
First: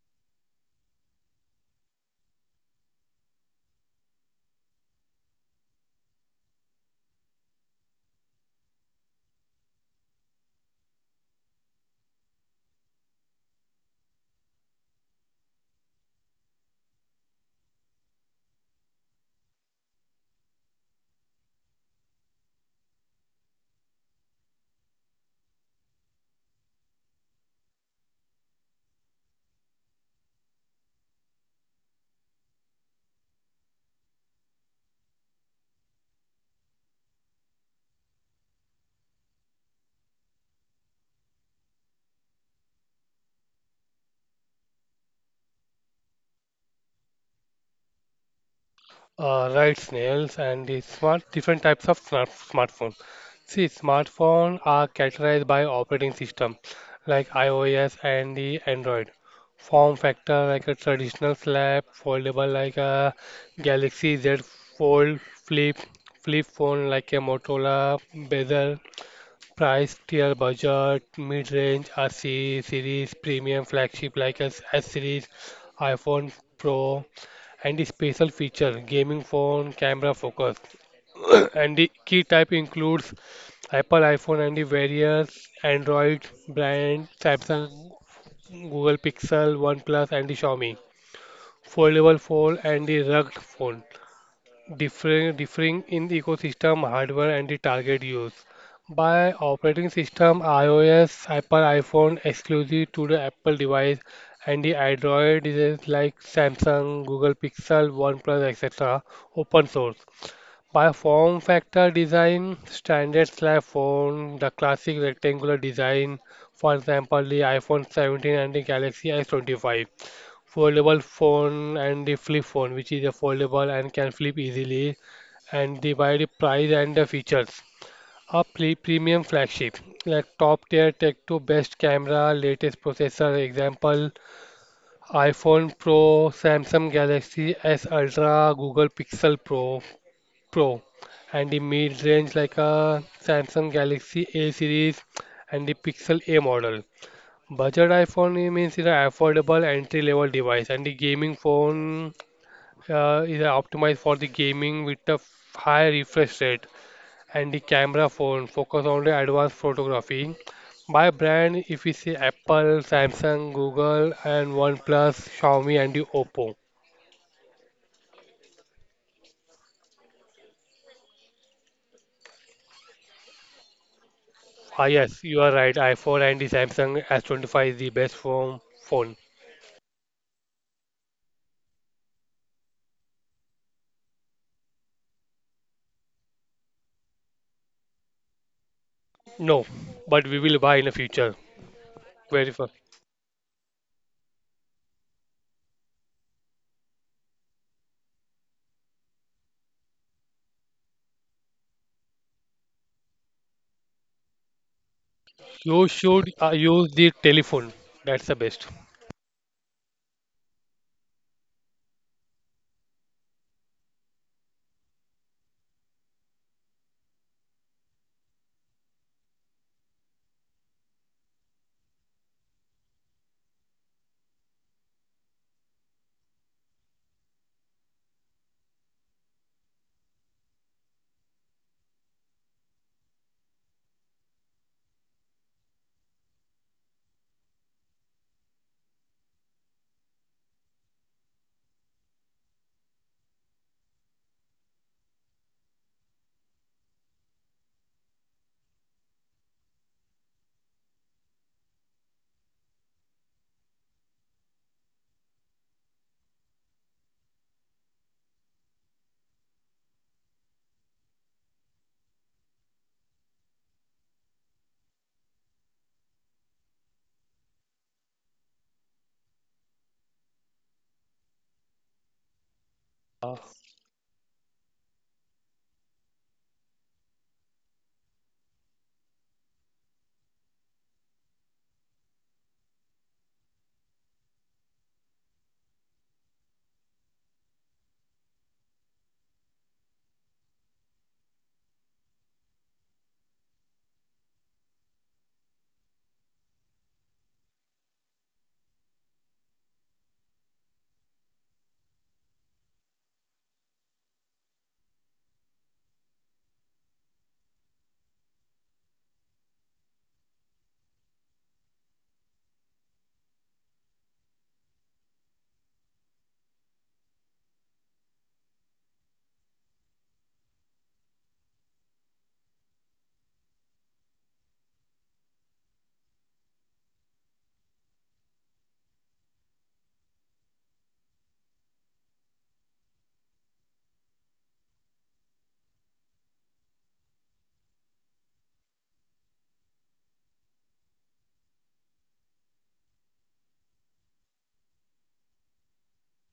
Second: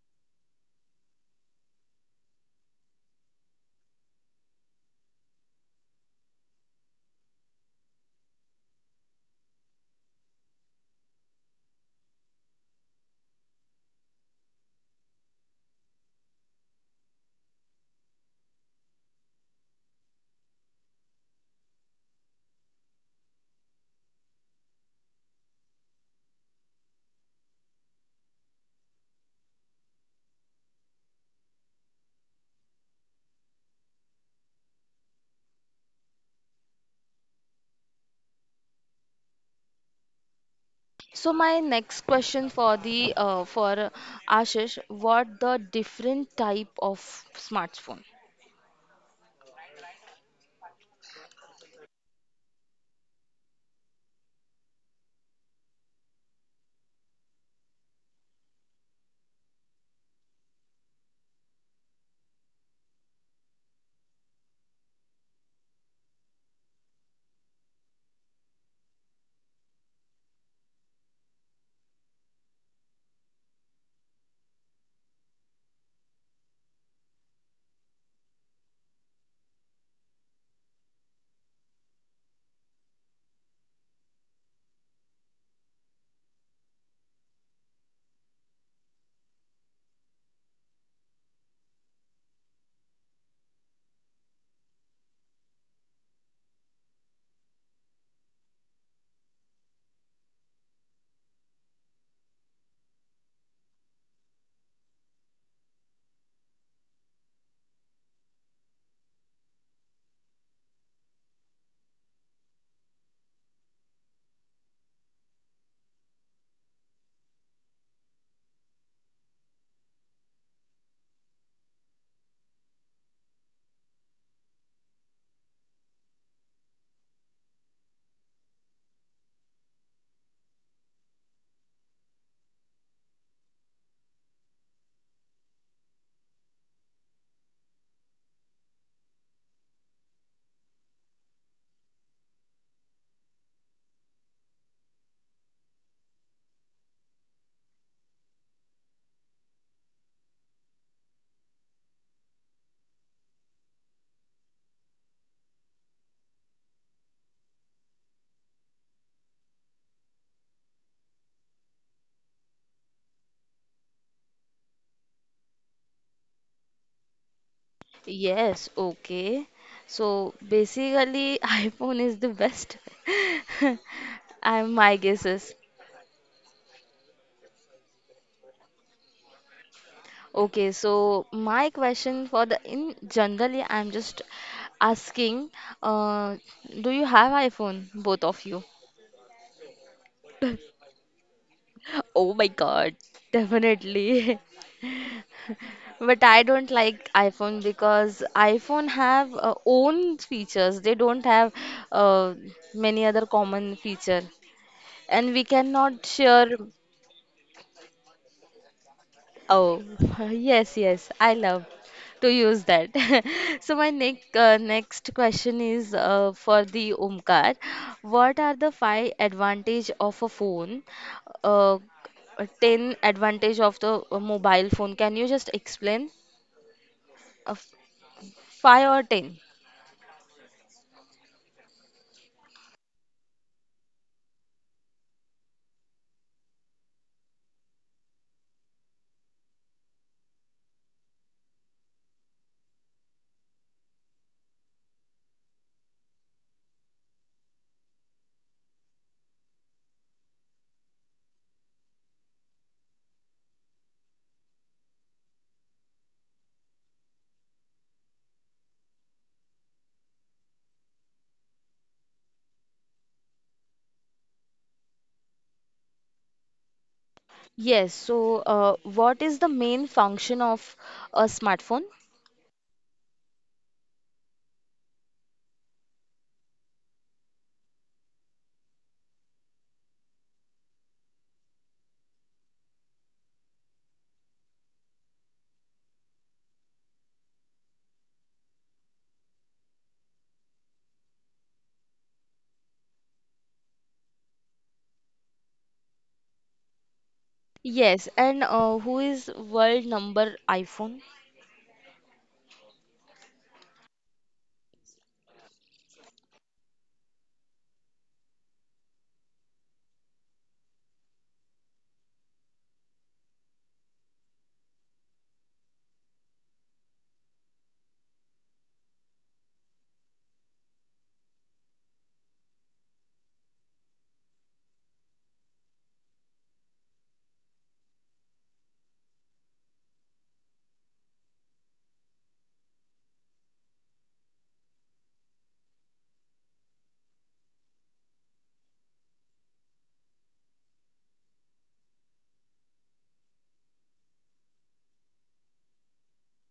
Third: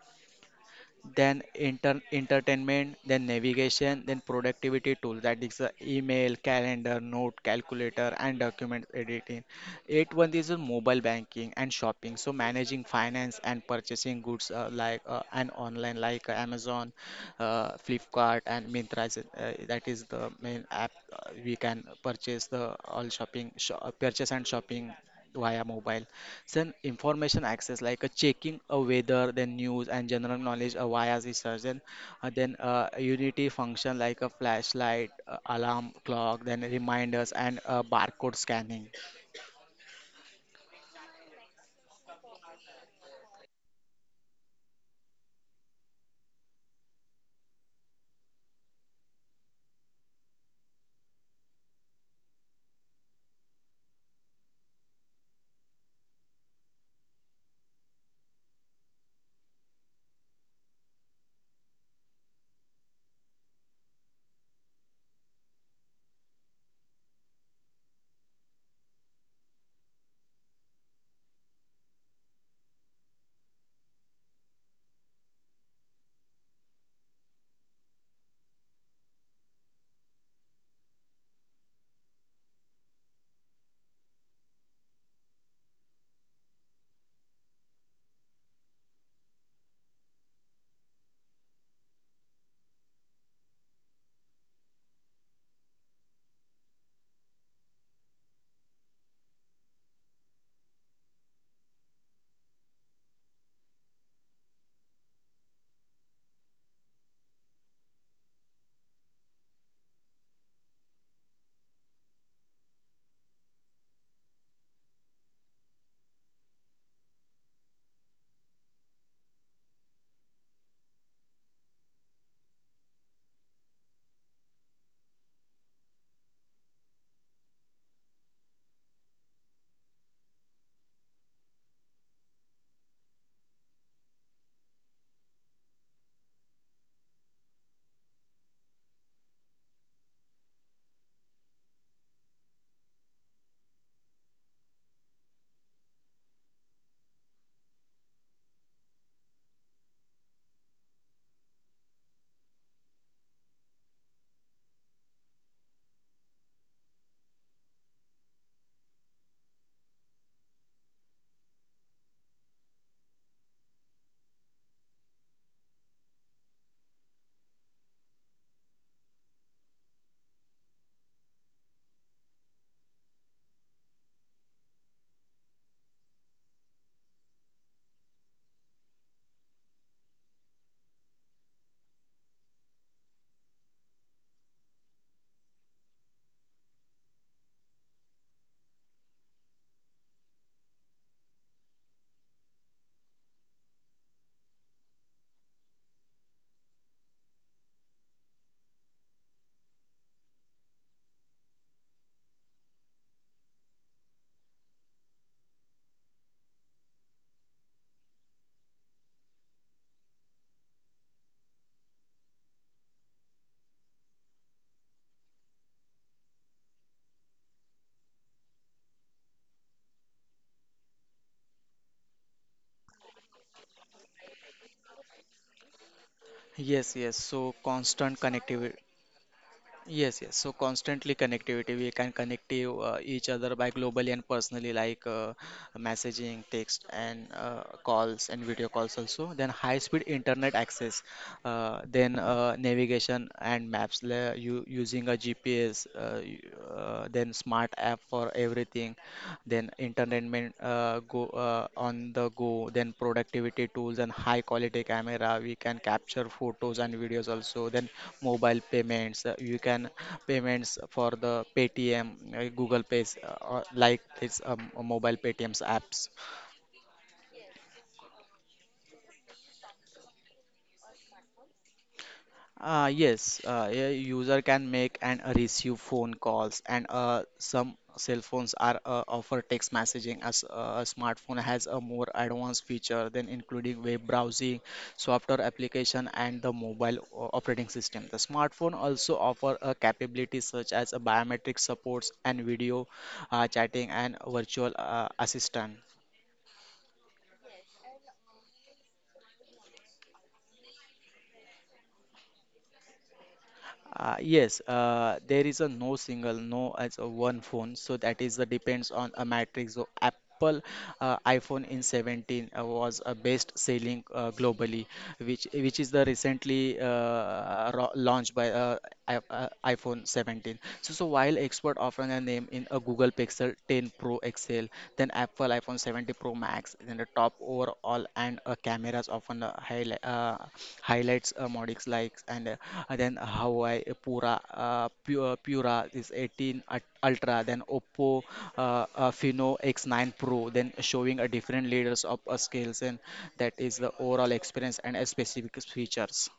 B: then entertainment, then navigation, then productivity tool, that is email, calendar, note, calculator, and document editing. Eight one is mobile banking and shopping. So managing finance and purchasing goods like and online, like Amazon, Flipkart, and Myntra. Is, that is the main app we can purchase the all shopping, purchase and shopping via mobile. It's an information access, like a checking a weather, then news and general knowledge via research, then a unity function like a flashlight, alarm clock, then reminders and barcode scanning.
A: So my next question for the for Ashish, what the different type of smartphone?
C: Right, snails, and the smart different types of smartphone. See, smartphone are categorized by operating system, like iOS and the Android. Form factor like a traditional slab, foldable like a Galaxy Z Fold, flip phone like a Motorola bezel, price tier budget, mid-range, are series, premium flagship like S series, iPhone Pro, and the special feature gaming phone camera focus. (coughs) And the key type includes Apple iPhone and the various Android brand, Samsung, Google Pixel, OnePlus, and the Xiaomi. Foldable phone and the rugged phone differing in the ecosystem hardware and the target use. By operating system, iOS, Apple iPhone exclusive to the Apple device, and the Android devices like Samsung, Google Pixel, OnePlus, etc. open source. By form factor design, standard slab phone, the classic rectangular design, for example, the iPhone 17 and the Galaxy S25, foldable phone and the flip phone, which is a foldable and can flip easily, and the by the price and the features. A premium flagship, like top tier tech to best camera, latest processor, example iPhone Pro, Samsung Galaxy S Ultra, Google Pixel Pro, and the mid range like a Samsung Galaxy A series and the Pixel A model. Budget iPhone, it means it's an affordable entry-level device, and the gaming phone is optimized for the gaming with a high refresh rate, and the camera phone focus on the advanced photography. By brand, if we see Apple, Samsung, Google, and OnePlus, Xiaomi, and the Oppo.
A: Yes, okay. So basically, (laughs) iPhone is the best. (laughs) I'm
C: Ah,
A: my
C: yes, you
A: guesses.
C: are right. iPhone and the Samsung S25 is the best phone. Phone.
A: Okay, so my question for the in generally, I'm just asking, uh, do you have iPhone, both of you?
C: No, but we will buy in the future.
A: (laughs) Oh my
C: Very fast.
A: God, definitely. (laughs) But I don't like iPhone because iPhone have own features. They don't have uh, many other common feature, and we
C: You
A: cannot
C: should
A: share.
C: use the telephone. That's the best.
A: Oh, (laughs) yes, yes, I love to use that. (laughs) So my next question is for the Omkar. What are the five advantage of a phone? Uh, Ten advantage of the mobile phone. Can you just explain?
B: Yes, yes.
A: Uh,
B: So constant connectivity.
A: five or ten?
B: Yes, yes. So constantly connectivity, we can connect to, each other by globally and personally, like messaging, text, and calls and video calls also. Then high-speed internet access, then navigation and maps, you using a GPS, then smart app for everything, then entertainment go on the go, then productivity tools and high quality camera, we can capture photos and videos also, then mobile payments, you can payments for the paytm, google pays, like this mobile paytms apps.
A: Yes, so what is the main function of a smartphone?
B: Yes,
C: Ah.
B: a user can make and receive phone calls, and some cell phones are offer text messaging as a smartphone has a more advanced feature than including web browsing, software application, and the mobile operating system. The smartphone also offer a capability such as a biometric supports and video chatting and virtual assistant.
A: Yes, and who is world number iPhone?
B: Yes, there is a no single, no as a one phone, so that is the depends on a matrix. So Apple iPhone in 17 was a best selling globally, which is the recently launched by iPhone 17. So while expert often a name in a Google Pixel 10 Pro XL, then Apple iPhone 70 Pro Max, then the top overall and cameras often highlights modics likes, and then Huawei Pura is 18 Ultra, then Oppo Fino X9 Pro, then showing a different leaders of scales and that is the overall experience and specific features.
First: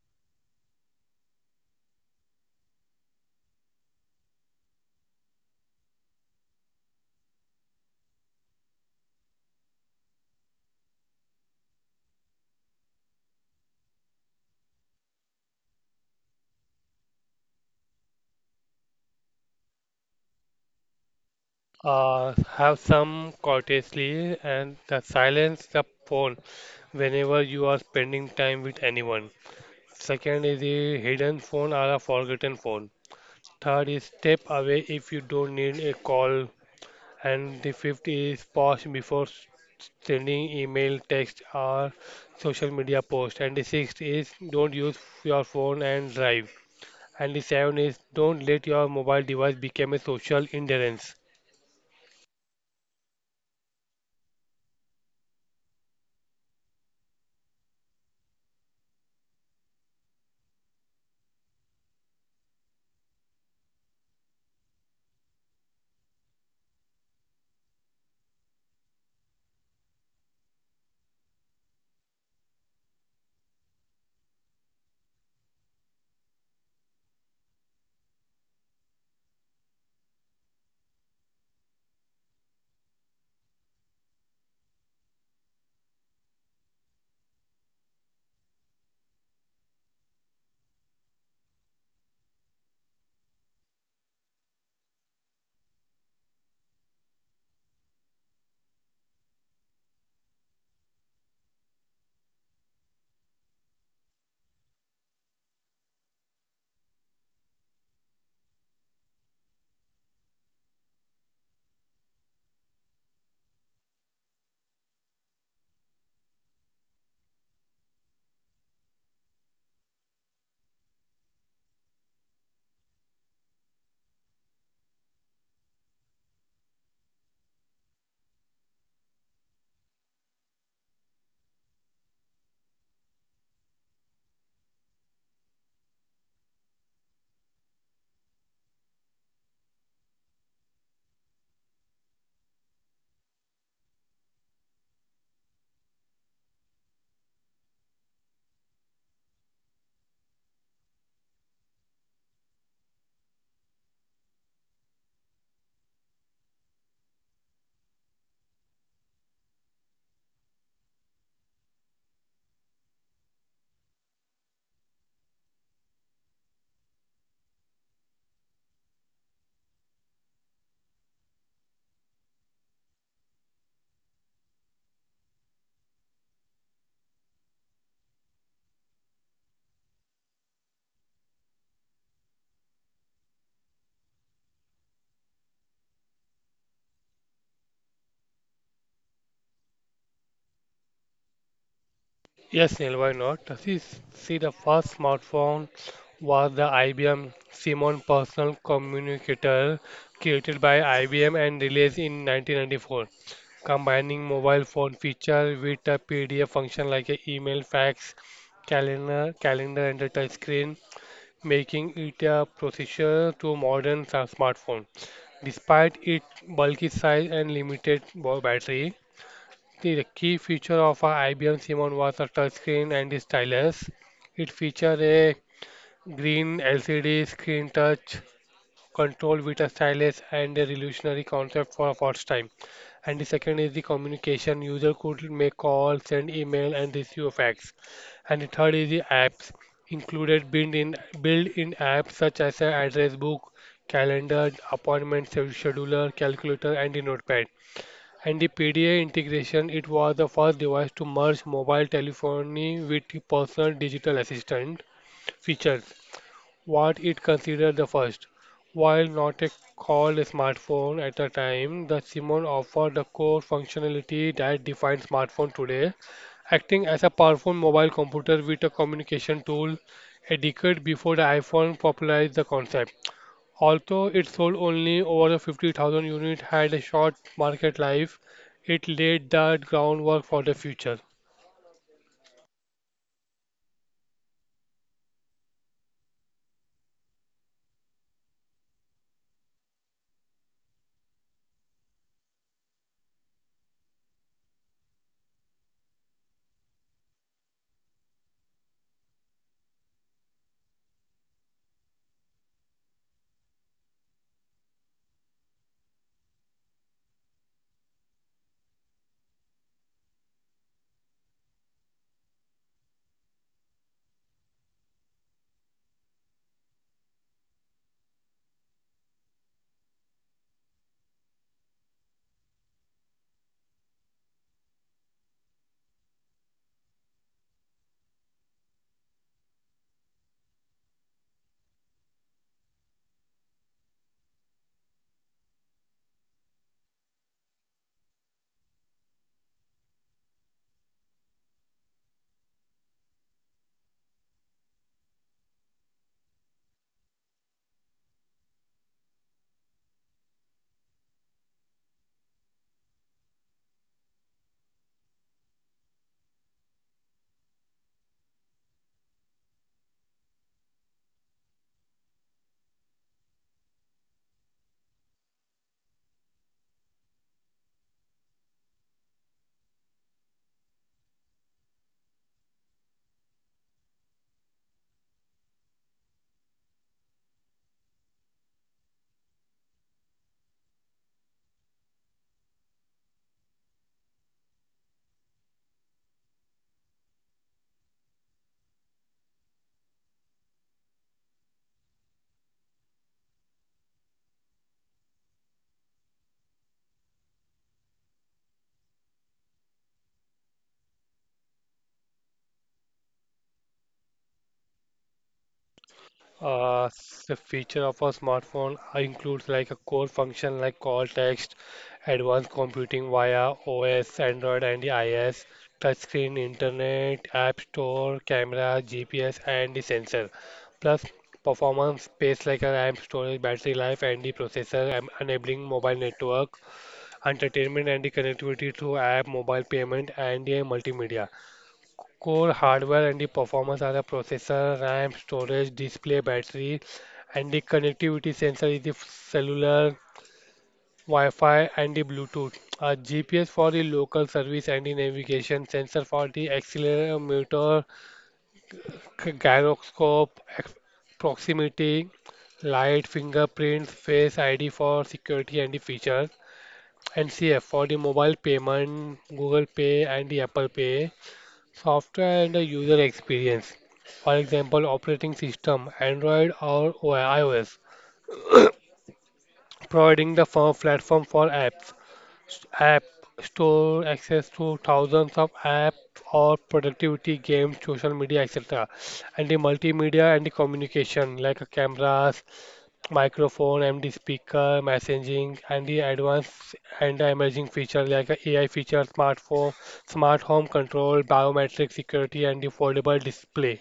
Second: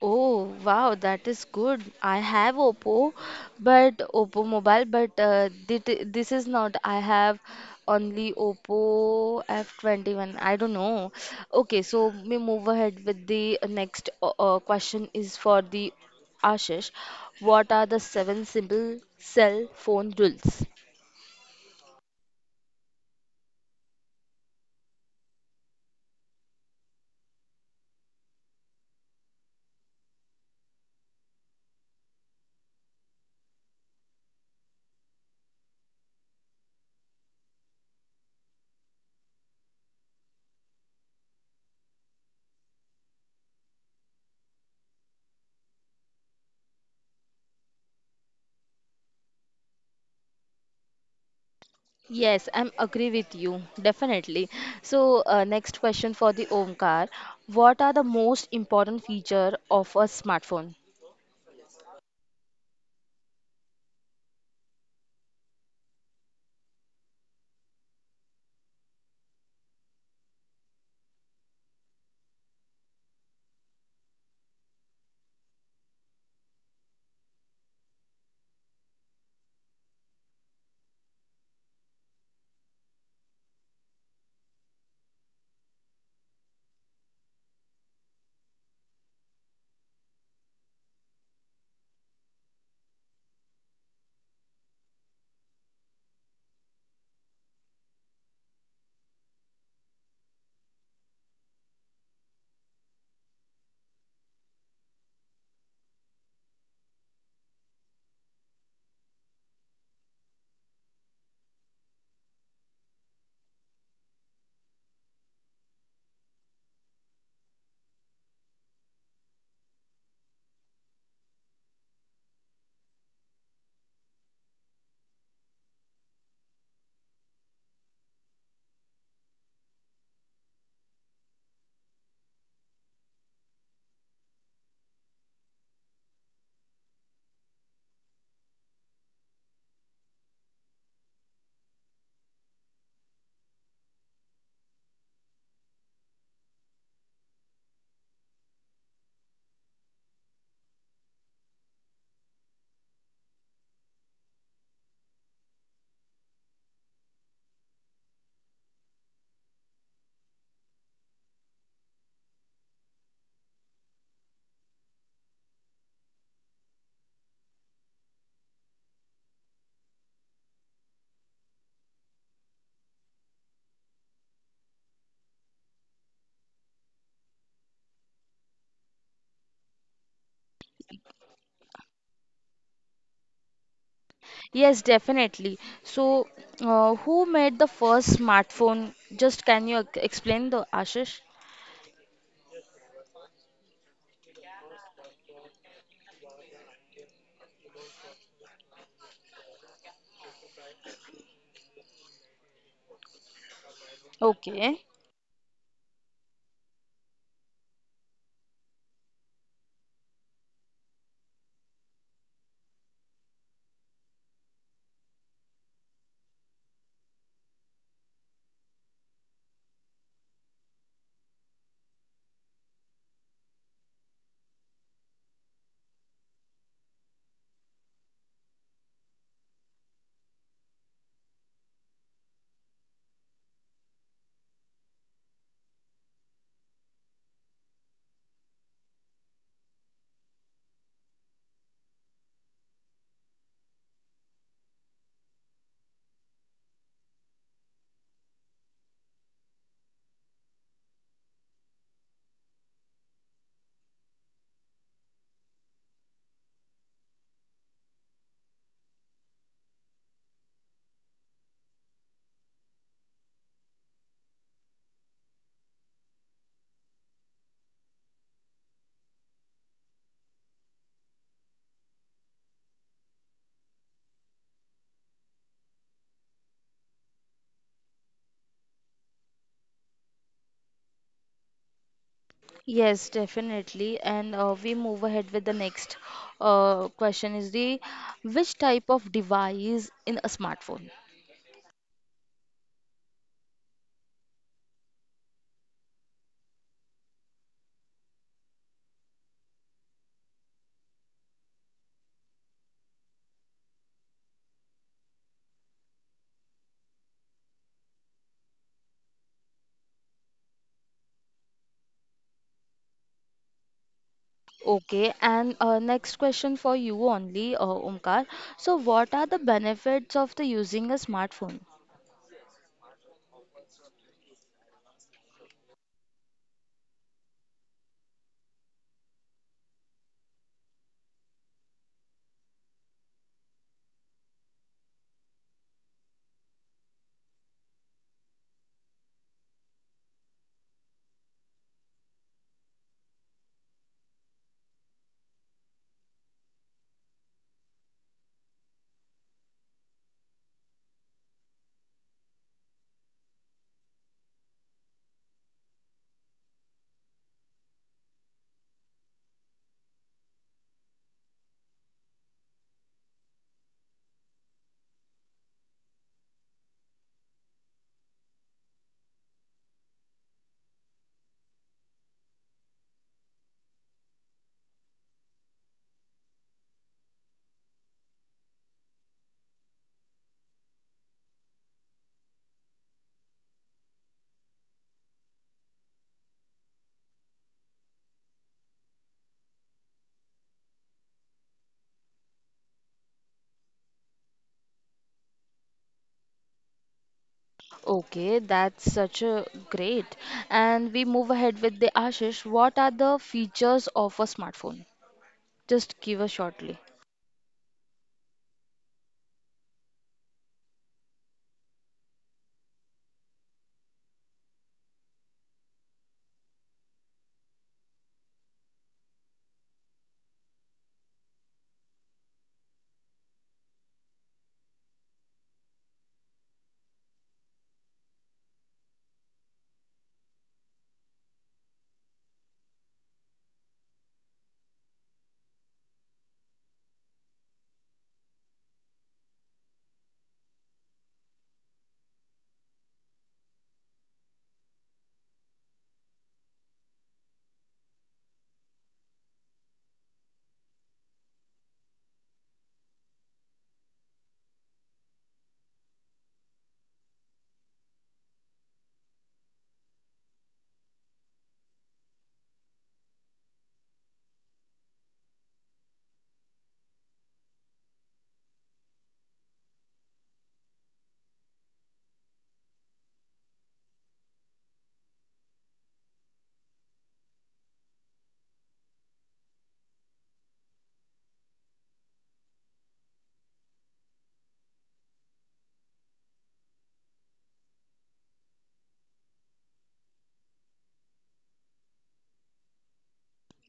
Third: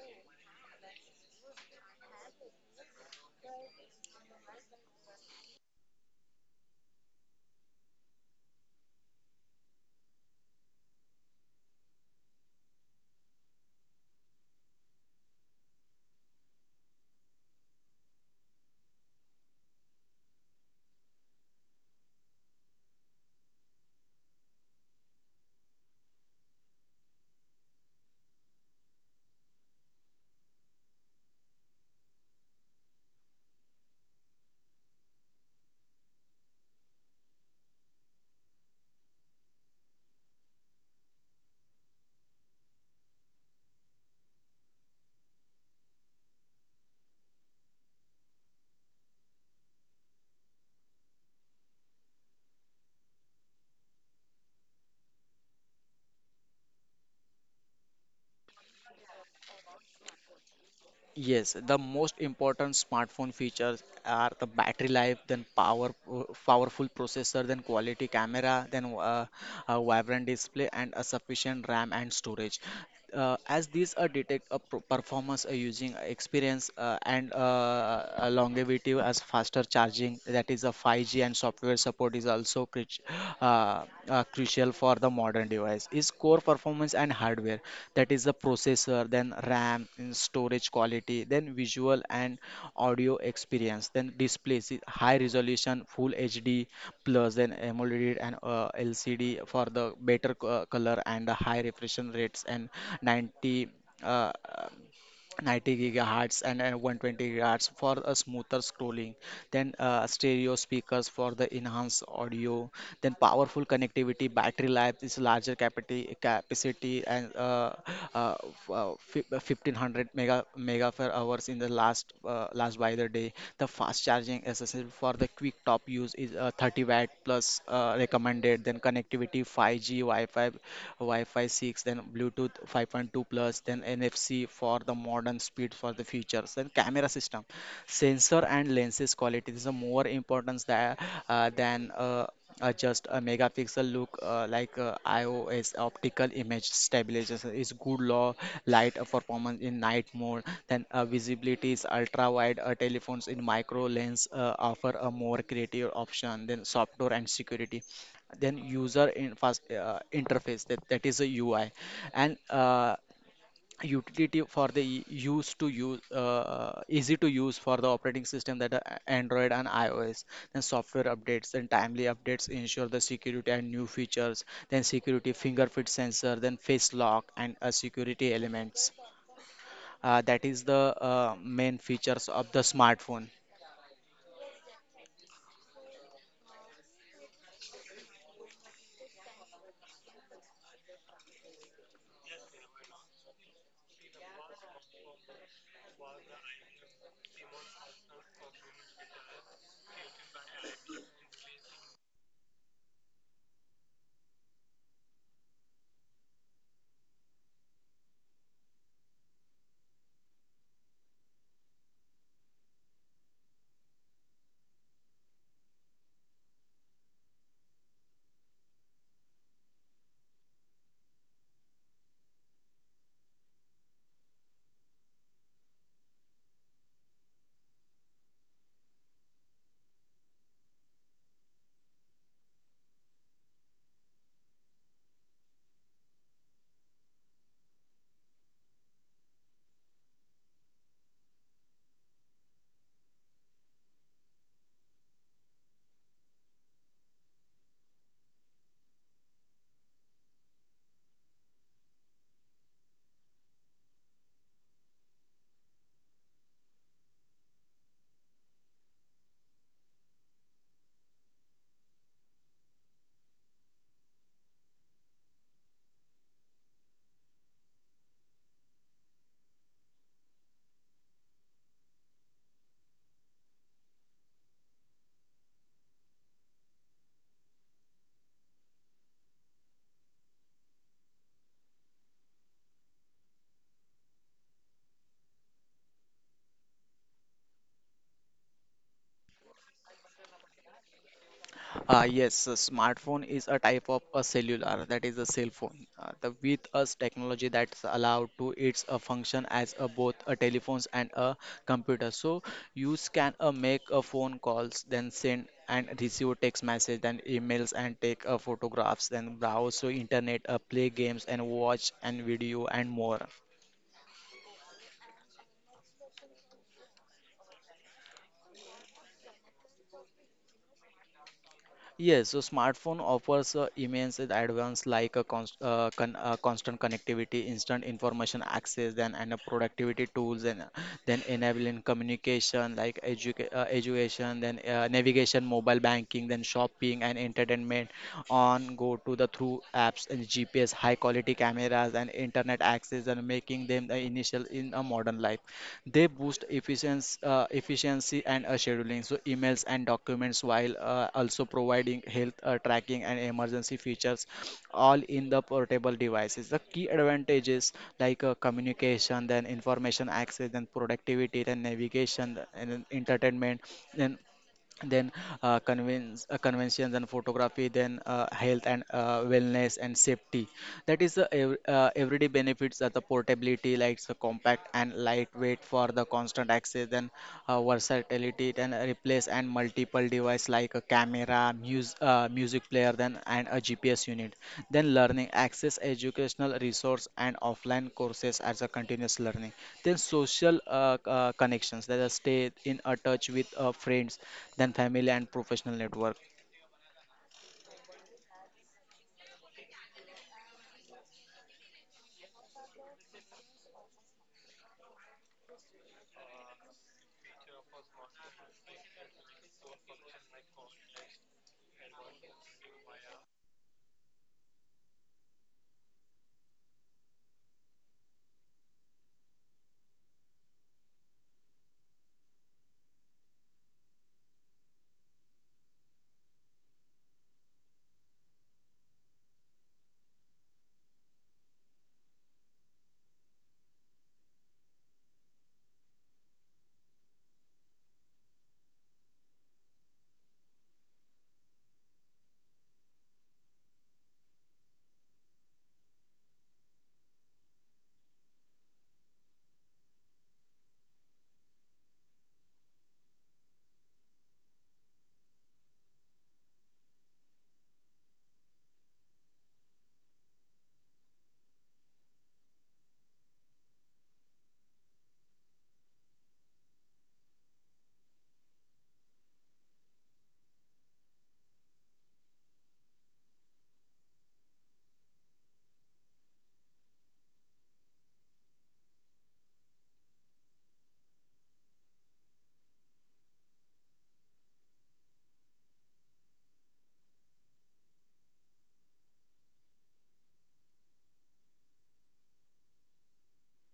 A: Oh wow, that is good. I have Oppo, but Oppo mobile, but this is not. I have only Oppo F21. I don't know. Okay, so we move ahead with the next question is for the Ashish. What are the seven simple cell phone rules?
C: Have some courtesy and the silence the phone whenever you are spending time with anyone. Second is a hidden phone or a forgotten phone. Third is step away if you don't need a call. And the fifth is pause before sending email, text, or social media post. And the sixth is don't use your phone and drive. And the seventh is don't let your mobile device become a social hindrance.
A: Yes, I'm agree with you, definitely. So, next question for the Omkar. What are the most important feature of a smartphone?
B: Yes, the most important smartphone features are the battery life, then powerful processor, then quality camera, then a vibrant display, and a sufficient RAM and storage. As these are detect a performance using experience and a longevity as faster charging, that is a 5G, and software support is also crit uh, crucial for the modern device is core performance and hardware, that is the processor, then ram and storage quality, then visual and audio experience, then displays is high resolution full hd plus, then amoled and lcd for the better color and the high refresh rates, and 90 uh, 90 gigahertz and 120 gigahertz for a smoother scrolling, then stereo speakers for the enhanced audio, then powerful connectivity, battery life is larger capacity and uh, 1500 mega per hours in the last last by the day, the fast charging accessible for the quick top use is 30-watt plus recommended, then connectivity 5G wi-fi 6, then Bluetooth 5.2 plus, then NFC for the modern speed for the features, then camera system, sensor and lenses quality. This is a more importance than just a megapixel look like iOS optical image stabilization is good law light performance in night mode, then visibility is ultra wide telephones in micro lens offer a more creative option. Then software and security, then user in first interface that is a UI, and utility for the e- use to use easy to use for the operating system that are Android and iOS, then software updates and timely updates ensure the security and new features, then security fingerprint sensor, then face lock and security elements, that is the main features of the smartphone.
A: Yes, definitely. So, who made the first smartphone? Just can you explain the Ashish?
C: Yes, Neil, why not? See, the first smartphone was the IBM Simon Personal Communicator, created by IBM and released in 1994, combining mobile
A: Okay.
C: phone feature with a PDF function like a email, fax, calendar, and a touch screen, making it a processor to modern smartphone. Despite its bulky size and limited battery, the key feature of our IBM Simon was a touchscreen and the stylus. It featured a green LCD screen touch control with a stylus and a revolutionary concept for a first time. And the second is the communication. User could make calls, send email, and receive fax. And the third is the apps. Included built-in apps such as a address book, calendar, appointment scheduler, calculator, and the notepad, and the PDA integration, it was the first device to merge mobile telephony with personal digital assistant features, what it considered the first. While not a called a smartphone at the time, the Simon offered the core functionality that defines smartphone today, acting as a powerful mobile computer with a communication tool a decade before the iPhone popularized the concept. Although it sold only over 50,000 units had a short market life, it laid the groundwork for the future.
A: Yes, definitely. And we move ahead with the next question is the which type of device in a smartphone?
B: Yes, A smartphone is a type of a cellular, that is a cell phone. The with us technology that's allowed to its a function as a both a telephones and a computer. So you can make a phone calls, then send and receive text message, then emails, and take photographs, then browse to internet, play games and watch and video and more.
A: Okay, and next question for you only, Omkar. So, what are the benefits of the using a smartphone?
B: Yes, so smartphone offers immense advance like constant connectivity, instant information access, then and a productivity tools, and then enabling communication like education, then navigation, mobile banking, then shopping and entertainment on go to the through apps and GPS, high quality cameras and internet access, and making them the initial in a modern life. They boost efficiency and scheduling, so emails and documents, while also providing health tracking and emergency features, all in the portable devices. The key advantages like communication, then information access, then productivity, then navigation, and then entertainment, then then convince, conventions and photography, then health and wellness and safety, that is the everyday benefits, that the portability like it's a compact and lightweight for the constant access, then versatility, then replace and multiple device like a camera, music player, then and a gps unit, then learning access educational resource and offline courses as a continuous learning, then social connections, that is stay in a touch with friends than family and professional network.
A: Okay, that's such a great. And we move ahead with the Ashish. What are the features of a smartphone? Just give us
C: Uh,
A: shortly.
C: the feature of a smartphone includes like a core function like call text, advanced computing via OS, Android and the iOS, touchscreen, internet, app store, camera, GPS and the sensor. Plus performance, space like a RAM storage, battery life and the processor, enabling mobile network entertainment and the connectivity through app, mobile payment, and the multimedia. Core hardware and the performance are the processor, RAM, storage, display, battery, and the connectivity sensor is the cellular, Wi-Fi, and the Bluetooth. A GPS for the local service and the navigation, sensor for the accelerometer, gyroscope, proximity, light, fingerprints, face ID for security and the features. NCF for the mobile payment, Google Pay, and the Apple Pay, software and the user experience. For example, operating system, Android or iOS, providing the firm platform for apps, app store access to thousands of apps or productivity games, social media, etc. And the multimedia and the communication like cameras, microphone, MD speaker, messaging, and the advanced and the emerging feature like a AI feature, smartphone, smart home control, biometric security, and the foldable display.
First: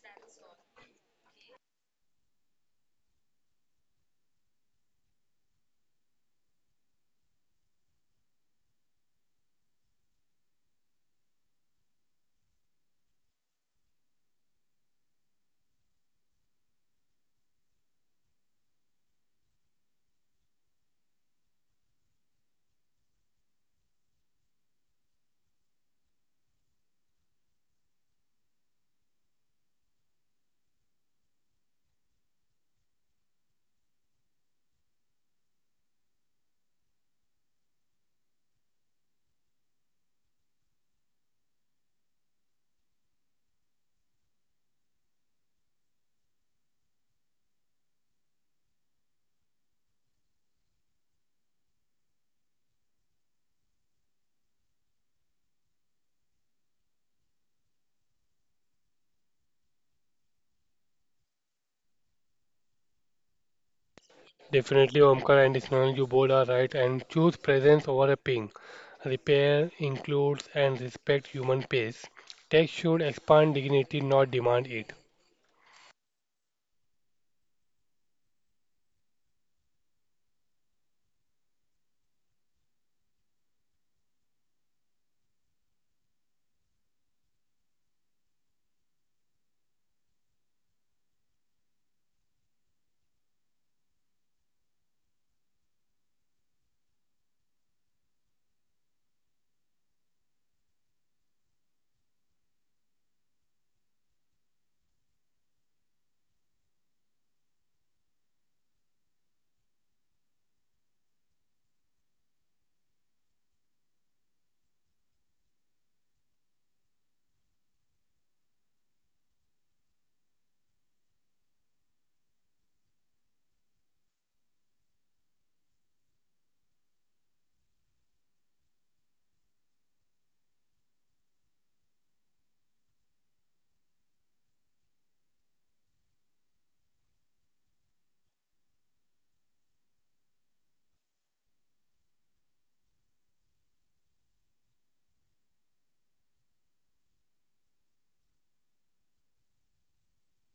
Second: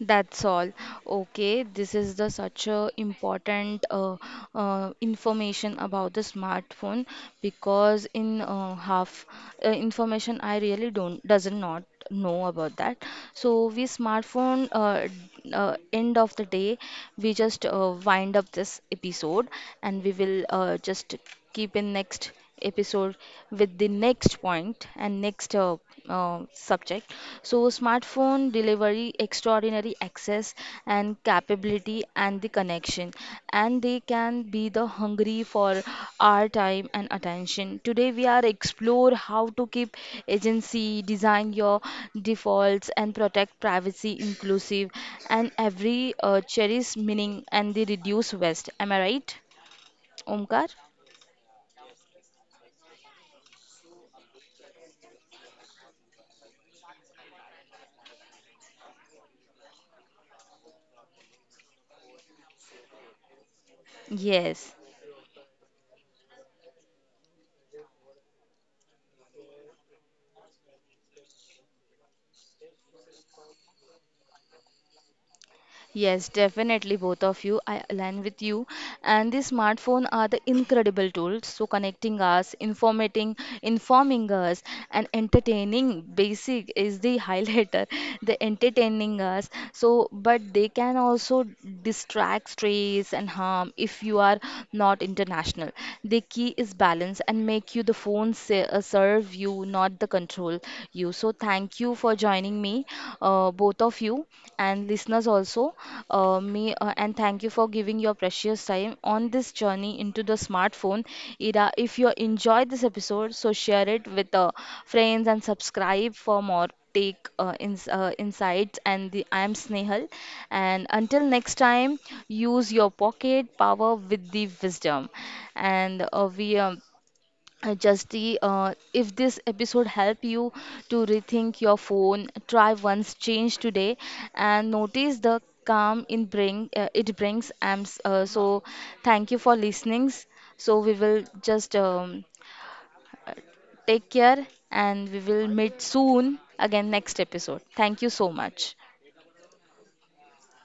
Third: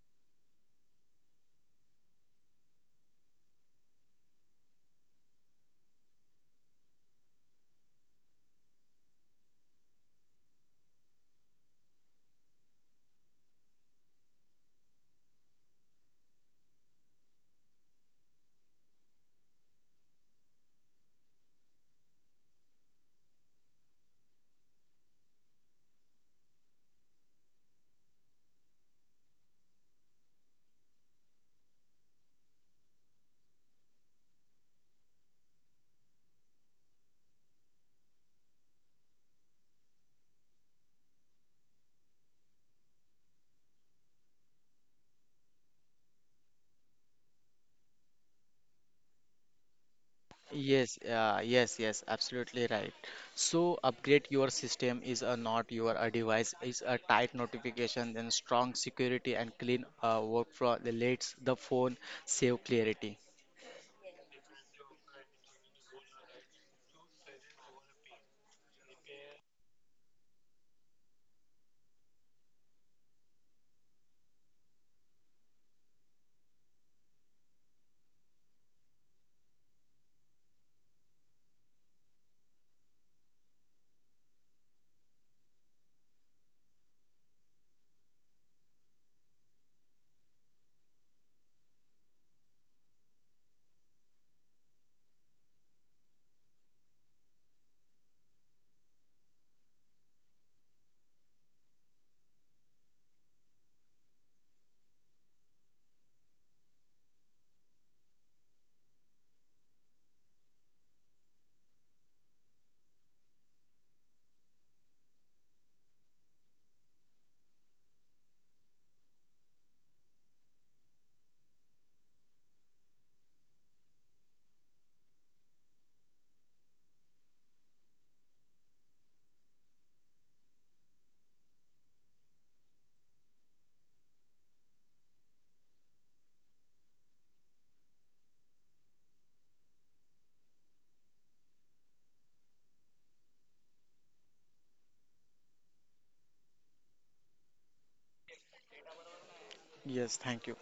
A: That's all. Okay, this is the such a important information about the smartphone because in half information I really don't doesn't not know about that. So we smartphone end of the day we just wind up this episode and we will just keep in next episode with the next point and next subject. So, smartphone delivery, extraordinary access and capability, and the connection, and they can be the hungry for our time and attention. Today, we are explore how to keep agency, design your defaults, and protect privacy inclusive, and every cherish meaning and the reduce waste. Am I right, Omkar?
B: Yes, Yes, absolutely right. So upgrade your system is a not your a device is a tight notification, then strong security and clean workflow that lets the phone save clarity.
A: Yes.
C: Definitely, Omkar and Ismail, you both are right. And choose presence over a ping. Repair includes and respect human pace. Tech should expand dignity, not demand it.
A: Yes, definitely, both of you. I align with you. And the smartphone are the incredible tools. So connecting us, informing us, and entertaining. Basic is the (laughs) highlighter. The entertaining us. So, but they can also distract, stress, and harm if you are not international. The key is balance and make you the phone se serve you, not the control you. So thank you for joining me, both of you and listeners also. Me and thank you for giving your precious time on this journey into the smartphone era. If you enjoyed this episode, so share it with friends and subscribe for more take ins insights. And the, I am Snehal, and until next time, use your pocket power with the wisdom. And we Justy, if this episode help you to rethink your phone, try once change today and notice the calm in bring it brings. So thank you for listening. So we will just uh, take care and we will meet soon again next episode. Thank you so much.
B: Yes, thank you.